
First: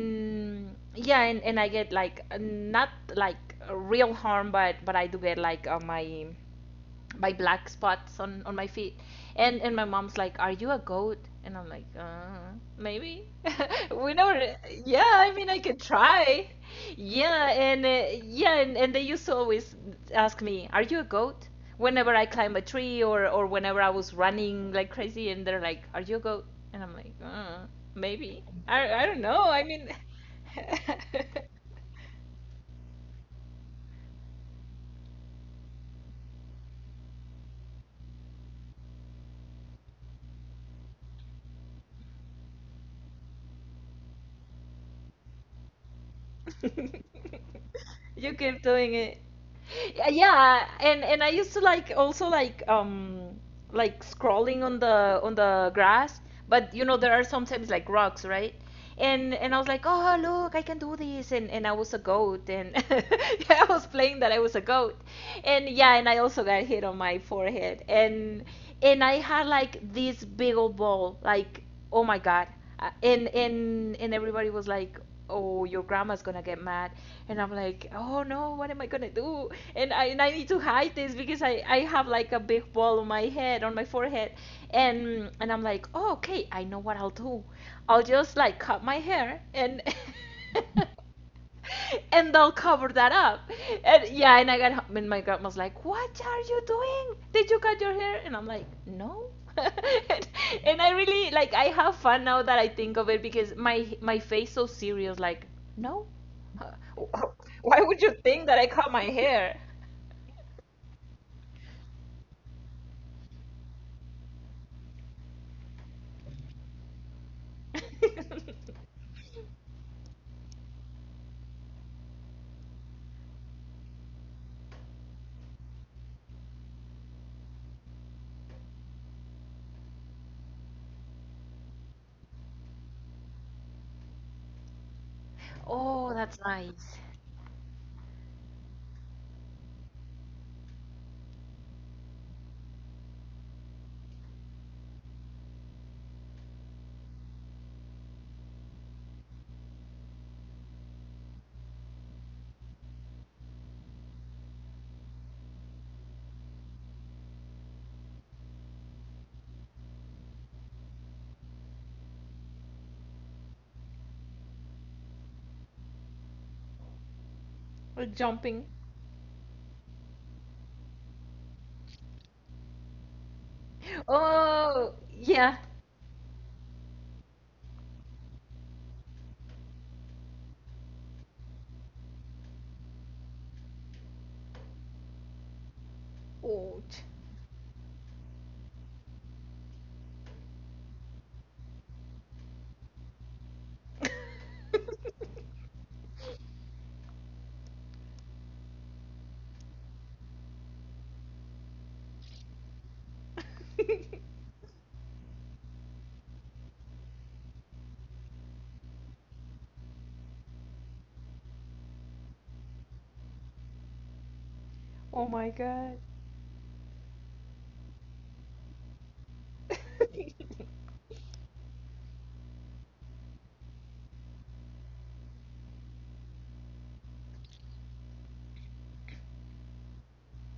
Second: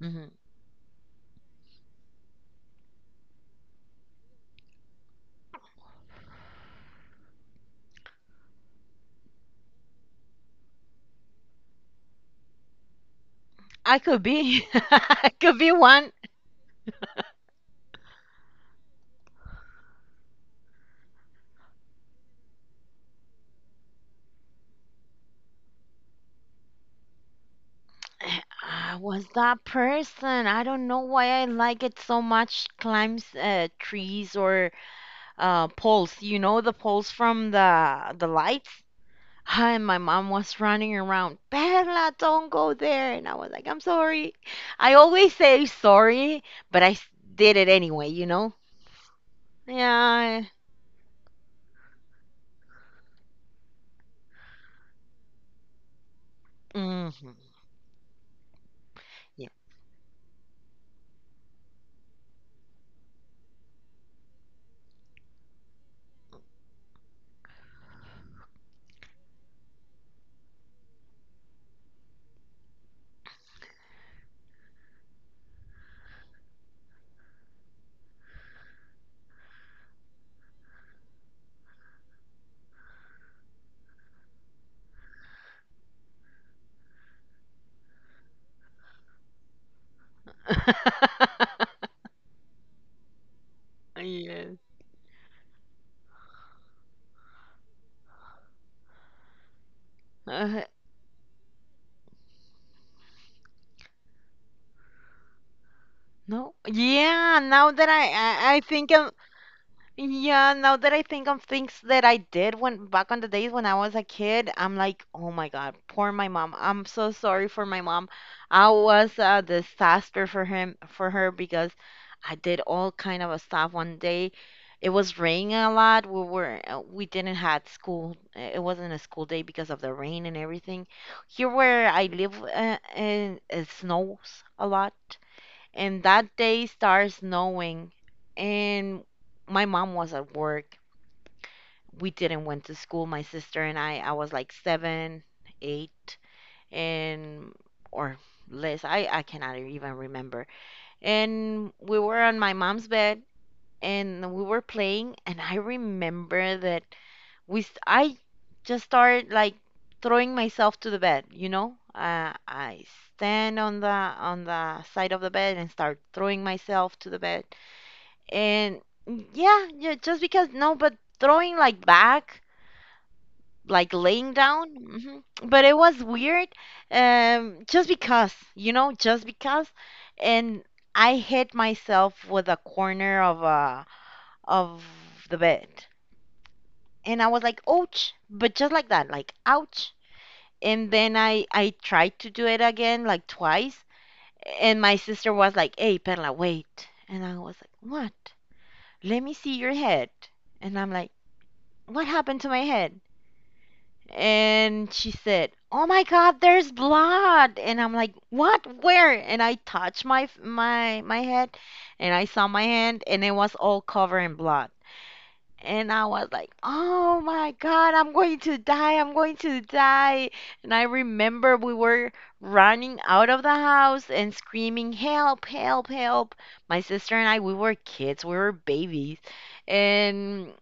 [SPEAKER 1] Hmm.
[SPEAKER 2] yeah, and I get like not like real harm, but I do get like my black spots on my feet and my mom's like, are you a goat? And I'm like, maybe. <laughs>
[SPEAKER 1] I
[SPEAKER 2] We
[SPEAKER 1] could
[SPEAKER 2] never.
[SPEAKER 1] be. <laughs>
[SPEAKER 2] Yeah,
[SPEAKER 1] I
[SPEAKER 2] I mean,
[SPEAKER 1] could
[SPEAKER 2] I
[SPEAKER 1] be
[SPEAKER 2] could
[SPEAKER 1] one.
[SPEAKER 2] try. Yeah and yeah, and they used to always ask me, are you a goat whenever I climb a tree or whenever I was running like crazy? And they're like, are you a goat? And I'm like, maybe
[SPEAKER 1] I
[SPEAKER 2] I don't
[SPEAKER 1] was
[SPEAKER 2] know.
[SPEAKER 1] that
[SPEAKER 2] I mean.
[SPEAKER 1] person. I don't know why I
[SPEAKER 2] <laughs>
[SPEAKER 1] like it so much. Climbs trees or poles. You know the poles from the lights. And my mom was running around. Perla, don't go there. And I was like, I'm sorry. I always say sorry, but
[SPEAKER 2] <laughs>
[SPEAKER 1] did it anyway. You
[SPEAKER 2] You
[SPEAKER 1] know?
[SPEAKER 2] keep doing it. Yeah,
[SPEAKER 1] Yeah.
[SPEAKER 2] yeah, and I used to like also like scrolling on the grass, but you know
[SPEAKER 1] Hmm.
[SPEAKER 2] there are sometimes like rocks, right? And
[SPEAKER 1] Yeah.
[SPEAKER 2] and I was like, "Oh, look, I can do this." And I was a goat, and <laughs> yeah, I was playing that I was a goat, and yeah, and I also got hit on my forehead, and I had like this big old ball, like, oh my god. And everybody was like, oh, your grandma's gonna get mad, and I'm like, oh no, what am I gonna do? And I need to hide this because I have like a big ball on my head, on my forehead, and I'm like, oh okay, I know what I'll do, I'll just like cut my hair and. <laughs>
[SPEAKER 1] <laughs>
[SPEAKER 2] <laughs> And they'll cover that up. And yeah, and
[SPEAKER 1] Yes.
[SPEAKER 2] I got home and my grandma's like, "What are you doing? Did you cut your hair?" And I'm like, "No." <laughs> and,
[SPEAKER 1] Uh,
[SPEAKER 2] and I really like I have fun now that I think of it because my face so serious like, "No."
[SPEAKER 1] no.
[SPEAKER 2] <laughs>
[SPEAKER 1] Yeah. Now
[SPEAKER 2] Why
[SPEAKER 1] that
[SPEAKER 2] would you think
[SPEAKER 1] I
[SPEAKER 2] that I
[SPEAKER 1] think
[SPEAKER 2] cut my
[SPEAKER 1] I
[SPEAKER 2] hair?
[SPEAKER 1] Yeah, now that I think of things that I did when back on the days when I was a kid, I'm like, oh my God, poor my mom. I'm so sorry for my mom. I
[SPEAKER 2] <laughs>
[SPEAKER 1] was a disaster for him for her because I did all kind of a stuff. One day, it was raining a lot. We were we didn't had school. It wasn't a school day because of the rain and everything. Here where I live, and it snows a lot, and
[SPEAKER 2] Oh,
[SPEAKER 1] that
[SPEAKER 2] that's
[SPEAKER 1] day
[SPEAKER 2] nice.
[SPEAKER 1] started snowing. And my mom was at work. We didn't went to school, my sister and I was like 7, 8 and or less. I cannot even remember. And we were on my mom's bed, and we were playing, and I remember that I just started like throwing myself to the bed, you know. I stand on the side of the bed and start throwing myself to the bed.
[SPEAKER 2] Or jumping.
[SPEAKER 1] And yeah, yeah, just because. No, but throwing like back, like laying down.
[SPEAKER 2] Oh,
[SPEAKER 1] Hmm.
[SPEAKER 2] yeah.
[SPEAKER 1] But it was weird, just because, you know, just because. And I hit myself with a corner of of the bed,
[SPEAKER 2] Oh.
[SPEAKER 1] and I was like, ouch, but just like that, like ouch. And then I tried to do it again like twice, and my sister was like,
[SPEAKER 2] <laughs>
[SPEAKER 1] hey, Perla, wait. And I was like, what? Let me see your head. And I'm like, what happened to my head? And she said, oh my God, there's blood. And I'm like, what? Where? And I touched my head, and I saw my hand, and it was all covered in blood.
[SPEAKER 2] oh my
[SPEAKER 1] And
[SPEAKER 2] god.
[SPEAKER 1] I was like, oh my God, I'm going to die. I'm going to die.
[SPEAKER 2] <laughs>
[SPEAKER 1] And I remember we were running out of the house and screaming, help, help, help. My sister and I, we were kids, we were babies. And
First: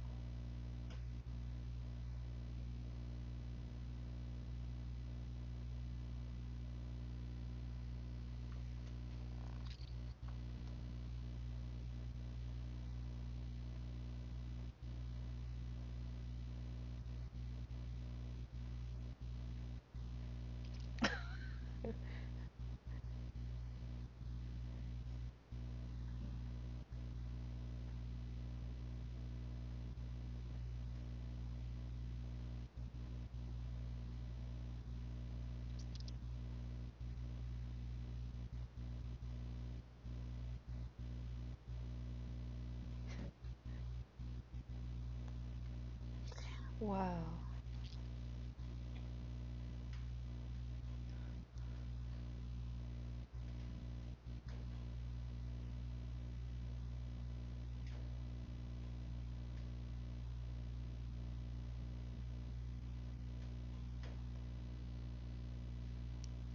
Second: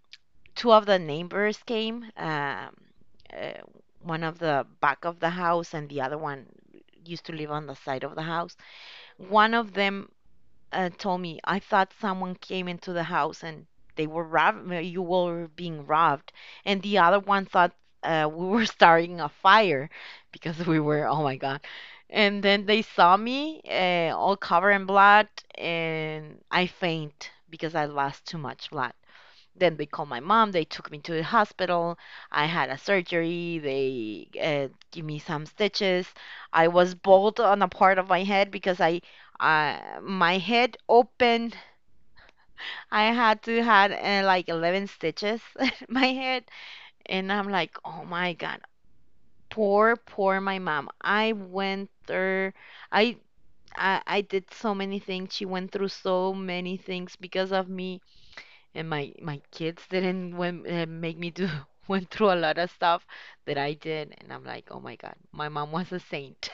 [SPEAKER 1] two of the neighbors came uh, one of the back of the house and the other one used to live on the side of the house. One of them, told me, I thought someone came into the house and they were robbed, you were being robbed. And the other one thought we were <laughs> starting a fire because we were, oh my God. And then they saw me, all covered in blood, and I faint because I lost too much blood. Then they called my mom. They took me to the hospital. I had a surgery. They give me some stitches. I was bald on a part of my head because I, my head opened. I had to had like 11 stitches <laughs> in my head,
[SPEAKER 2] Wow.
[SPEAKER 1] and I'm like, oh my God, poor, poor my mom. I went through. I, I did so many things. She went through so many things because of me, and my kids didn't went, make me do, <laughs> went through a lot of stuff that I did, and I'm like, oh my God, my mom was a saint.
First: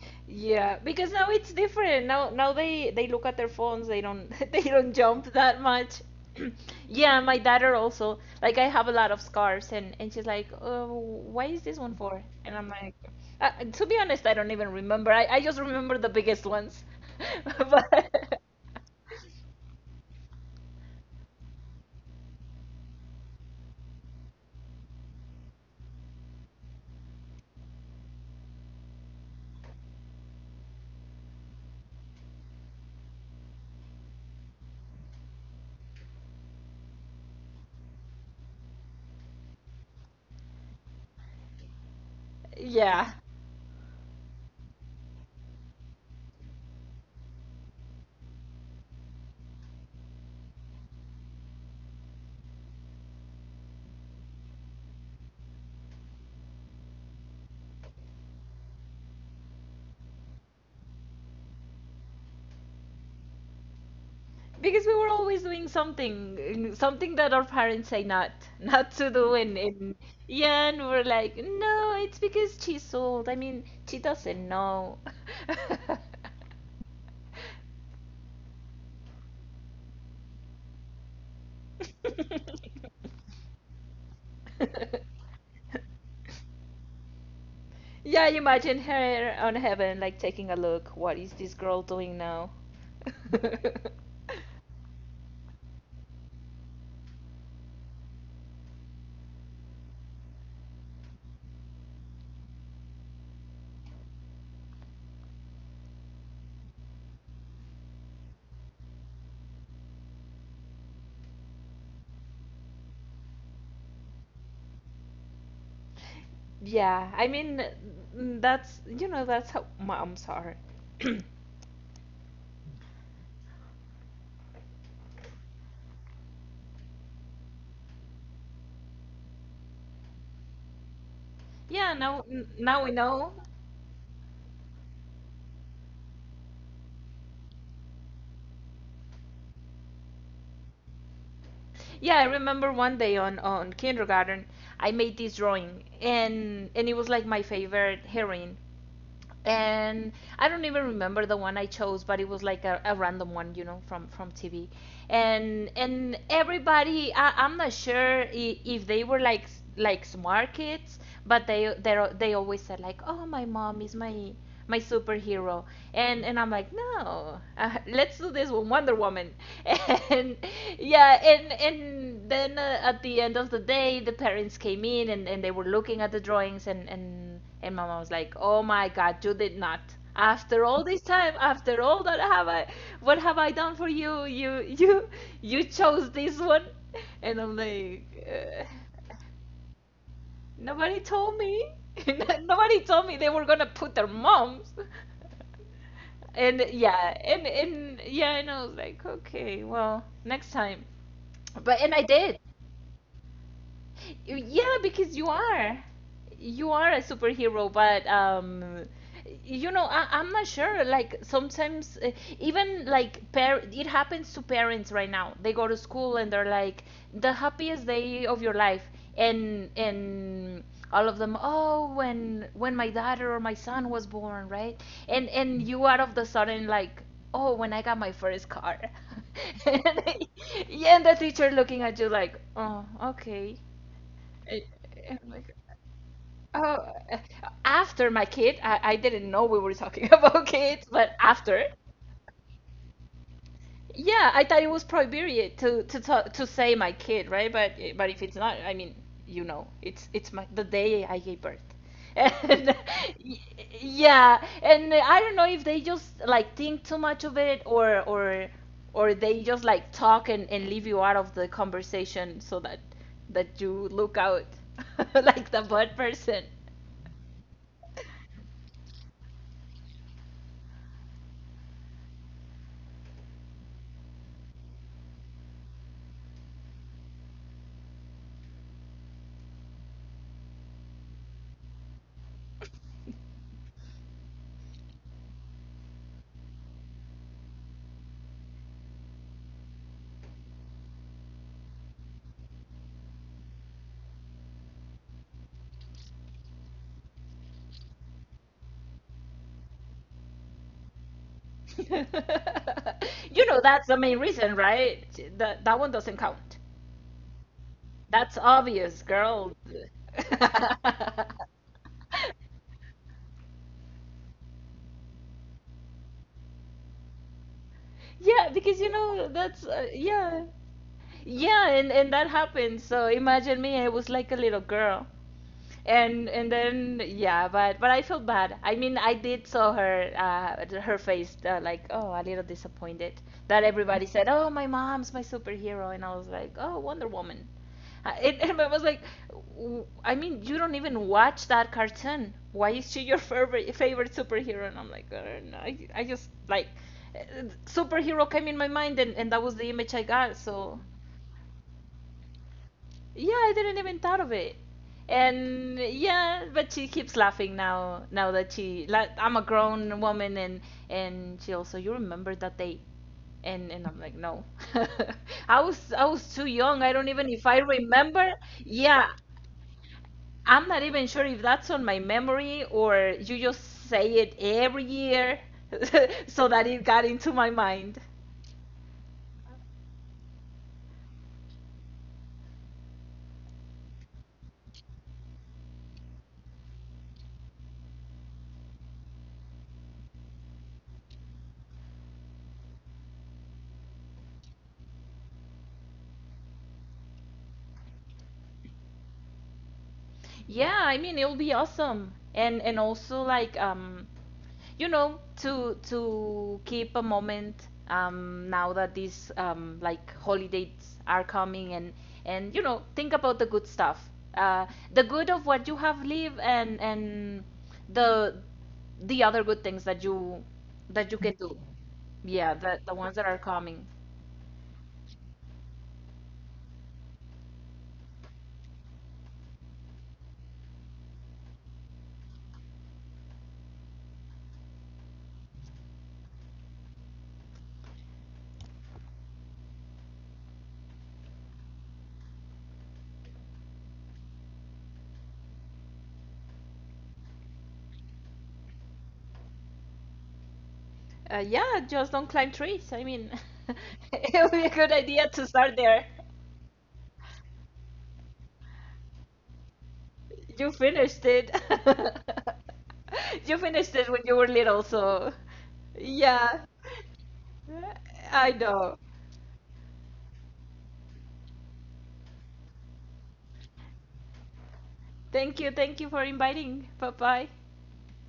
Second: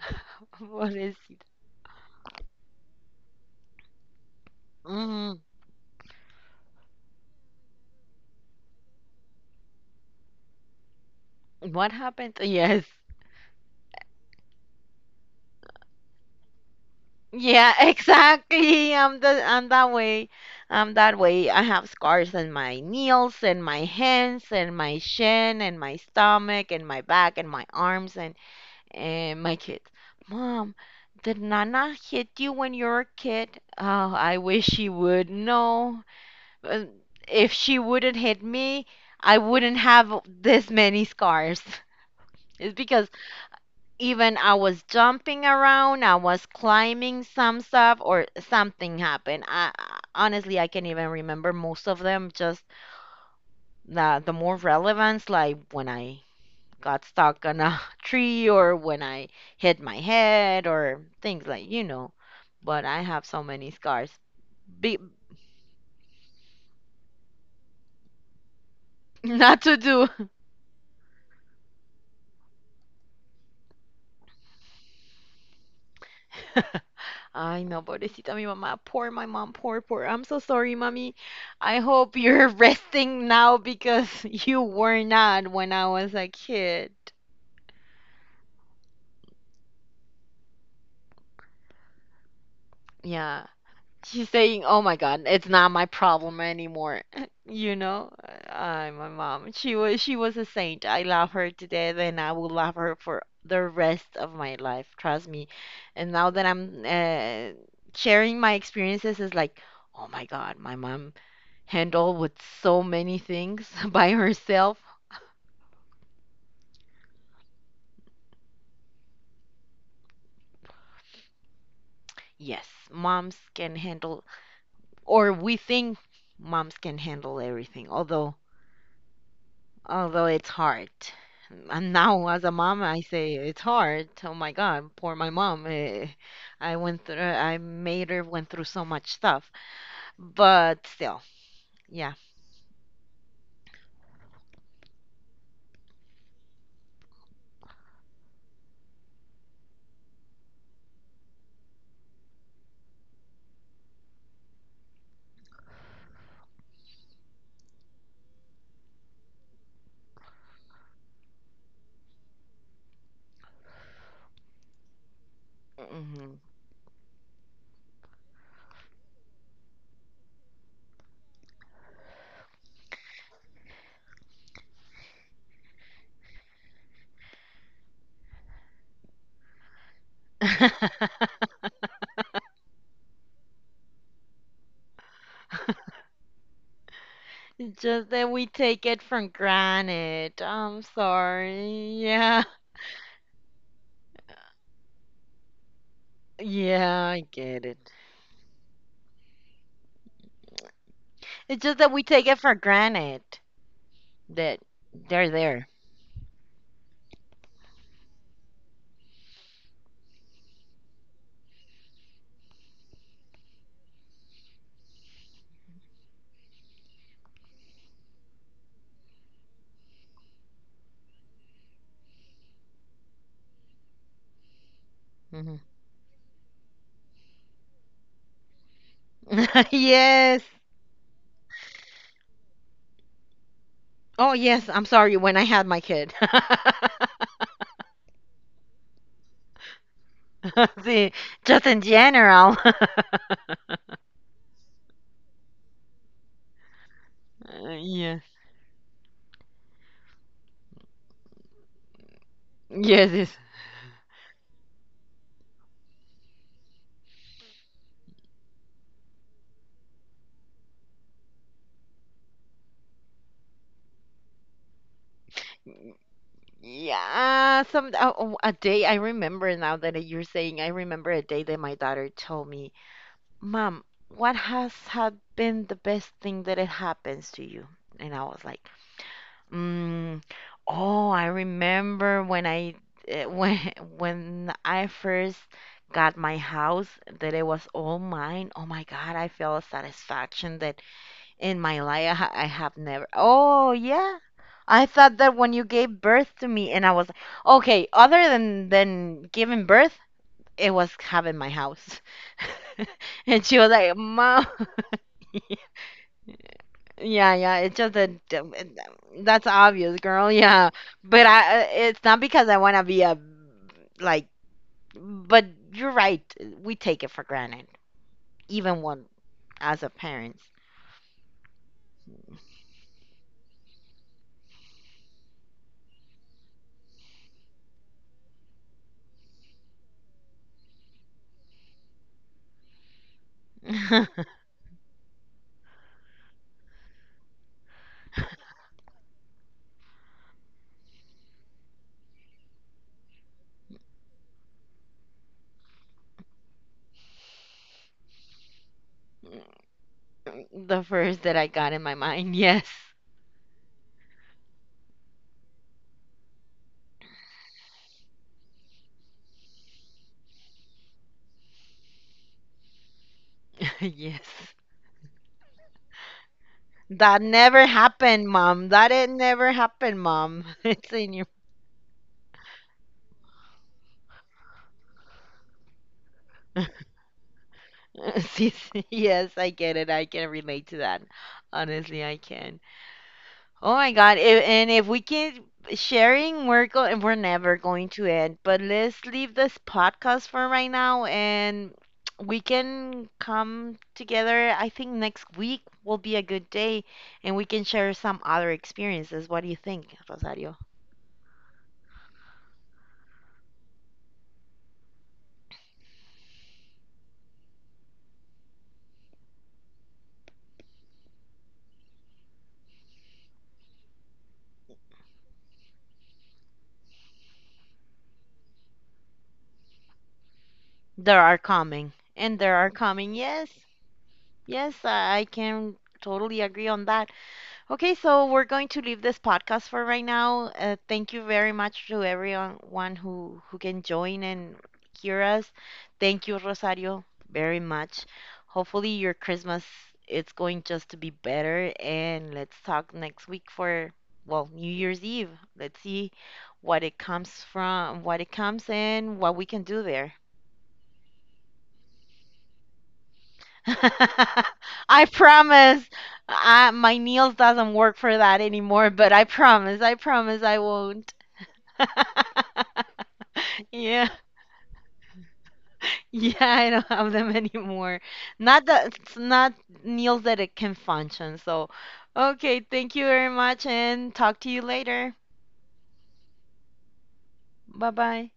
[SPEAKER 1] <laughs>
[SPEAKER 2] Yeah,
[SPEAKER 1] What
[SPEAKER 2] because
[SPEAKER 1] is
[SPEAKER 2] now
[SPEAKER 1] it?
[SPEAKER 2] it's different. Now they look at their phones. They don't <laughs> they don't jump
[SPEAKER 1] Mm,
[SPEAKER 2] that much. <clears throat> Yeah, my daughter also. Like I have a lot of scarves and she's like, "Oh, why is this
[SPEAKER 1] what
[SPEAKER 2] one for?"
[SPEAKER 1] happened?
[SPEAKER 2] And I'm
[SPEAKER 1] Yes.
[SPEAKER 2] like, to be honest, I don't even remember. I just remember the biggest ones. <laughs>
[SPEAKER 1] Yeah, <laughs>
[SPEAKER 2] But
[SPEAKER 1] exactly. I'm
[SPEAKER 2] <laughs>
[SPEAKER 1] that way. I'm that way. I have scars in my knees and my hands and my shin and my stomach and my back and my arms. And my kid, Mom, did Nana hit you when you were a kid? Oh, I wish she would. No. Uh, if she wouldn't hit me, I wouldn't have this many scars. <laughs> It's because
[SPEAKER 2] yeah.
[SPEAKER 1] even I was jumping around, I was climbing some stuff, or something happened. Honestly I can't even remember most of them. Just the more relevance, like when I got stuck on a <laughs> tree or when I hit my head or things like, you know. But I have so many scars.
[SPEAKER 2] Because we
[SPEAKER 1] Be,
[SPEAKER 2] were always doing something that our parents say not <laughs> not to
[SPEAKER 1] <laughs>
[SPEAKER 2] do
[SPEAKER 1] not to
[SPEAKER 2] and
[SPEAKER 1] do. <laughs>
[SPEAKER 2] yeah and we're like, no, it's because she's old. I mean, she doesn't know.
[SPEAKER 1] Ay, no, pobrecita mi mamá. Poor my mom. Poor, poor. I'm so sorry, mommy. I hope you're <laughs>
[SPEAKER 2] <laughs>
[SPEAKER 1] resting now because <laughs> you were not when I was a kid.
[SPEAKER 2] Yeah, I imagine her on heaven like taking a look, what is this girl doing now? <laughs>
[SPEAKER 1] Yeah. She's saying, "Oh my God, it's not my problem anymore." <laughs> You know, I, my mom, she was a saint. I love her to death, and I will love her for the rest of my life. Trust me. And now that I'm sharing my experiences, is like, oh my God, my mom handled with so many things <laughs> by herself.
[SPEAKER 2] Yeah, I mean, that's, you know, that's how moms are. <clears throat>
[SPEAKER 1] Yes, moms can handle, or we think moms can handle everything. Although it's hard. And
[SPEAKER 2] Yeah, now
[SPEAKER 1] now, as a mom,
[SPEAKER 2] now we
[SPEAKER 1] I say
[SPEAKER 2] know.
[SPEAKER 1] it's hard. Oh my God, poor my mom. I went through, I made her went through so much stuff. But still, yeah.
[SPEAKER 2] Yeah, I remember one day on kindergarten, I made this drawing, and it was like my favorite heroine. And I don't even remember the one I chose, but it was like a random one, you know, from TV. And everybody, I'm not sure if they were like like smart kids, but they always said like, oh, my mom is my superhero, and
[SPEAKER 1] Hmm.
[SPEAKER 2] I'm like, no, let's do this with Wonder Woman, <laughs> and yeah, and then at the end of the day, the parents came in and they were looking at the drawings and my mom was like, "Oh my God, you did not. After all this
[SPEAKER 1] <laughs>
[SPEAKER 2] time, after all that have what have I done for you? You chose this one." And I'm
[SPEAKER 1] Just
[SPEAKER 2] like,
[SPEAKER 1] that we take it for granted. I'm
[SPEAKER 2] "Nobody told me.
[SPEAKER 1] sorry.
[SPEAKER 2] <laughs>
[SPEAKER 1] Yeah.
[SPEAKER 2] Nobody told me they were gonna put their moms." And
[SPEAKER 1] Yeah,
[SPEAKER 2] yeah,
[SPEAKER 1] I
[SPEAKER 2] and
[SPEAKER 1] get it.
[SPEAKER 2] and yeah, and I was like, "Okay, well, next time."
[SPEAKER 1] It's just
[SPEAKER 2] But
[SPEAKER 1] that
[SPEAKER 2] and
[SPEAKER 1] we
[SPEAKER 2] I
[SPEAKER 1] take it
[SPEAKER 2] did.
[SPEAKER 1] for granted that
[SPEAKER 2] Yeah, because you
[SPEAKER 1] they're there.
[SPEAKER 2] are. You are a superhero, but you know, I'm not sure. Like sometimes, even like par- it happens to parents right now. They go to school and they're like the happiest day of your life, and all of them. Oh, when my daughter or my son was born, right? And
[SPEAKER 1] Hmm.
[SPEAKER 2] and you out of the sudden like, oh, when I got my first car, <laughs>
[SPEAKER 1] <laughs>
[SPEAKER 2] and,
[SPEAKER 1] yes.
[SPEAKER 2] yeah, and the teacher looking at you like, oh, okay.
[SPEAKER 1] Oh, yes.
[SPEAKER 2] It,
[SPEAKER 1] I'm sorry
[SPEAKER 2] I'm
[SPEAKER 1] when I
[SPEAKER 2] like,
[SPEAKER 1] had my kid.
[SPEAKER 2] oh,
[SPEAKER 1] <laughs>
[SPEAKER 2] after my kid, I didn't know we were talking <laughs> about
[SPEAKER 1] <laughs>
[SPEAKER 2] kids,
[SPEAKER 1] See,
[SPEAKER 2] but
[SPEAKER 1] just
[SPEAKER 2] after,
[SPEAKER 1] in general. <laughs>
[SPEAKER 2] yeah, I thought it was prohibited to talk, to say my kid, right? But but
[SPEAKER 1] Yes.
[SPEAKER 2] if it's not, I mean, you know, it's my the day I gave birth. <laughs> And
[SPEAKER 1] Yes,
[SPEAKER 2] y- yeah, and I don't know if they just like think too much of it or or they just like talk and leave you out of the conversation so that you look out <laughs> like the
[SPEAKER 1] yes.
[SPEAKER 2] bad person.
[SPEAKER 1] Yeah, some oh, a day I remember now that you're saying, I remember a day that my daughter told me, "Mom, what has had been the best thing that it happens to you?" And I was like, mm, "Oh, I remember when I when <laughs> when I first got my house that it was all mine. Oh my God, I felt a satisfaction in my life, I, I have never. Oh, yeah. I thought that when you gave birth to me, and I was okay. Other than giving birth, it was having my house, <laughs>
[SPEAKER 2] <laughs>
[SPEAKER 1] and
[SPEAKER 2] You
[SPEAKER 1] she
[SPEAKER 2] know
[SPEAKER 1] was
[SPEAKER 2] that's
[SPEAKER 1] like,
[SPEAKER 2] the main
[SPEAKER 1] "Mom,
[SPEAKER 2] reason, right?
[SPEAKER 1] <laughs>
[SPEAKER 2] That that one doesn't count.
[SPEAKER 1] yeah, yeah." It's just that
[SPEAKER 2] That's
[SPEAKER 1] um, it-
[SPEAKER 2] obvious,
[SPEAKER 1] that's
[SPEAKER 2] girl.
[SPEAKER 1] obvious, girl. Yeah,
[SPEAKER 2] <laughs>
[SPEAKER 1] but I, it's not because I want to be a like. But you're right. We take it for granted,
[SPEAKER 2] Yeah,
[SPEAKER 1] even
[SPEAKER 2] because you
[SPEAKER 1] when
[SPEAKER 2] know that's
[SPEAKER 1] as a parent.
[SPEAKER 2] yeah. Yeah, and that happened. So imagine me, I was like a little girl. And then yeah, but I feel bad, I mean I did saw her her face like, oh, a little disappointed that everybody said,
[SPEAKER 1] <laughs>
[SPEAKER 2] oh, my mom's my superhero, and I was like, oh, Wonder Woman. It, <laughs> and I was like, I mean, you don't even watch that cartoon, why is she your favorite superhero?" And I'm like, I don't know. I just like, superhero came in my mind, and that was the image I got,
[SPEAKER 1] The
[SPEAKER 2] so
[SPEAKER 1] first that I got in my mind. Yes.
[SPEAKER 2] yeah, I didn't even thought of it. And yeah, but she keeps laughing now. Now that she, like, I'm a grown woman, and she also, you remember that day? And
[SPEAKER 1] <laughs>
[SPEAKER 2] and I'm like,
[SPEAKER 1] Yes.
[SPEAKER 2] no, <laughs> I was too young. I don't
[SPEAKER 1] That
[SPEAKER 2] even if I
[SPEAKER 1] never happened,
[SPEAKER 2] remember.
[SPEAKER 1] mom. That it
[SPEAKER 2] Yeah,
[SPEAKER 1] never happened, mom. <laughs>
[SPEAKER 2] I'm not
[SPEAKER 1] It's
[SPEAKER 2] even
[SPEAKER 1] in your.
[SPEAKER 2] sure if that's on my memory or you just say it every year, <laughs> so that it got into my mind.
[SPEAKER 1] <laughs> Yes, yes, I get it. I can relate to that. Honestly, I can. Oh my God. If, and if we keep sharing, we're never going to end. But let's leave this podcast for right now, and we can come together. I think next week will be a good day, and we can share some other experiences. What do you think, Rosario?
[SPEAKER 2] Yeah, I mean it'll be awesome. And also like you know to keep a moment, now that these like holidays are coming and you know think about the good stuff, uh, the good of what you have lived and the other good things that
[SPEAKER 1] There
[SPEAKER 2] you can
[SPEAKER 1] are
[SPEAKER 2] do,
[SPEAKER 1] coming. And there
[SPEAKER 2] yeah,
[SPEAKER 1] are
[SPEAKER 2] the
[SPEAKER 1] coming.
[SPEAKER 2] ones that are
[SPEAKER 1] Yes.
[SPEAKER 2] coming.
[SPEAKER 1] Yes, I can totally agree on that. Okay, so we're going to leave this podcast for right now. Thank you very much to everyone who can join and hear us. Thank you, Rosario, very much. Hopefully your Christmas it's going just to be better, and let's talk next week for, well, New Year's Eve. Let's see what it comes from, what it comes and what we can do there.
[SPEAKER 2] Yeah, just don't climb trees, I mean,
[SPEAKER 1] <laughs>
[SPEAKER 2] <laughs> it would be a good
[SPEAKER 1] I
[SPEAKER 2] idea to start
[SPEAKER 1] promise.
[SPEAKER 2] there.
[SPEAKER 1] I, my nails doesn't work for that anymore, but I promise. I promise I
[SPEAKER 2] You
[SPEAKER 1] won't.
[SPEAKER 2] finished it. <laughs>
[SPEAKER 1] <laughs>
[SPEAKER 2] You finished
[SPEAKER 1] Yeah.
[SPEAKER 2] it when you were little, so
[SPEAKER 1] Yeah, I
[SPEAKER 2] yeah.
[SPEAKER 1] don't have them <laughs> anymore.
[SPEAKER 2] I
[SPEAKER 1] Not that
[SPEAKER 2] know.
[SPEAKER 1] it's not nails that it can function. So, okay, thank you very much and talk to you later.
[SPEAKER 2] Thank you. Thank you for inviting. Bye bye.
[SPEAKER 1] Bye-bye.